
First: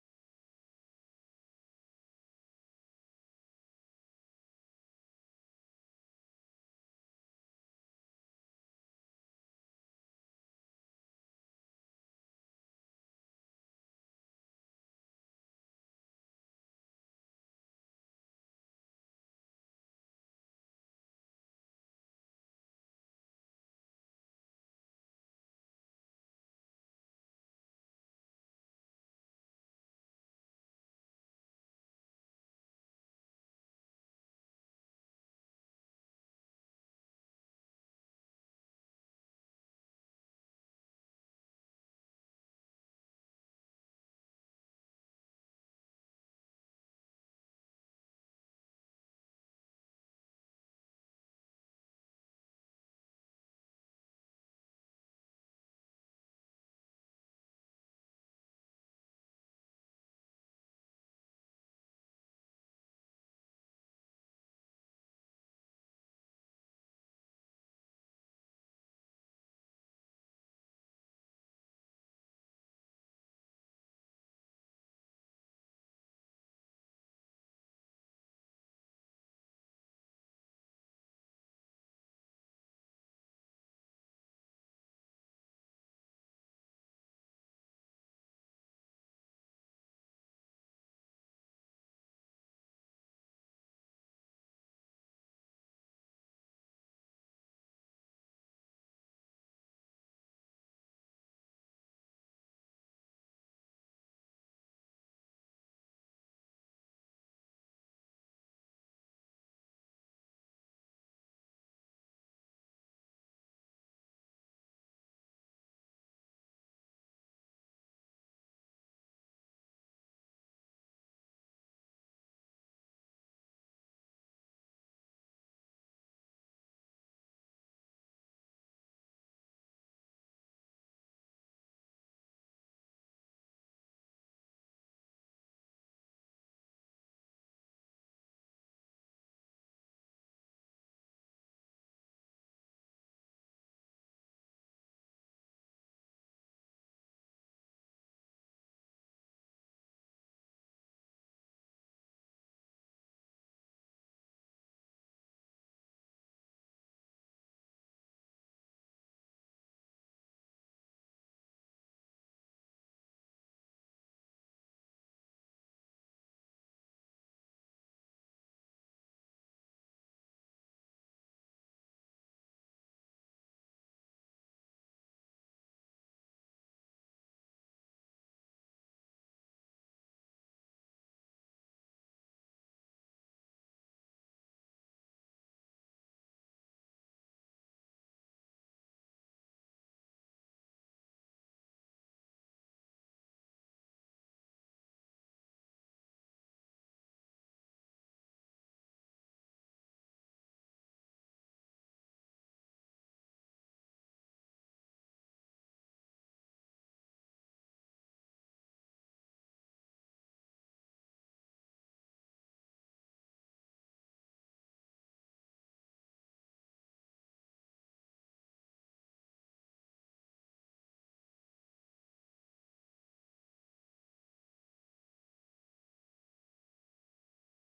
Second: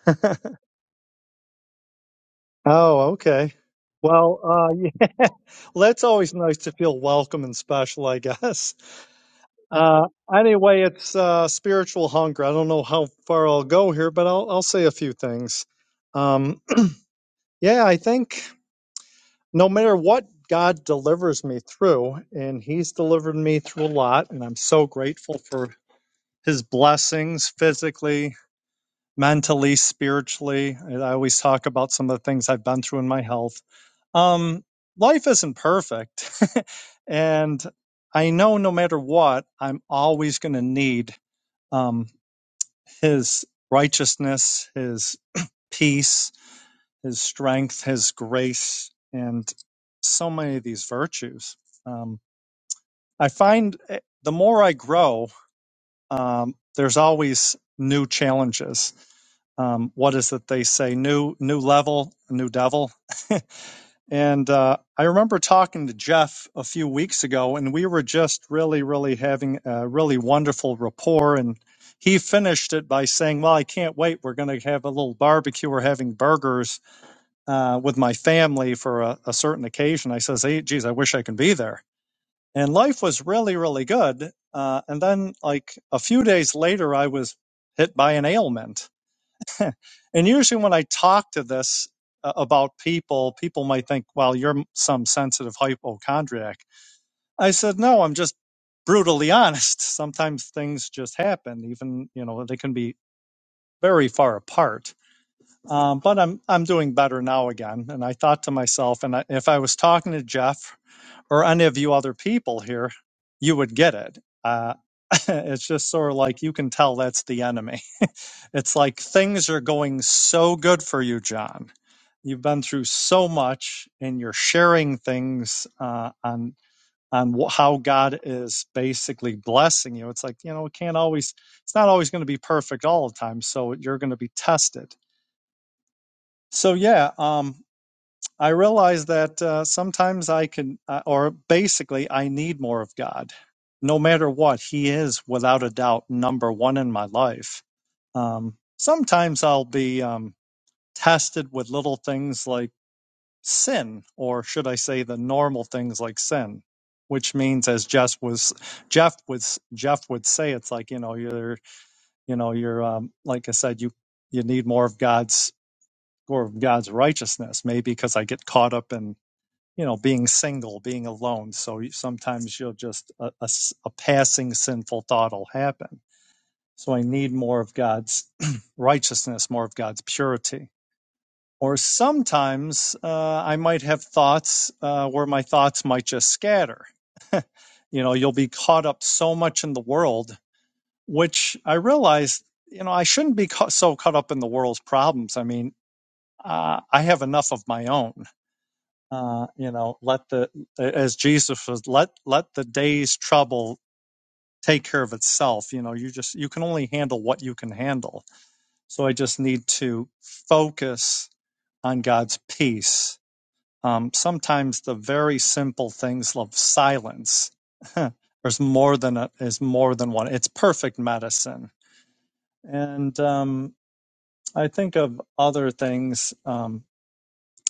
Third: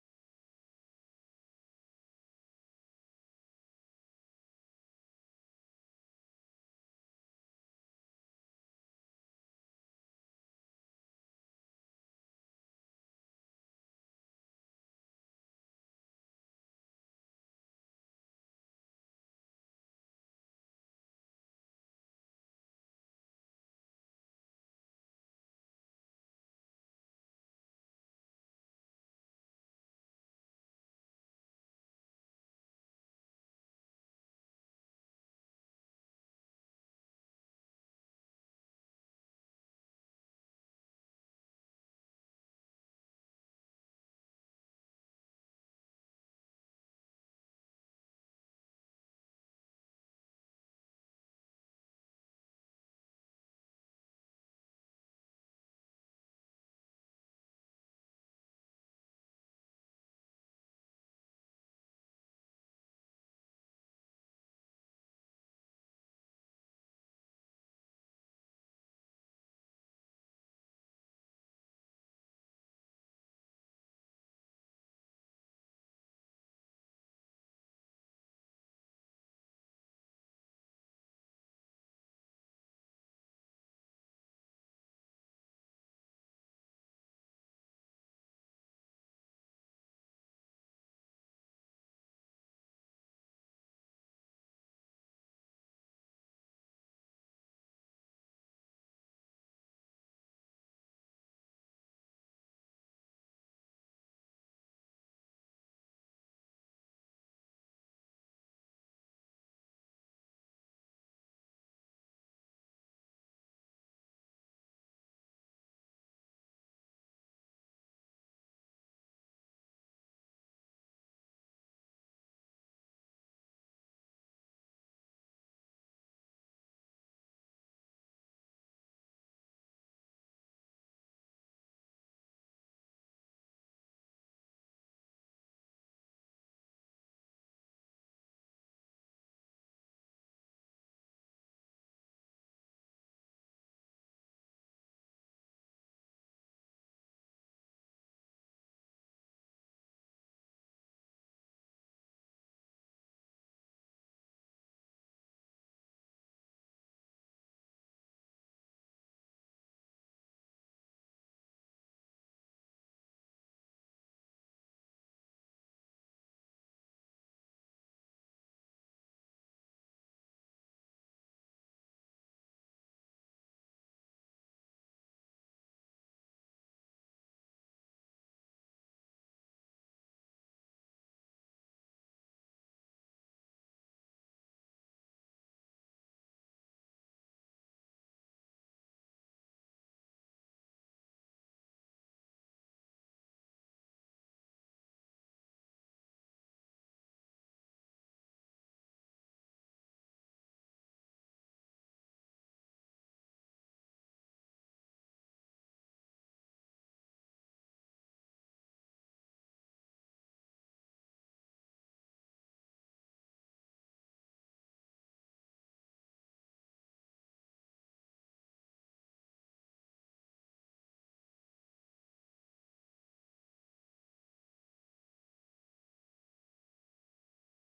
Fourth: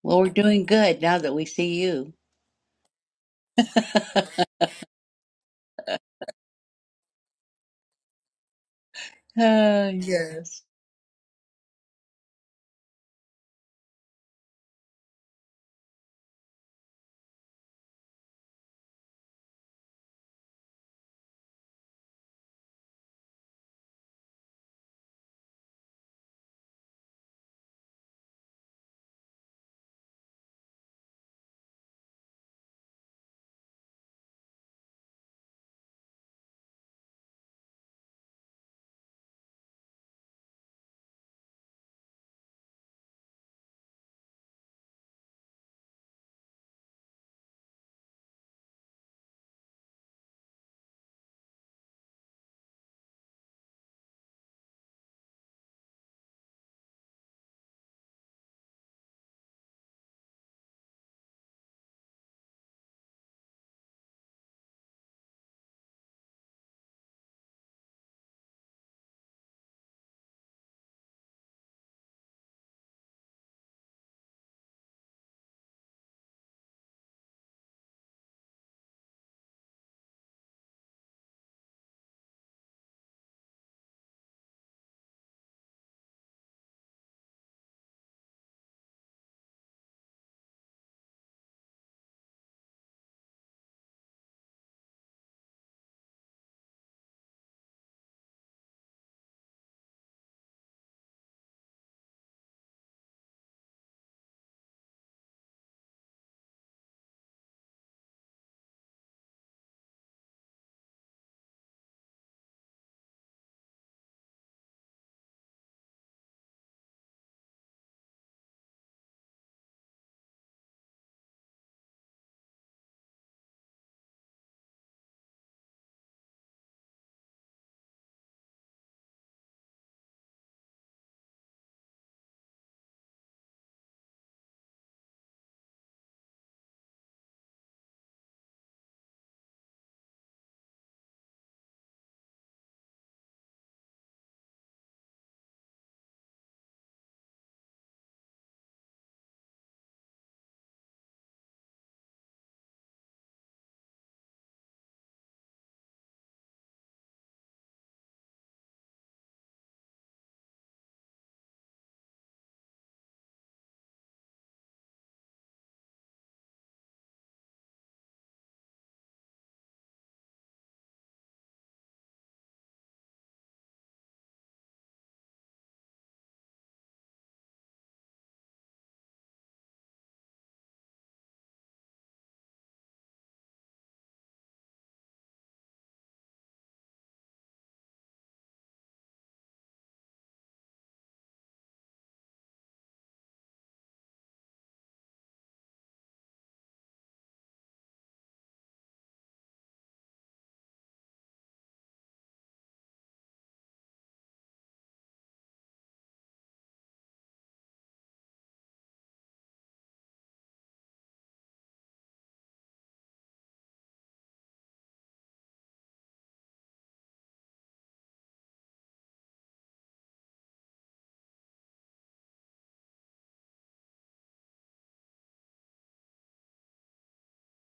Well, <laughs> we're doing good now that we see you. Oh, okay. <laughs> Well, uh, <laughs> yeah, well, it's always nice to feel welcome and special, I guess. <laughs> Ah, Uh, yes. anyway, it's uh, spiritual hunger. I don't know how far I'll go here, but I'll I'll say a few things. Um, <clears throat> yeah, I think no matter what God delivers me through, and He's delivered me through a lot, and I'm so grateful for His blessings physically, mentally, spiritually. I always talk about some of the things I've been through in my health. Um, life isn't perfect. <laughs> and I know no matter what, I'm always going to need um, His righteousness, His peace, His strength, His grace, and so many of these virtues. Um, I find eh, the more I grow, um, there's always new challenges. Um, what is it they say? New new level, new devil. <laughs> And uh, I remember talking to Jeff a few weeks ago, and we were just really, really having a really wonderful rapport. And he finished it by saying, "Well, I can't wait. We're going to have a little barbecue. We're having burgers uh, with my family for a, a certain occasion." I says, "Hey, geez, I wish I can be there." and life was really really good uh, and then like a few days later i was hit by an ailment <laughs> and usually when i talk to this uh, about people people might think well you're some sensitive hypochondriac i said no i'm just brutally <laughs> honest sometimes things just happen even you know they can be very far apart um, but I'm I'm doing better now again, and I thought to myself, and I, if I was talking to Jeff or any of you other people here, you would get it. Uh, <laughs> it's just sort of like you can tell that's the enemy. It's like things are going so good for you, John. You've been through so much, and you're sharing things uh, on on wh- how God is basically blessing you. It's like you know, it can't always. It's not always going to be perfect all the time, so you're going to be tested. So yeah, um, I realize that uh, sometimes I can, uh, or basically, I need more of God. No matter what, He is without a doubt number one in my life. Um, sometimes I'll be um, tested with little things like sin, or should I say, the normal things like sin, which means, as Jeff was, Jeff was, Jeff would say, it's like you know, you're, you know, you're, um, like I said, you, you need more of God's, more of God's righteousness. Maybe because I get caught up in you know, being single, being alone. So you- sometimes you'll just, a, a s- a passing sinful thought will happen. So I need more of God's <clears throat> righteousness, more of God's purity. Or sometimes uh, I might have thoughts uh, where my thoughts might just scatter. You know, you'll be caught up so much in the world, which I realized, you know, I shouldn't be ca- so caught up in the world's problems. I mean, uh, I have enough of my own uh, you know, let the as Jesus was let let the day's trouble take care of itself. You know, you just you can only handle what you can handle. So I just need to focus on God's peace. Um, sometimes the very simple things of silence <laughs> is more than a, is more than one. It's perfect medicine. And um, I think of other things. Um,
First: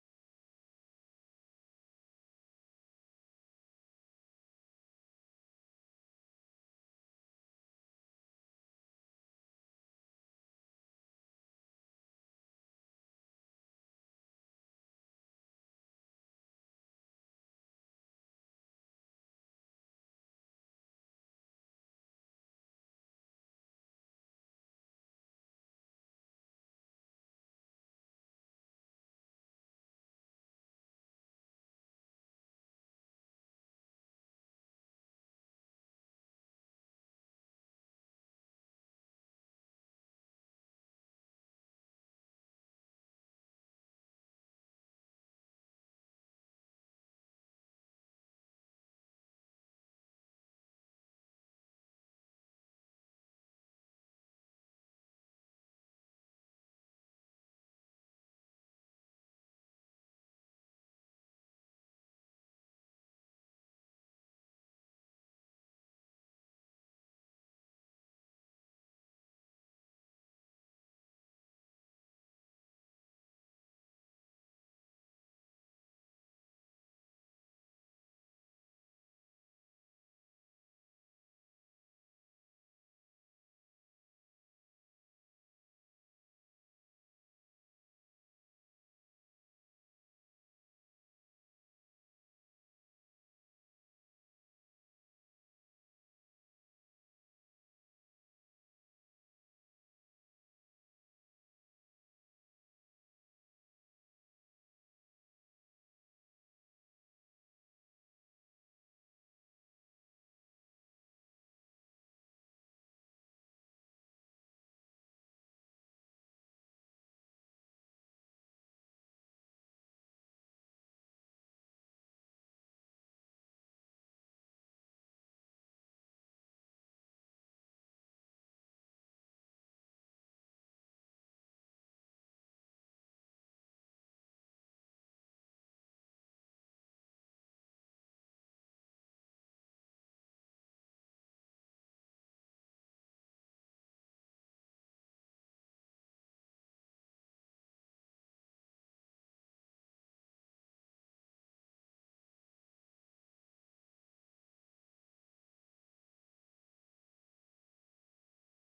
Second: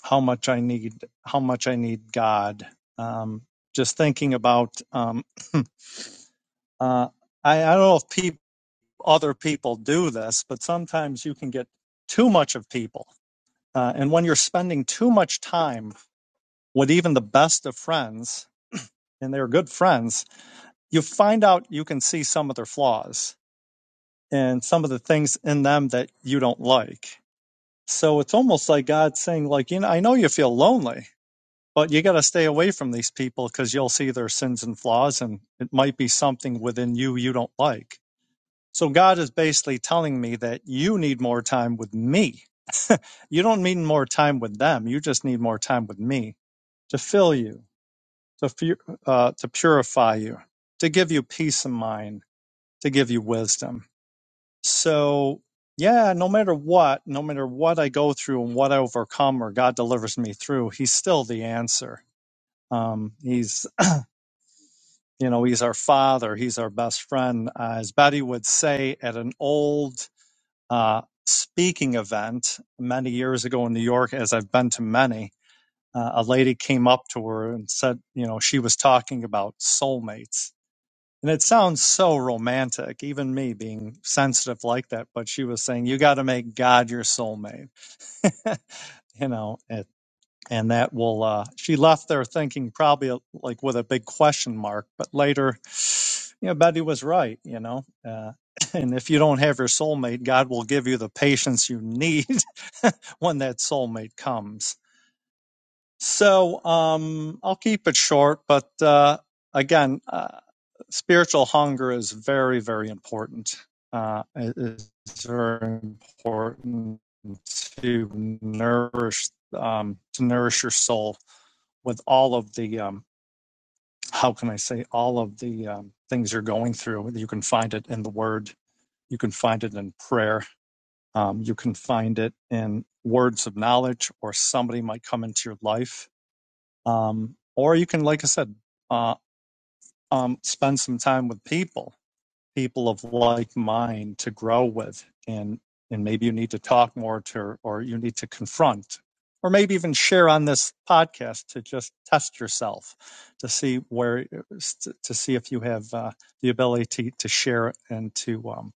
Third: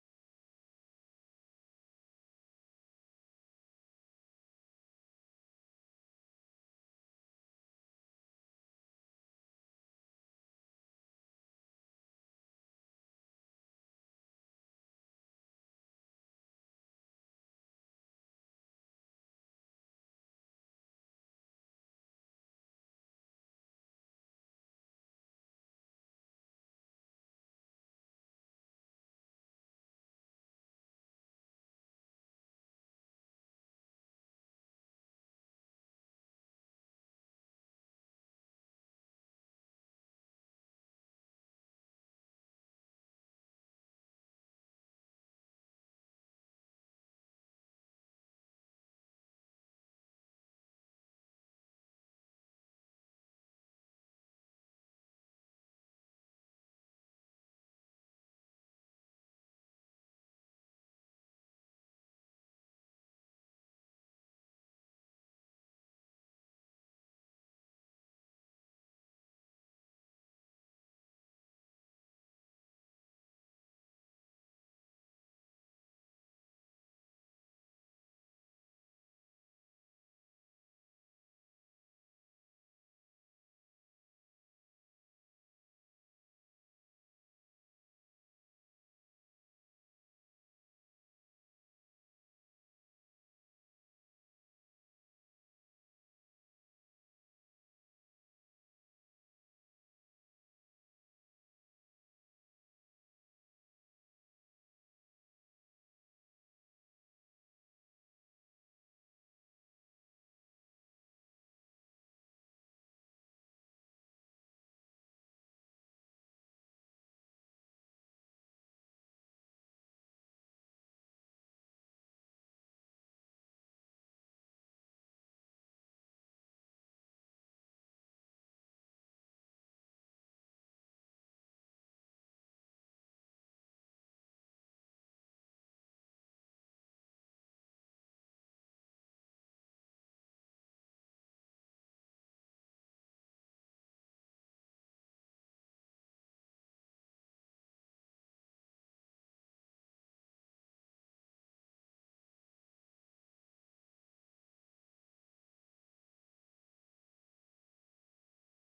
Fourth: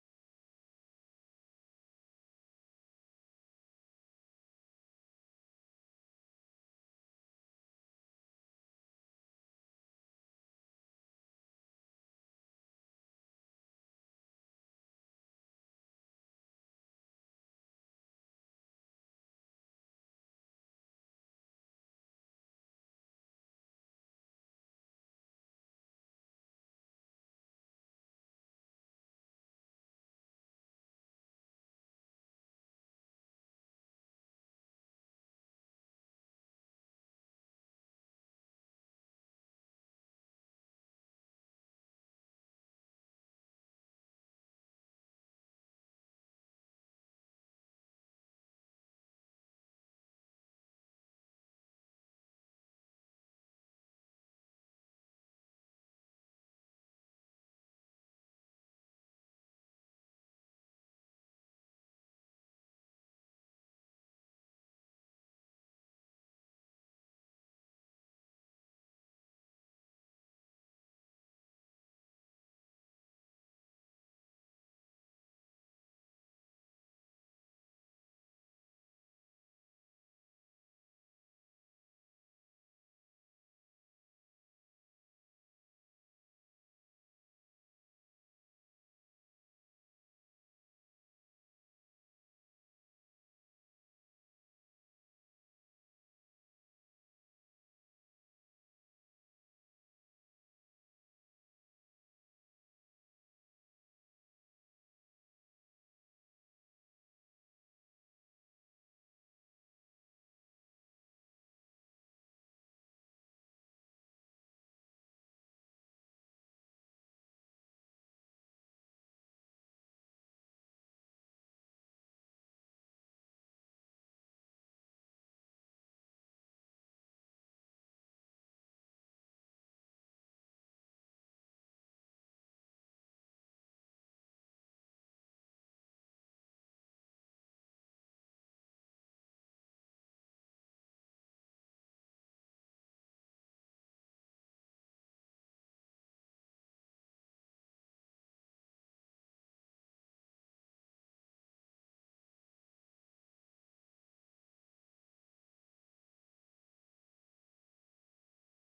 how much I need how much I need God. Um, just thinking about um, <clears throat> uh, I, I don't know if peop other people do this, but sometimes you can get too much of people, uh, and when you're spending too much time with even the best of friends, and they're good friends, you find out you can see some of their flaws and some of the things in them that you don't like. So it's almost like God saying, like, you know, I know you feel lonely But you got to stay away from these people because you'll see their sins and flaws, and it might be something within you you don't like. So God is basically telling me that you need more time with me. You don't need more time with them. You just need more time with me to fill you, to uh, to purify you, to give you peace of mind, to give you wisdom. So yeah, no matter what, no matter what I go through and what I overcome or God delivers me through, He's still the answer. Um, he's You know, he's our father, he's our best friend. Uh, as Betty would say at an old uh, speaking event many years ago in New York, as I've been to many, uh, a lady came up to her and said, you know, she was talking about soulmates. And it sounds so romantic, even me being sensitive like that. But she was saying, you got to make God your soulmate. <laughs> you know, it, and that will uh, she left there thinking probably uh, like with a big question mark but later <sighs> you know betty was right you know uh, <laughs> and if you don't have your soulmate god will give you the patience you need <laughs> when that soulmate comes so um i'll keep it short but uh again uh, spiritual hunger is very very important uh it's very important to nourish um to nourish your soul with all of the um, how can I say all of the um, things you're going through. You can find it in the Word. You can find it in prayer. Um, you can find it in words of knowledge, or somebody might come into your life, um, or you can, like I said, uh, um, spend some time with people people of like mind to grow with and and maybe you need to talk more to or you need to confront or maybe even share on this podcast to just test yourself to see where to see if you have uh, the ability to, to share and to um,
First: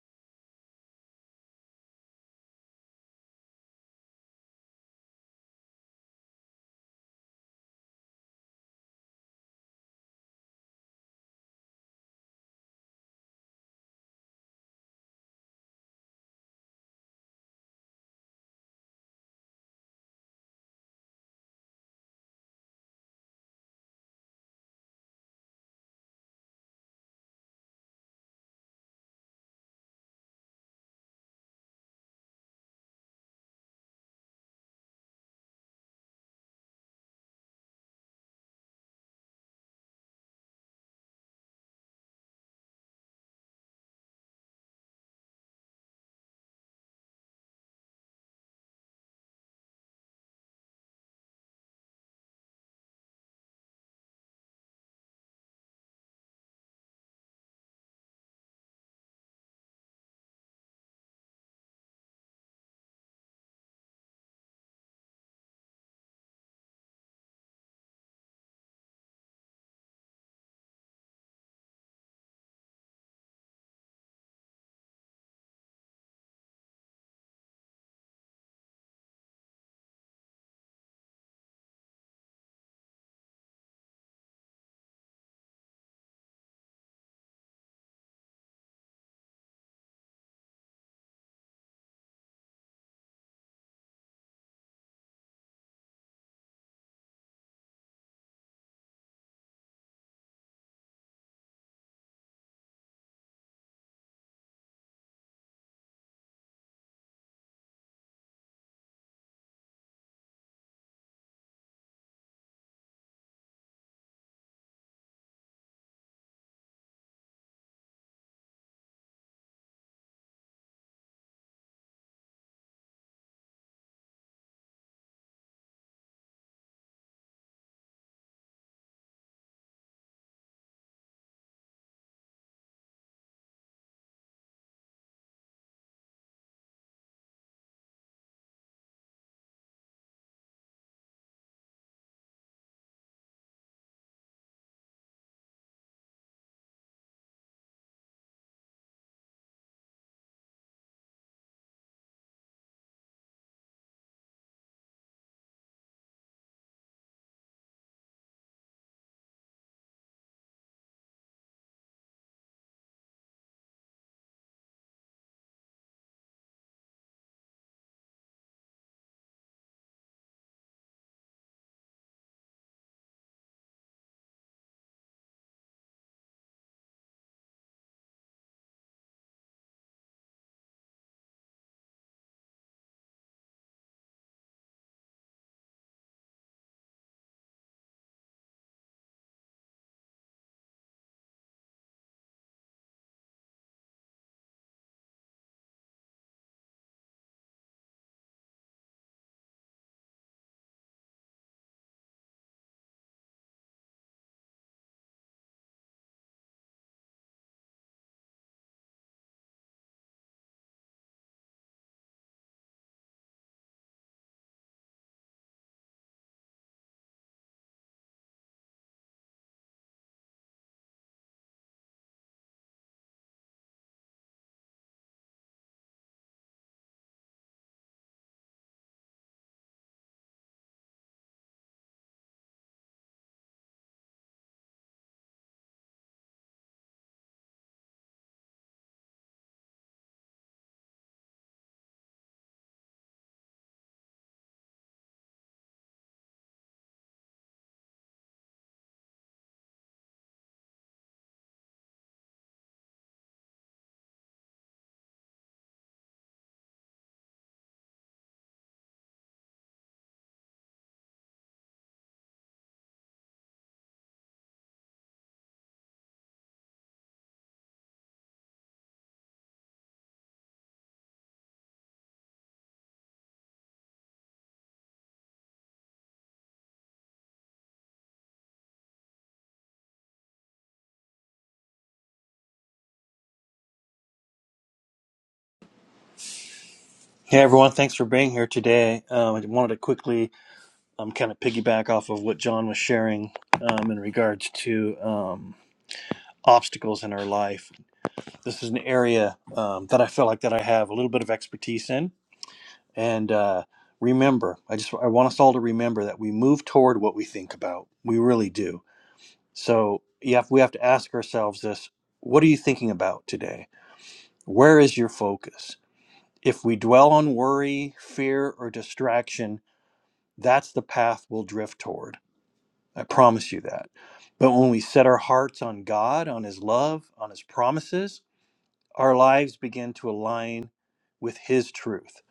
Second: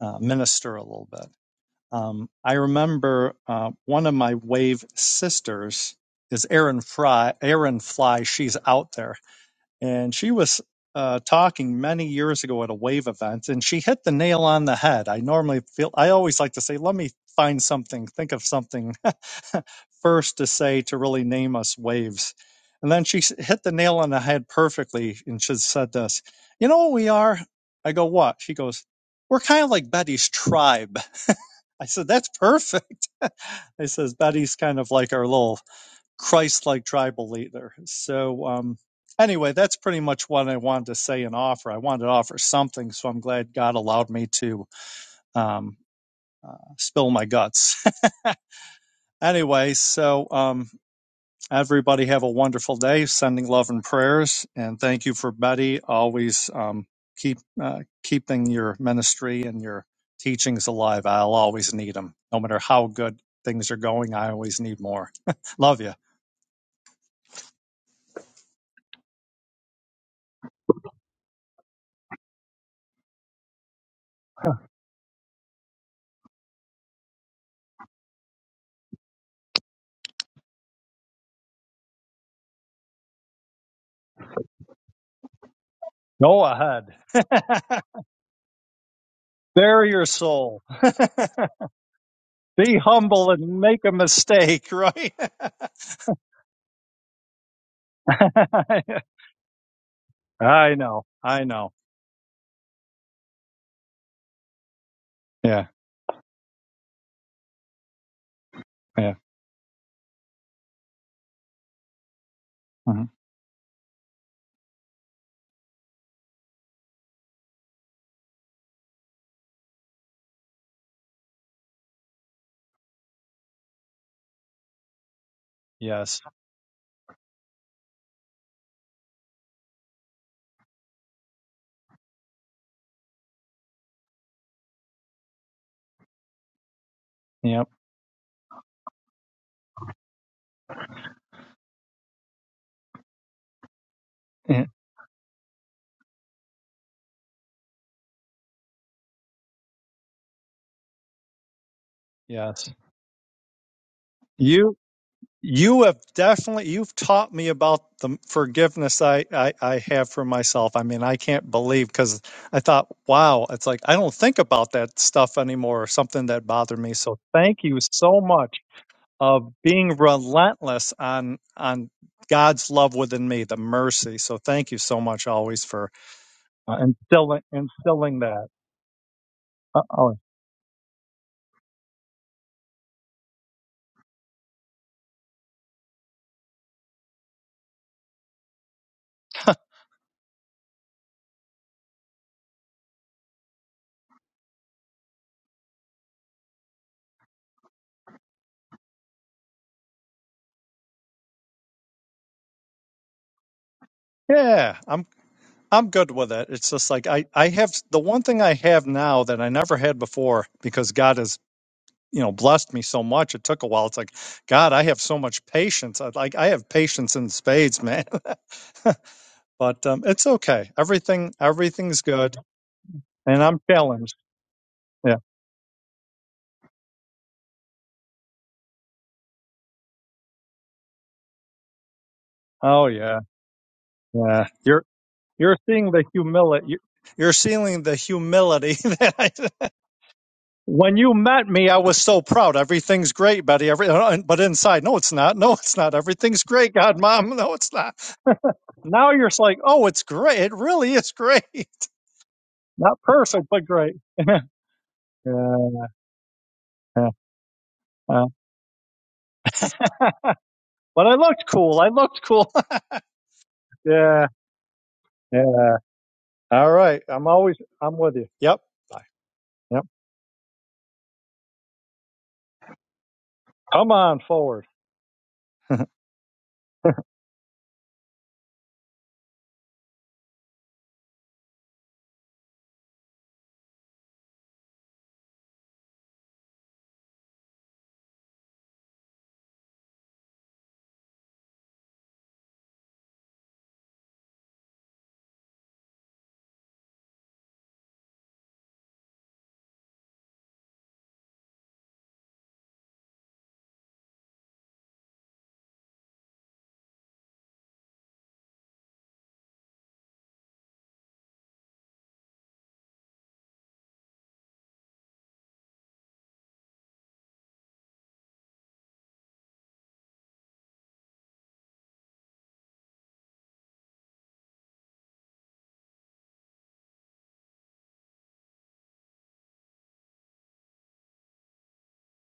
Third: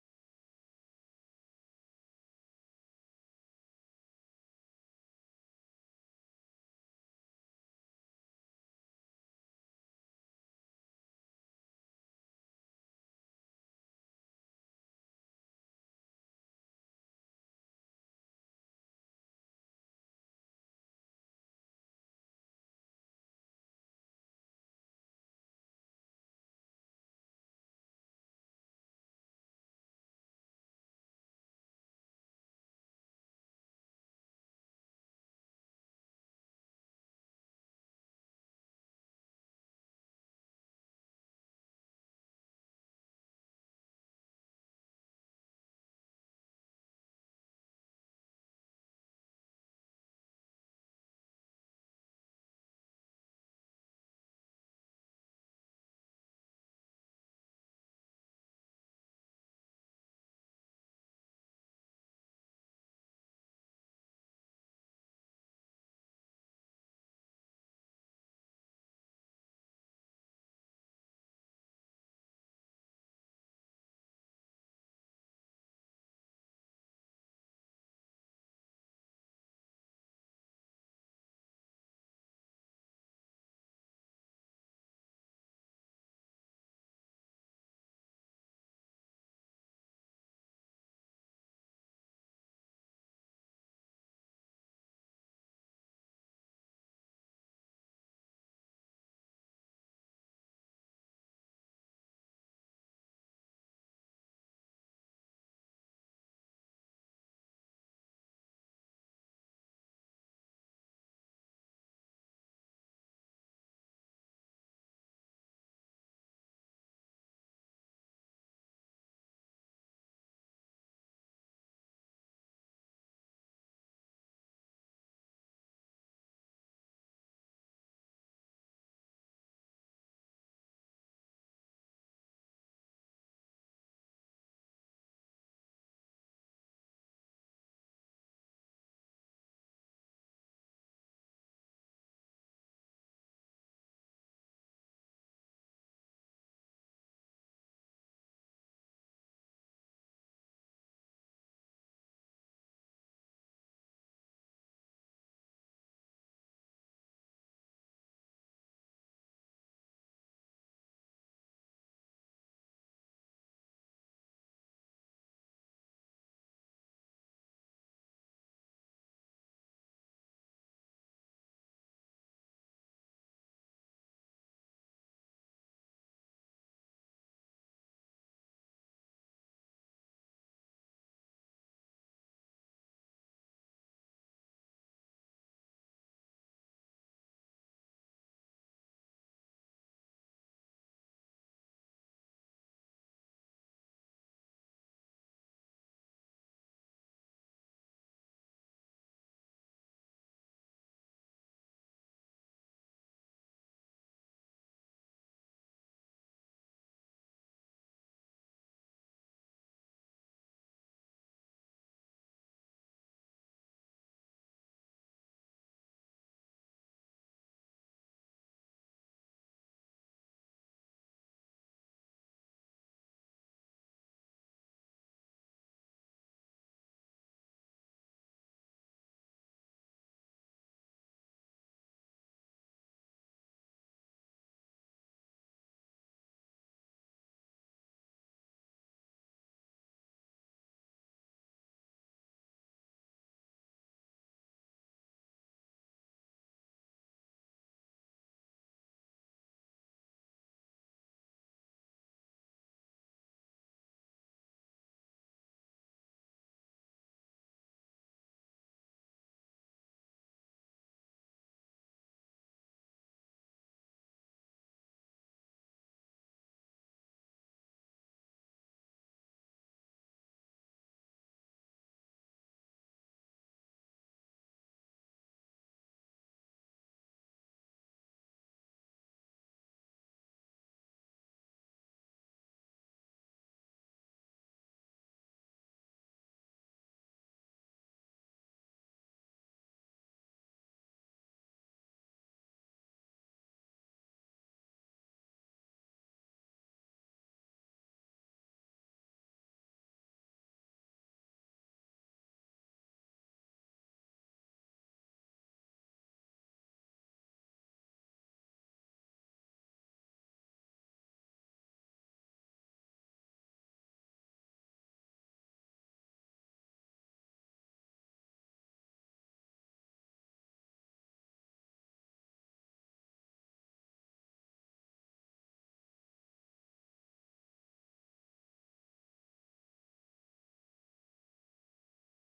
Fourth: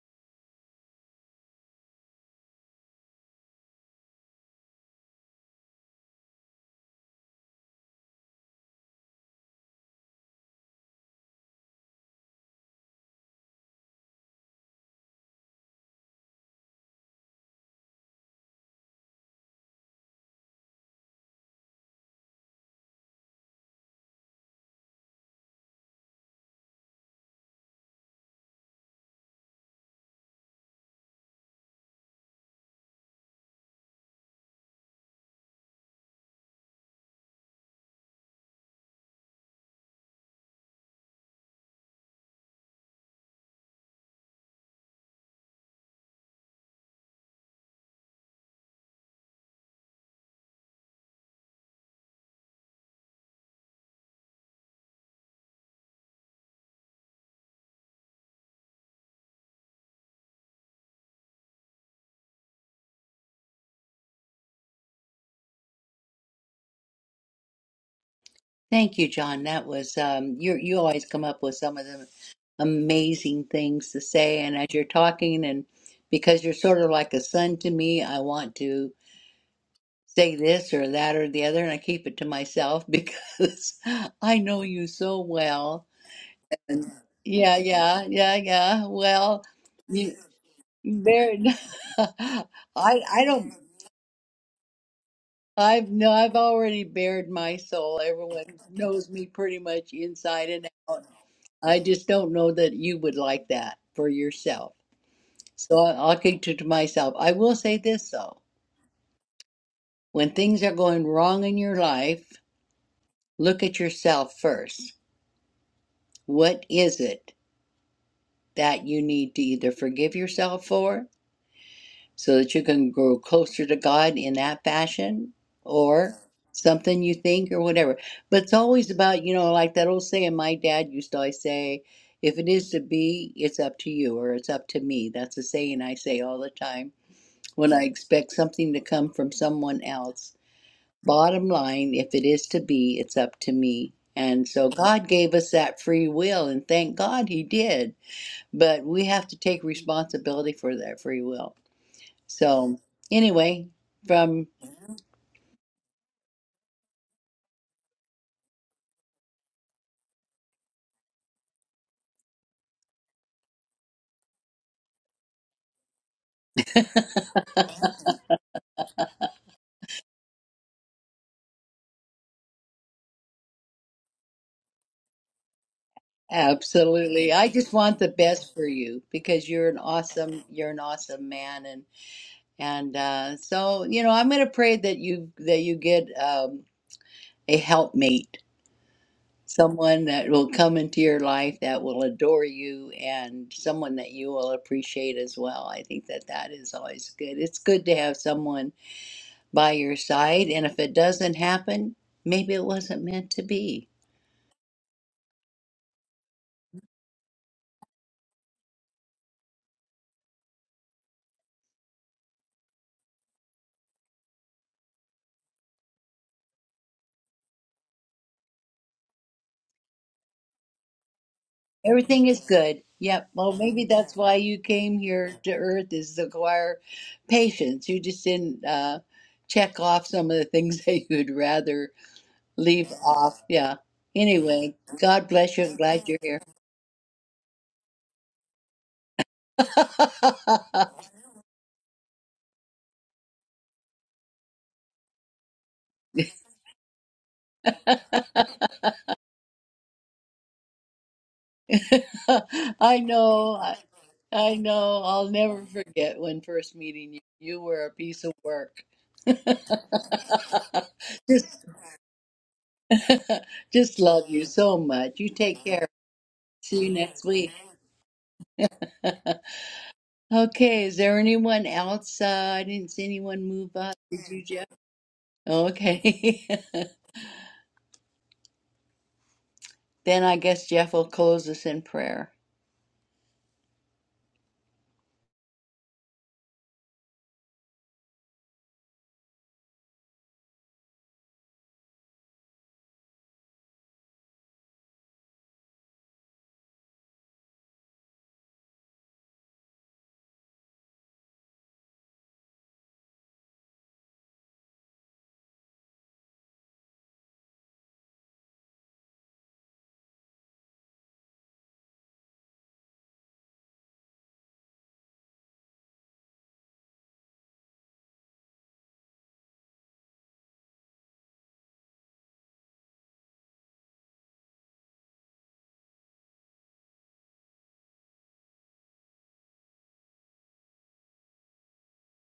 uh, minister a little bit um, i remember uh, one of my wave sisters is Erin Fry. Erin Fly, she's out there and she was uh, talking many years ago at a wave event, and she hit the nail on the head. I normally feel I always like to say, let me find something, think of something <laughs> first to say to really name us waves. And then she s- hit the nail on the head perfectly, and she said this, you know what we are? I go, what? She goes, we're kind of like Betty's tribe. I said, that's perfect. <laughs> I says, Betty's kind of like our little Christ like tribal leader. So, um, anyway, that's pretty much what I wanted to say and offer. I wanted to offer something, so I'm glad God allowed me to um, uh, spill my guts. <laughs> anyway, so um, everybody have a wonderful day, sending love and prayers. And thank you for Betty, always um, keep uh, keeping your ministry and your teachings alive. I'll always need them, no matter how good things are going. I always need more. <laughs> love you. Thank you, John. That was um, you. You always come up with some of the amazing things to say, and as you're talking, and because you're sort of like a son to me, I want to say this or that or the other, and I keep it to myself <laughs> because I know you so well. Go And ahead. <laughs> yeah, yeah, yeah, yeah. Well, Bare your you, soul. <laughs> there. <laughs> I Be I humble don't. and make a mistake, right? I've no. I've already bared my soul. Everyone <laughs> knows me pretty much inside and I out. know. I know. I just don't know that you would like that for yourself. Yeah. So I- I'll keep it to myself. I will say this though. Yeah. When things are going wrong in your life, hmm look at yourself first. What is it that you need to either forgive yourself for so that you can grow closer to God in that fashion or Yes. something you think or whatever. But it's always about, you know, like that old saying my dad used to always say, if it is to be, it's up to you or it's up to me. That's a saying I say all the time Yep. when I expect something to come from someone else. Bottom line, if it is to be, it's up to me. And Yeah. so God gave us that free will, and thank God He did. But we have to take responsibility for that free will. Yes. So, anyway, from You you have definitely you've taught me about the forgiveness I I, I have for myself. I mean, I can't believe because I thought, wow, it's like I don't think about that stuff anymore or something that bothered me. So thank you so much. of being relentless on on God's love within me, the mercy. So thank you so much always for uh, absolutely, instilling I just want the instilling that. best for you because you're an Uh, oh, awesome, you're an awesome man, and and uh, so you know, I'm going to pray that you that you get um, a helpmate someone that will come into your life that will adore you and someone that you will appreciate as well. I think that that is always good. It's good to have someone by your side, and if it doesn't happen, maybe it wasn't meant to be. yeah, I'm I'm good with it. It's just like I I have the one thing I have now that I never had before because God has you know blessed me so much. It took a while. It's like God, I have so much patience. I like I have patience in spades, man. <laughs> but um, it's okay. Everything everything's Everything good, is good. Yep. and Well, I'm maybe that's challenged. why you came Yeah. here to Earth is to acquire patience. You just didn't uh, check off some of the things <laughs> that you'd rather Oh leave yeah. off. Yeah. Yeah. Anyway, You're God bless You're you. I'm seeing the glad you're here. humility. You're seeing the humility <laughs> that I, <laughs> when you met me, I was so proud. Everything's great, Betty. Every, uh, uh, but inside, no, it's not. No, it's not. <laughs> Everything's great, God, Mom. <laughs> No, it's not. Now you're just like, oh, it's great. It really is great. <laughs> Not I perfect, know. but I, great. <laughs> yeah, I know. I'll never forget when first uh, meeting you. You were a piece <laughs> of work. <laughs> but I looked just, cool. I looked cool. <laughs> <laughs> just yeah, love you so much. You take yeah. care. All See you right. next I'm week. always. I'm with you. Yep. <laughs> Yep. okay. Is there anyone else? Uh, I didn't see anyone move Come up. on Did you, Jeff? forward. <laughs> Okay. <laughs> then I guess Jeff will close us in prayer. Hey everyone, thanks for being here today. Um, I wanted to quickly um, kind of piggyback off of what John was sharing um, in regards to um, obstacles in our life. This is an area um, that I feel like that I have a little bit of expertise in. And uh, remember, I just I want us all to remember that we move toward what we think about. We really do. So you have, we have to ask ourselves this: What are you thinking about today? Where is your focus? If we dwell on worry, fear, or distraction that's the path we'll drift toward. I promise you that. But when we set our hearts on God, on His love, on His promises, our lives begin to align with His truth.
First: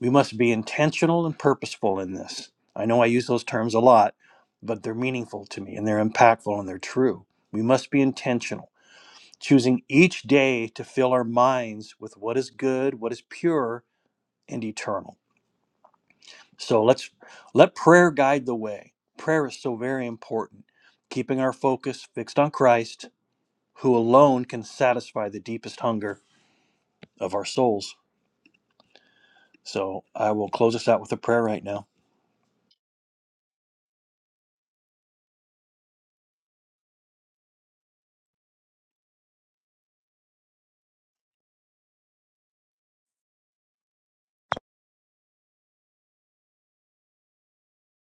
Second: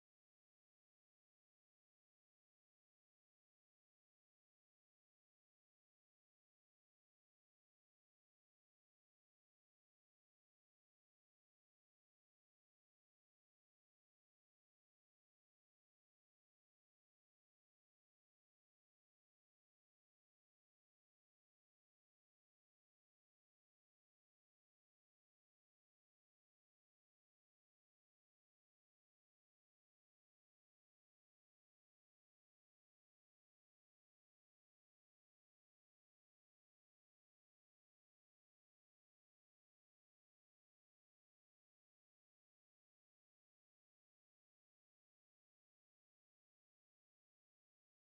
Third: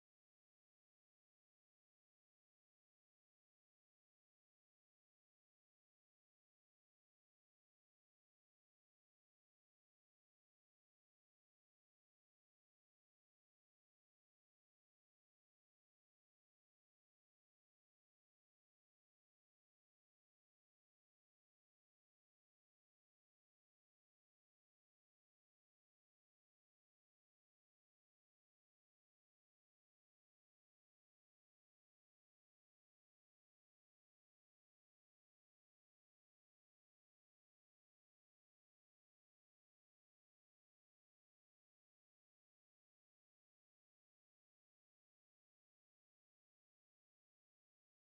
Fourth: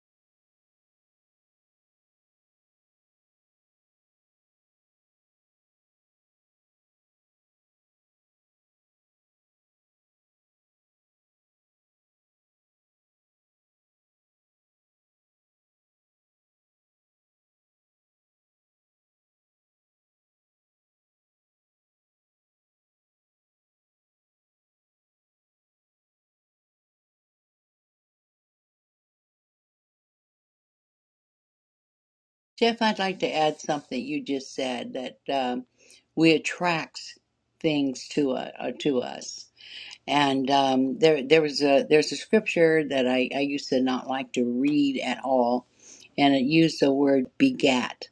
We must be intentional and purposeful in this. I know I use those terms a lot, but they're meaningful to me and they're impactful and they're true. We must be intentional, choosing each day to fill our minds with what is good, what is pure, and eternal. So let's let prayer guide the way. Prayer is so very important. Keeping our focus fixed on Christ, who alone can satisfy the deepest hunger of our souls. So I will close us out with a prayer right now. Jeff, I'd like to add something you just said that um, we attract things to uh, uh, to us, and um, there there was a there's a scripture that I, I used to not like to read at all, and it used the word begat,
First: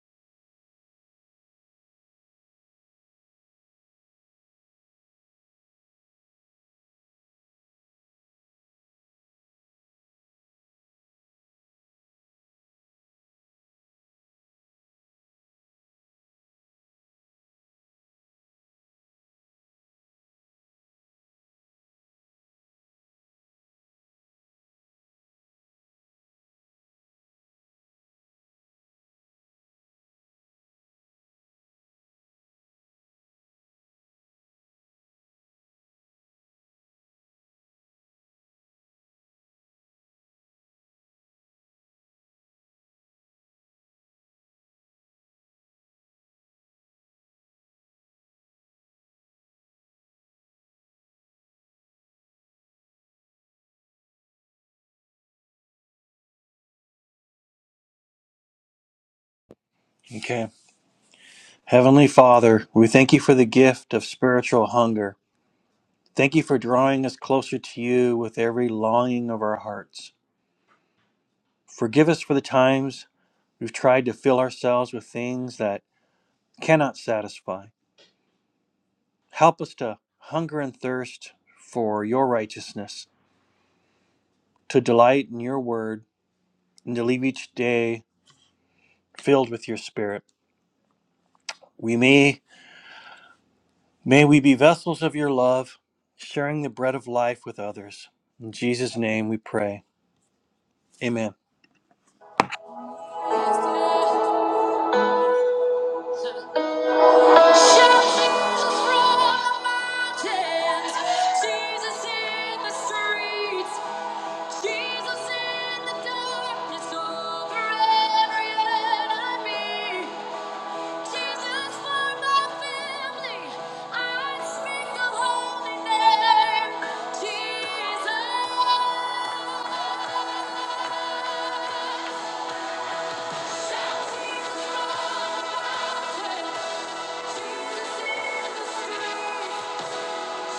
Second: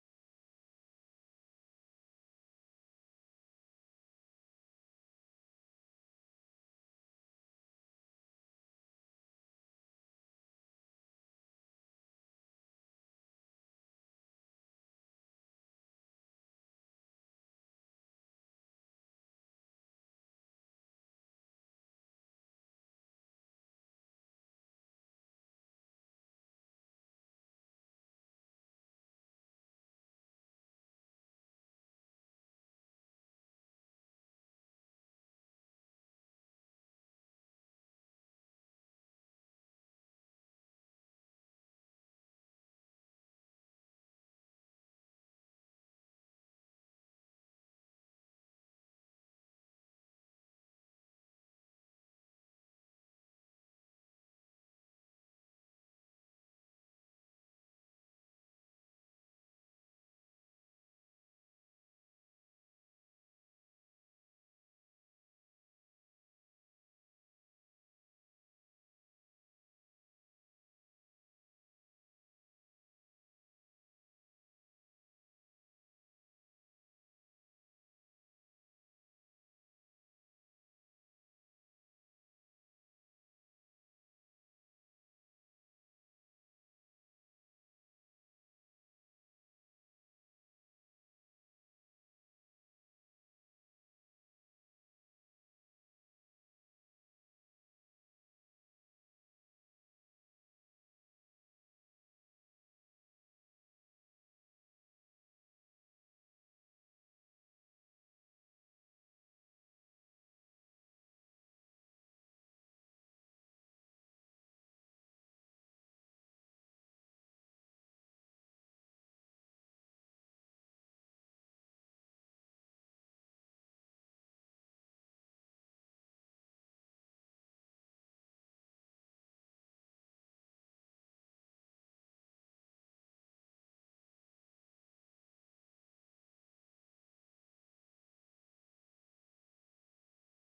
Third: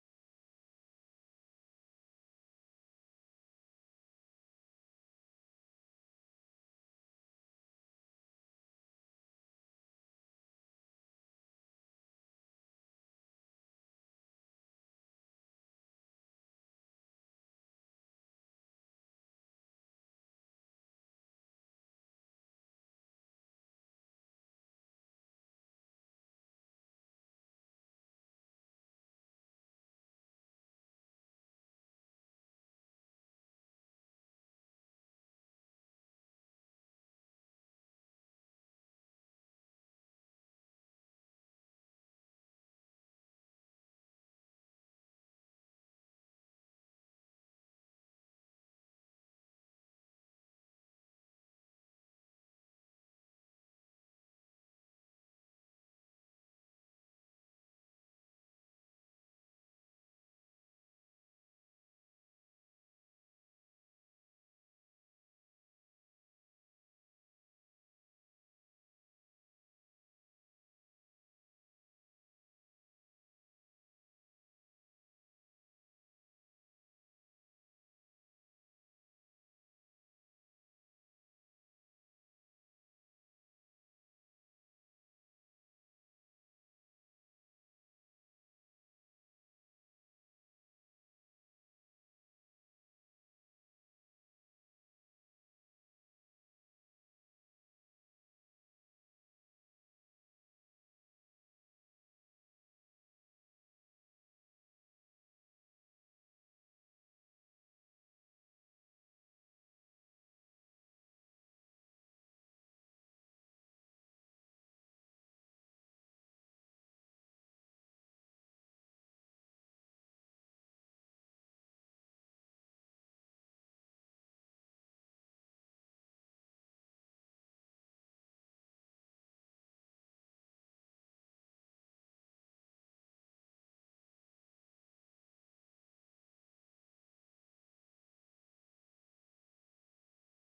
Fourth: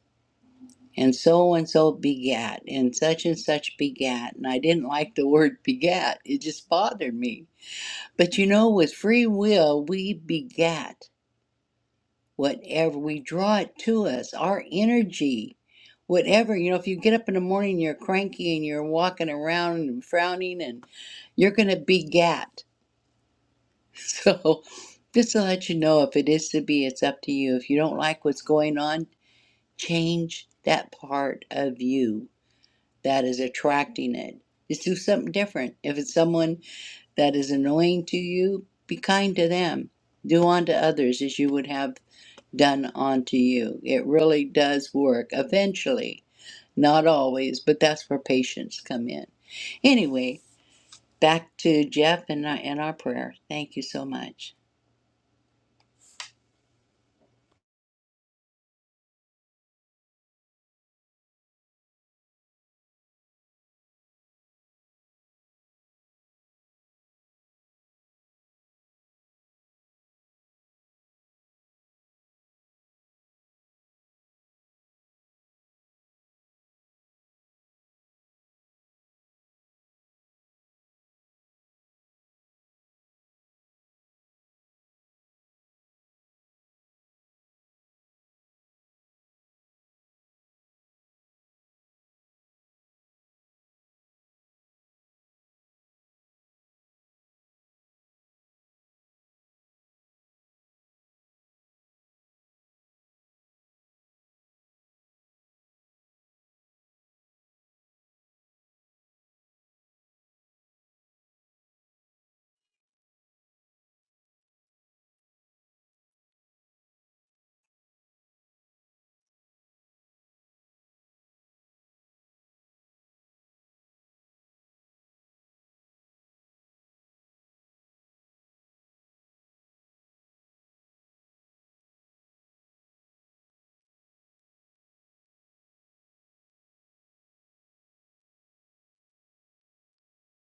and so and so begat, and such and such begat, and I didn't like the word begat. It just bothered me. But you know, with free will, we begat whatever we draw it to us our energy whatever you know if you get up in the morning you're cranky and you're walking around and frowning and you're going to be gat <laughs> so just to let you know if it is to be it's up to you if you don't like what's going on change that part of you that is attracting it just do something different if it's someone that is annoying to you be kind to them do unto others as you would have done onto you. It really does work eventually. Not always, but that's where patients come in. Anyway, back to Jeff and, our- and our prayer. Thank you so much. Okay. Heavenly Father, we thank you for the gift of spiritual hunger. Thank you for drawing us closer to you with every longing of our hearts. Forgive us for the times we've tried to fill ourselves with things that cannot satisfy Help us to hunger and thirst for your righteousness, to delight in your word, and to leave each day filled with your spirit. We may may we be vessels of your love, sharing the bread of life with others. In Jesus' name we pray. Amen. Shouting from the mountains, Jesus in the streets. Jesus in the darkness over every enemy. Jesus for my family. I speak the holy name. Jesus. Shout Jesus on the mountain. Jesus in the street.